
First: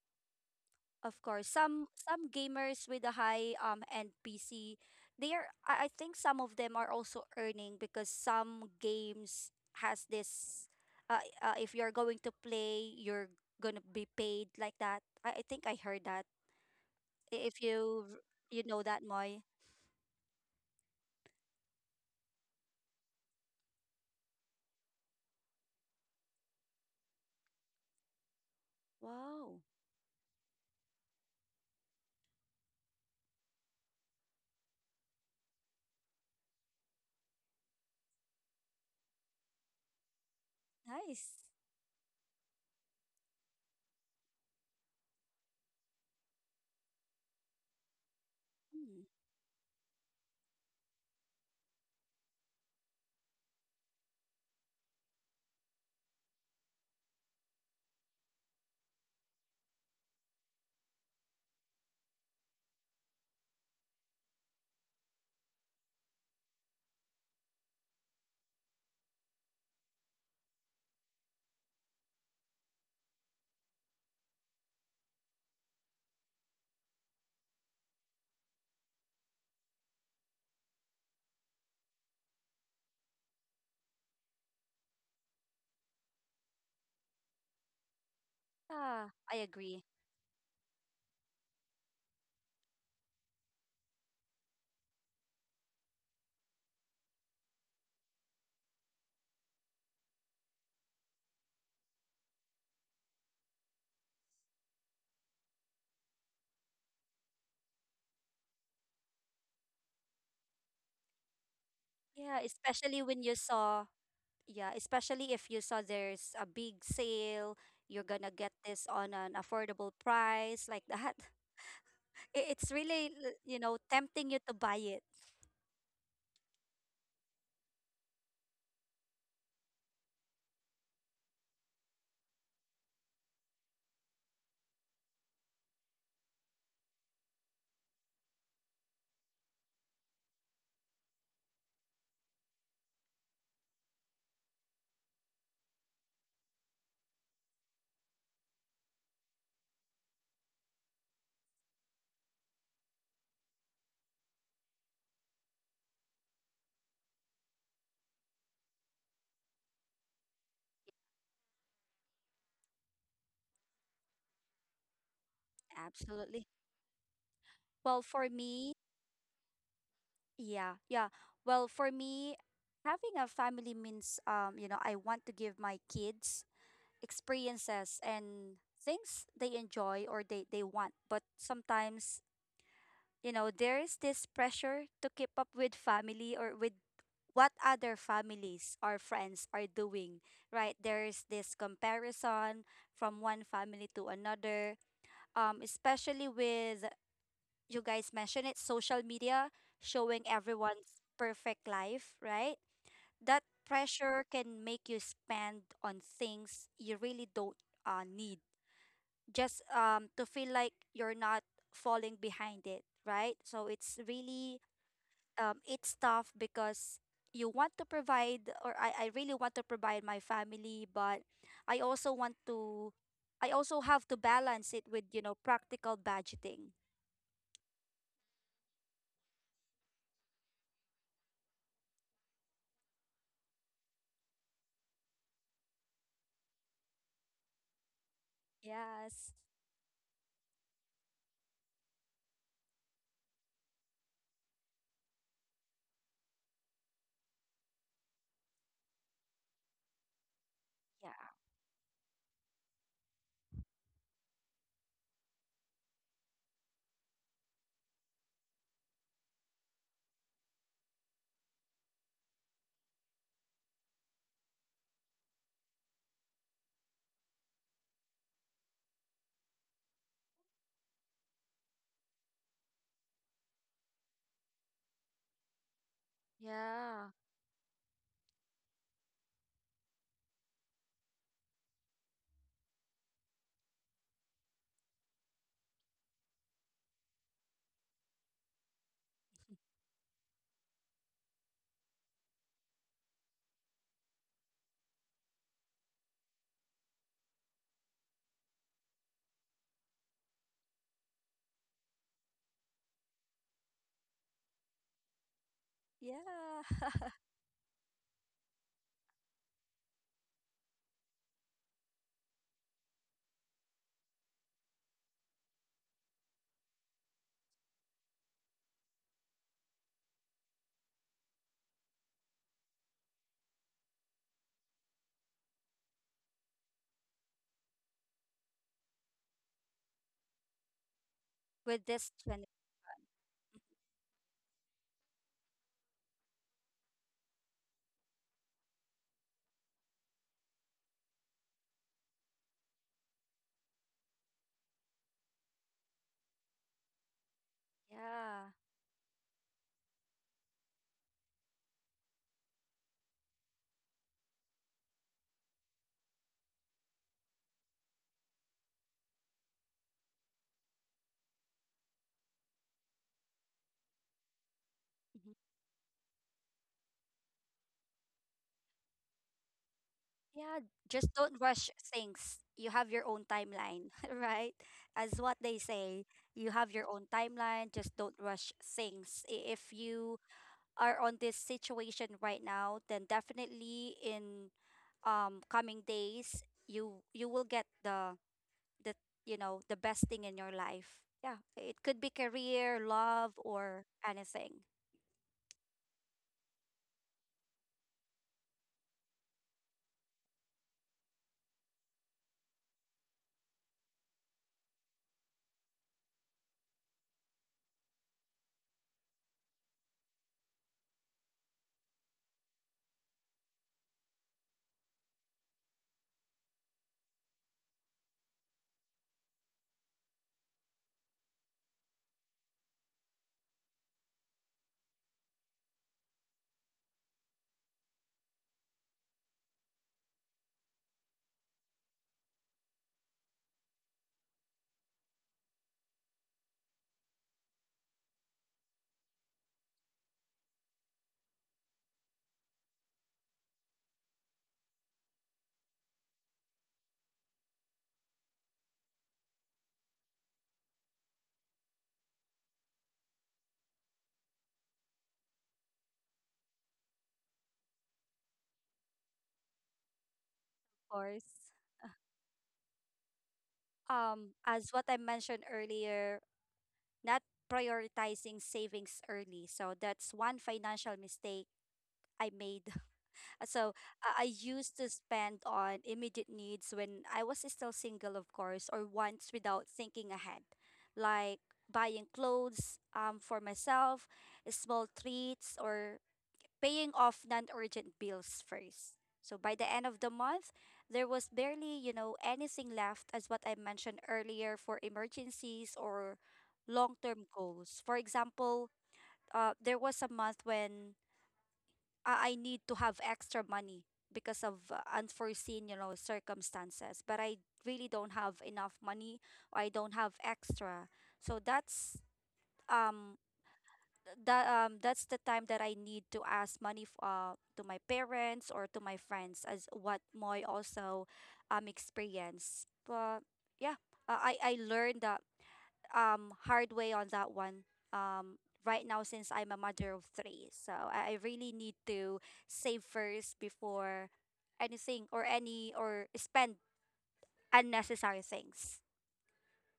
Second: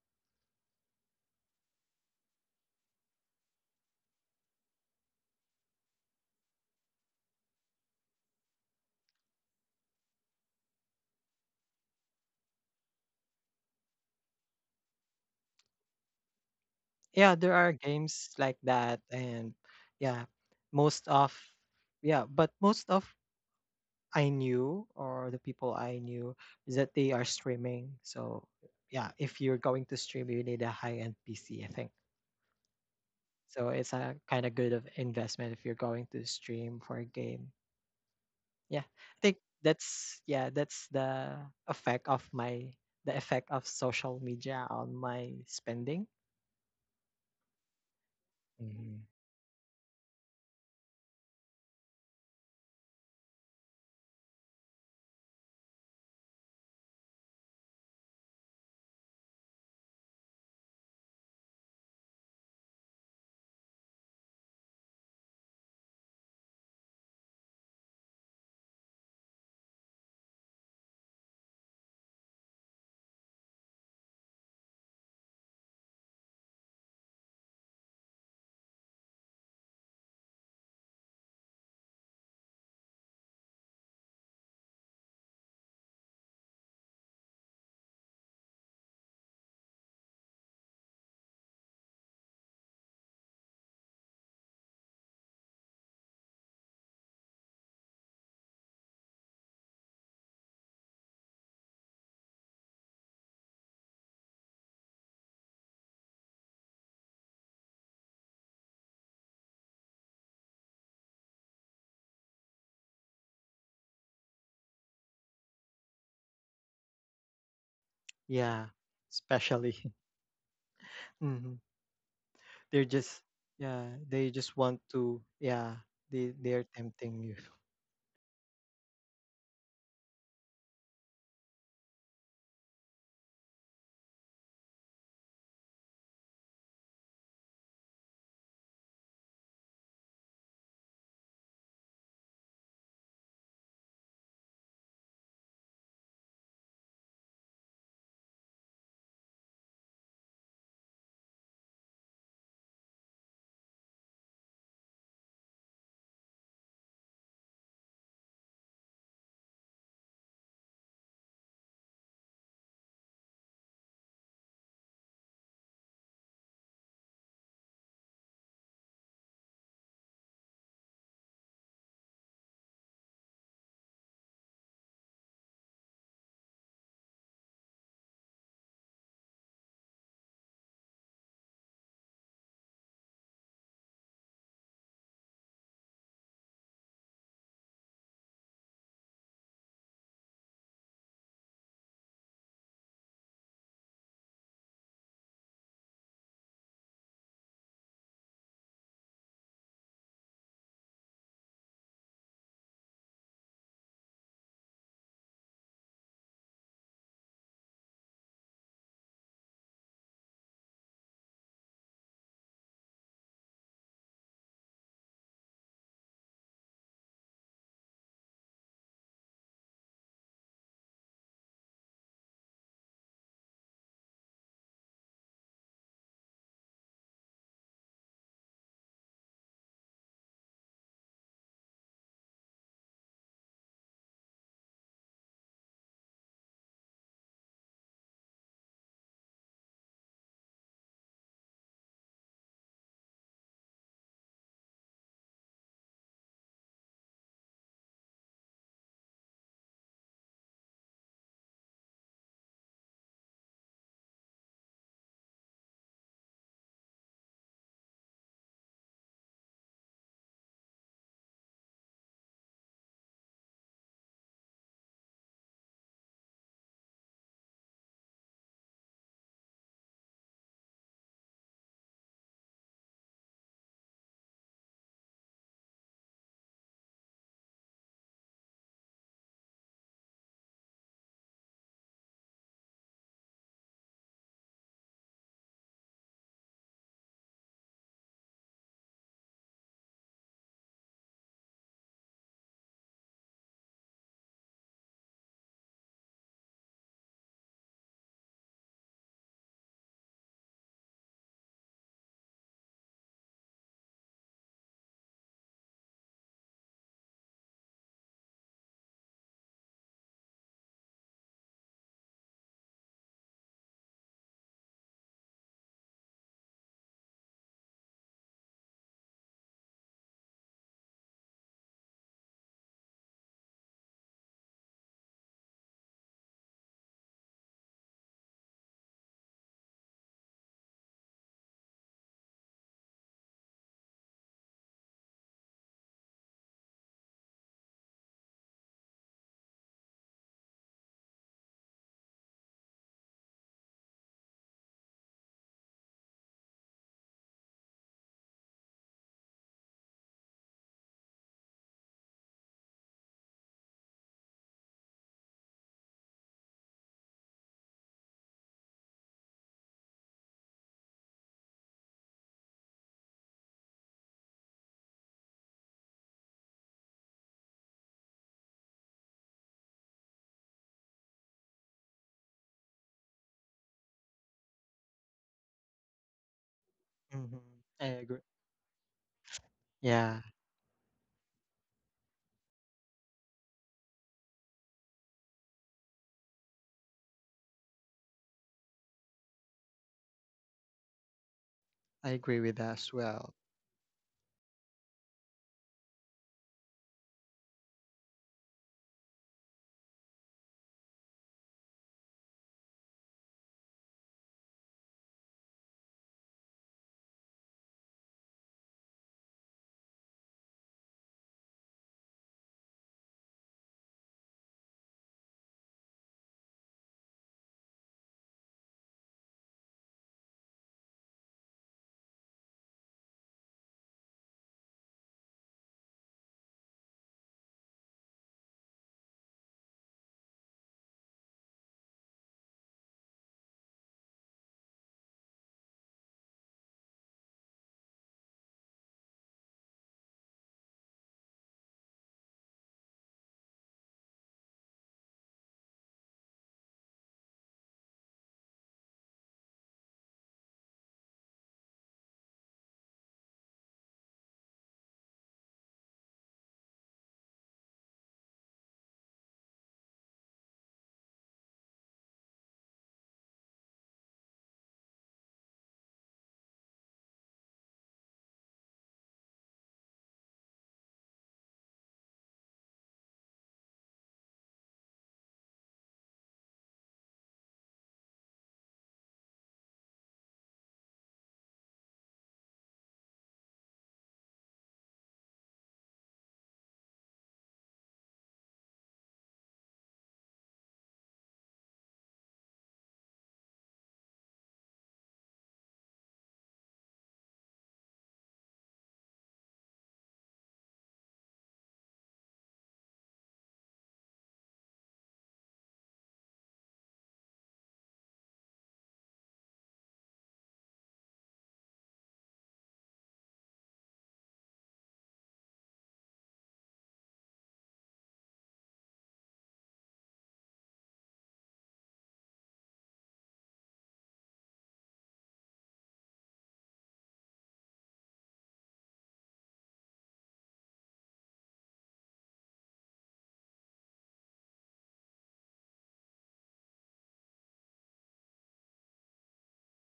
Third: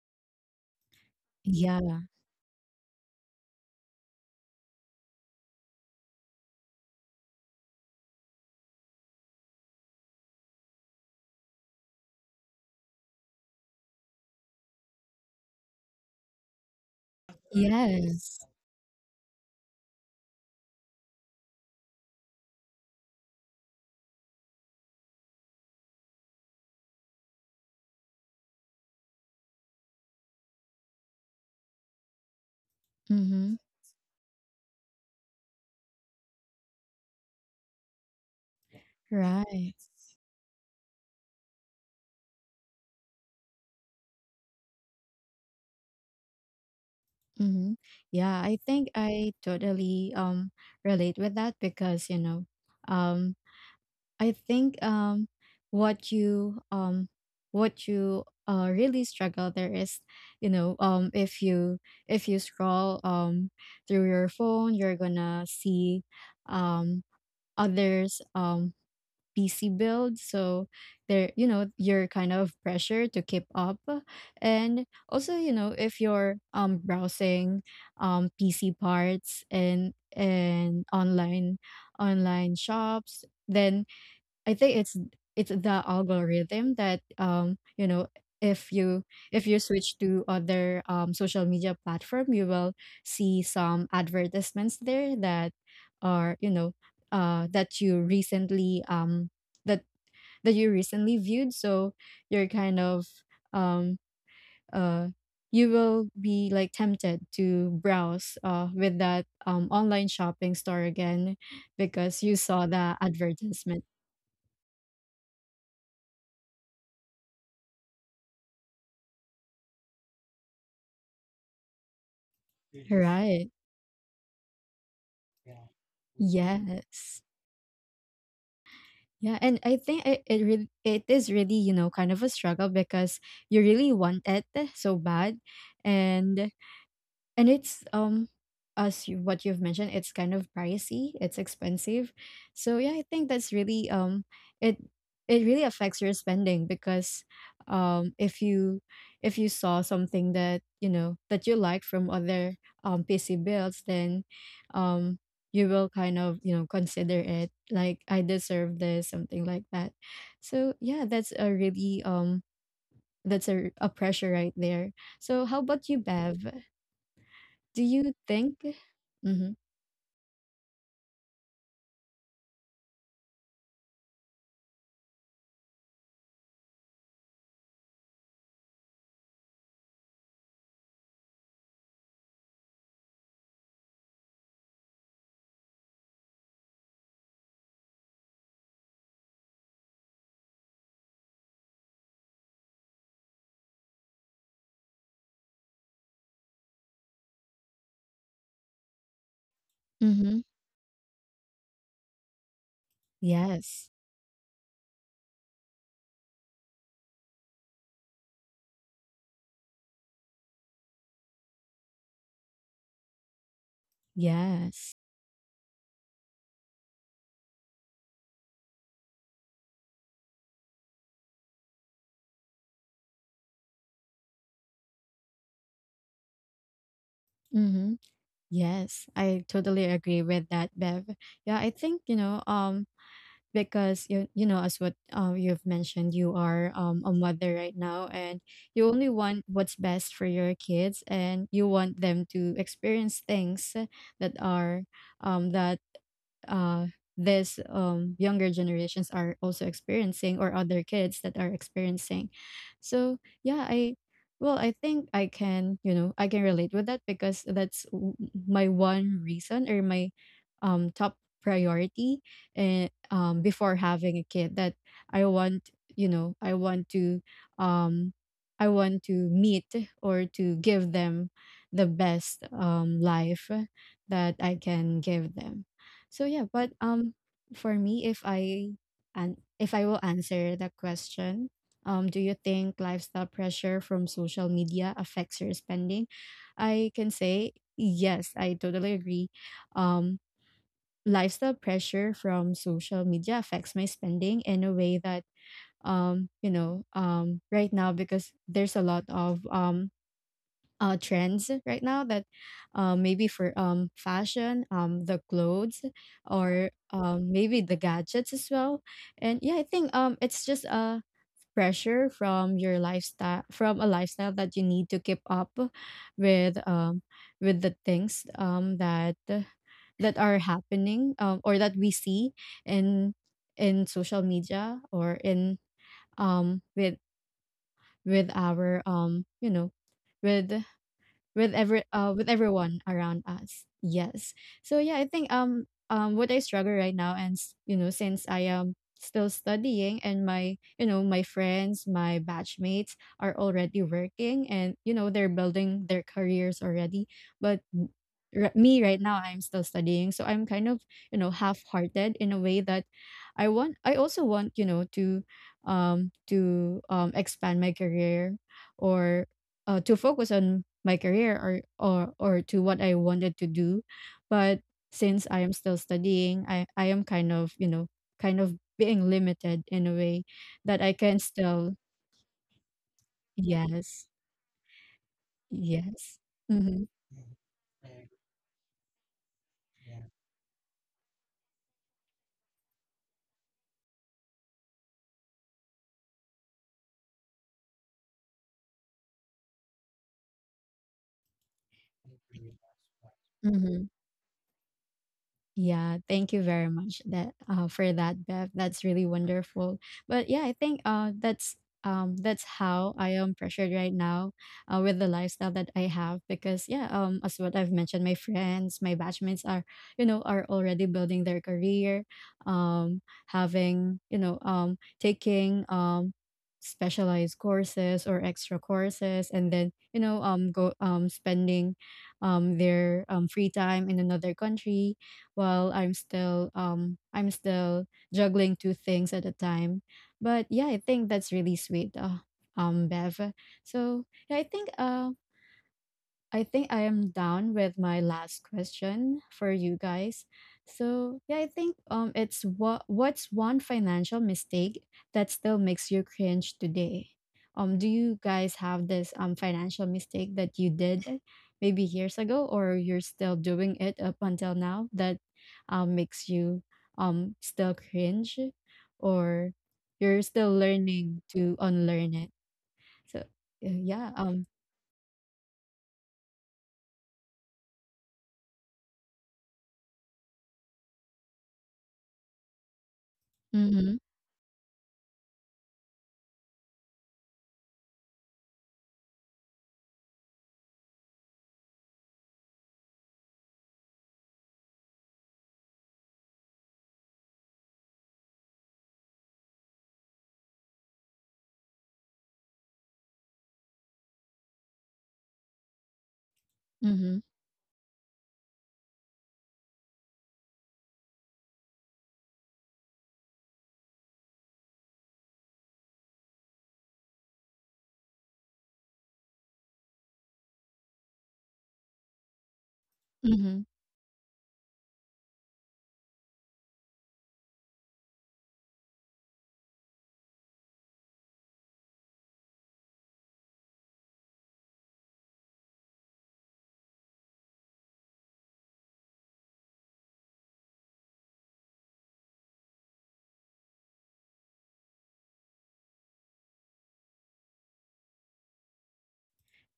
C: Of course, some
A: Yeah.
C: some gamers with a high um end P C, they are. I I think some of them are also earning because some games has this. Uh, uh, if you're going to play, you're gonna be paid like that. I, I think I heard that.
B: Yeah,
C: I-
B: there
C: If
B: are
C: you r-
B: games
A: Yes.
B: like
C: you know
B: that.
C: that, Moy.
B: And yeah, most of yeah, but most of I knew or the people I knew is that they are streaming. So yeah, if you're
C: Wow,
B: going to stream, you need a high-end P C, I think.
A: Mm-hmm.
B: So it's a kind of good of investment if you're going to stream for a game. Yeah. I think
A: Right.
B: that's yeah, that's
C: nice.
B: the effect of my the effect of social media on my spending.
A: Mm-hmm. Yeah, I think
C: Mm.
B: Hmm.
A: I totally um relate with that because, you know, um, I think um what you um what you uh, really struggle there is, you know, um, if you if you scroll um through your phone, you're gonna see um others um P C build. So there, you know, you're kind of pressure to keep up. And also, you know, if you're um browsing um P C parts, and and online online shops, then I think it's it's the algorithm that, um you know, if you
C: Yeah, I
A: if you
C: agree.
A: switch to other um social media platform, you will see some advertisements there that are, you know, uh, that you recently um that that you recently viewed. So you're kind of um uh you will be like tempted to browse uh, with that um online shopping store again because you
C: Yeah,
A: saw the
C: especially when you
A: advertisement,
C: saw. Yeah, especially if you saw there's a big sale, you're gonna get
B: Yeah,
C: this on an
B: especially.
C: affordable price like that. I- It's
B: They're just
C: really, l-
A: right?
C: you know,
B: Yeah, they
C: tempting you
B: just
C: to buy
B: want
C: it.
B: to yeah, they they're tempting
A: Yes.
B: you.
A: Yeah, and I think it it, really, it is really, you know, kind of a struggle because you really want it, eh, so bad. and and it's um as you, what you've mentioned, it's kind of pricey, it's expensive. So yeah, I think that's really um it it really affects your spending because um if you if you saw something that you know that you like from other um P C builds, then um you will kind of, you know, consider it like I deserve this, something like that. So yeah, that's a really um that's a, a pressure right there. So how about you, Bev?
C: Absolutely.
A: Do
C: Well,
A: you
C: for
A: think?
C: me,
A: Mhm.
C: yeah, yeah. Well, for me, having a family means, um, you know, I want to give my kids experiences and things they enjoy or they they want. But sometimes you know, there is this pressure to keep up with family or with what other families or friends are doing, right? There is this comparison from one family to another, um, especially with, you guys mentioned it, social media showing
A: Mhm.
C: everyone's perfect life, right? That
A: Yes.
C: pressure can make you spend on things you really don't uh, need just um, to feel like you're not falling behind it, right? So it's really
A: Yes.
C: um, it's tough because you want to provide or I, I really want to provide my family, but I also want to I also have to balance it with you know practical budgeting.
A: Mhm. Yes. I totally agree with that, Bev. Yeah, I think, you know, um, because you you know, as what um you've mentioned, you are um a mother right now and you only want
C: Yes,
A: what's best for your kids and you want them to experience things that are um that uh, this um, younger generations are also experiencing, or other kids that
C: yeah.
A: are experiencing. So yeah, I well, I think I can, you know, I can relate with that because that's w- my one reason, or my um, top priority, and um, before having a kid, that I want, you know, I want to um, I want to meet or to give them the best um, life that I can give them. So yeah, but um
C: Yeah.
A: for me, if I and if I will answer the question, um, do you think lifestyle pressure from social media affects your spending? I can say yes, I totally agree. Um, lifestyle pressure from social media affects my spending in a way that um you know um, right now because there's a lot of um, uh, trends right now that uh, maybe for um, fashion um, the clothes or
C: Yeah,
A: um, maybe the gadgets as well. And yeah, I think um it's just a pressure from your lifestyle, from a lifestyle that you need to keep up with um, with the things um that that are happening um, or that we see in in social media or in um, with with our um, you know, with with every
C: with
A: uh,
C: this
A: with
C: generation.
A: everyone around us. Yes. So yeah, I think um um what I struggle right now and s- you know, since I am still studying, and my, you know, my friends, my batchmates are already working and, you know, they're building their careers already, but m- r-
C: Yeah.
A: me right now I'm still studying. So I'm kind of, you know, half-hearted in a way that I want, I also want, you know, to um to um expand my career or uh, to focus on my career, or, or or to what I wanted to do. But since I
C: Mhm.
A: am still studying, I, I am kind of, you know, kind of being limited in a way
C: Yeah,
A: that I can
C: just don't
A: still
C: rush things. You have your own timeline,
A: yes.
C: right? As what they say,
A: Yes.
C: you have
A: Mm-hmm.
C: your own
B: Hmm.
C: timeline,
B: I
C: just
B: agree.
C: don't rush things. I- If
B: Yeah,
C: you are on this situation right now, then definitely in um coming days you you will get the the you know the best thing in your life. Yeah, it could
B: I
C: be
B: agree with that
C: career,
B: as well.
C: love, or
A: Mm-hmm.
C: anything.
A: Yeah, thank you very much, that uh, for that, Bev. That's really wonderful. But yeah, I think uh, that's um, that's how I am pressured right now uh, with the lifestyle that I have because yeah, um, as what I've mentioned, my friends, my batchmates are, you know, are already building their career, um, having, you know, um, taking um, specialized courses or extra courses, and then, you know, um, go um, spending um, their um, free time in another country while I'm still um I'm still juggling two things at a time. But yeah, I think that's really sweet. Uh, um, Bev. So yeah, I think uh, I think I am down with my last question for you guys. So yeah, I think um it's what what's one financial mistake that still makes you cringe today? Um, do you guys have this um financial mistake that you did maybe years ago, or you're still doing it up until now that um makes you um still cringe, or you're still
C: Of
A: learning
C: course.
A: to unlearn it? So uh, yeah,
C: Um,
A: um,
C: as what I mentioned earlier, not prioritizing savings early. So that's one financial mistake I made. Uh, So
A: mm-hmm,
C: I I used to spend on immediate needs when I was still single, of course, or wants without thinking ahead, like buying clothes um, for myself, small treats, or paying off non-urgent bills first. So by the end of the month, there was barely, you know, anything left, as what I mentioned earlier, for emergencies or
A: mm-hmm,
C: long-term goals. For example, uh, there was a month when uh, I need to have extra money because of uh, unforeseen, you know, circumstances. But I really don't have enough money or I don't have extra. So that's um
A: mm-hmm.
C: that um that's the time that I need to ask money f- uh to my parents or to my friends, as what Moy also um experienced. But yeah, uh, I I learned that um hard way on that one um right now since I'm a mother of three. So I, I really need to save first before anything or any or spend unnecessary things.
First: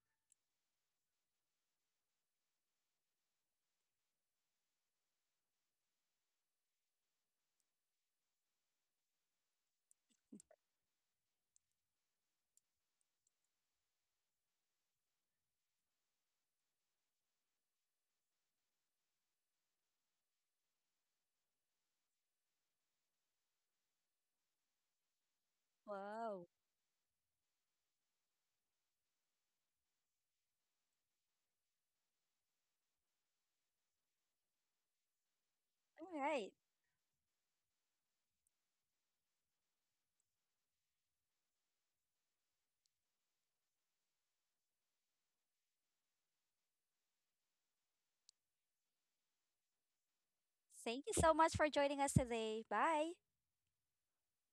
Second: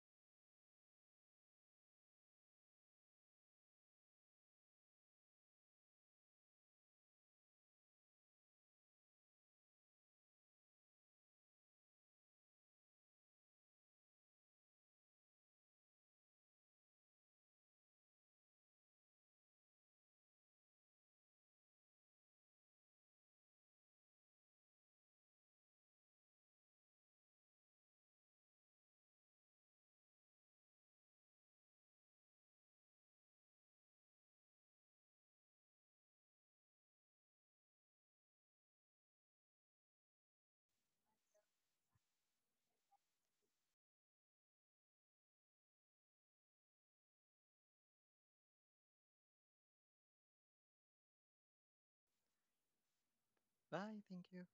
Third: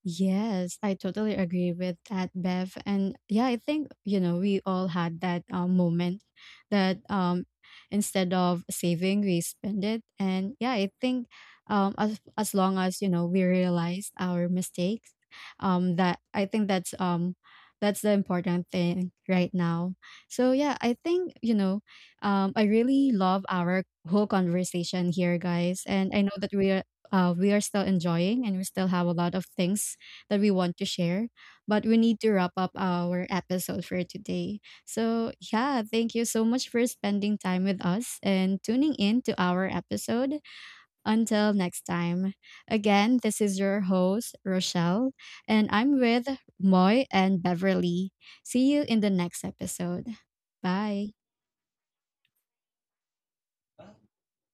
A: Yes, I totally agree with that, Bev. And yeah, I think, you know, we all had that um, moment that um, instead of saving, we spend it. And yeah, I think um, as, as long as, you know, we realize our mistakes, um, that I think that's um, that's the important thing right now. So yeah, I think, you know, um, I really love our whole conversation here, guys. And I know
C: Wow.
A: that we are uh, we are still enjoying and we still have a lot of things that we want to share. But we need to wrap up our episode for today. So, yeah,
C: All
A: thank you so
C: right.
A: much for spending time with us and tuning in to our episode. Until next time. Again, this is your host, Rochelle, and I'm with Moy and Beverly. See you in the next episode.
C: Thank
A: Bye.
C: you so much for joining us today. Bye.
B: Bye, thank you.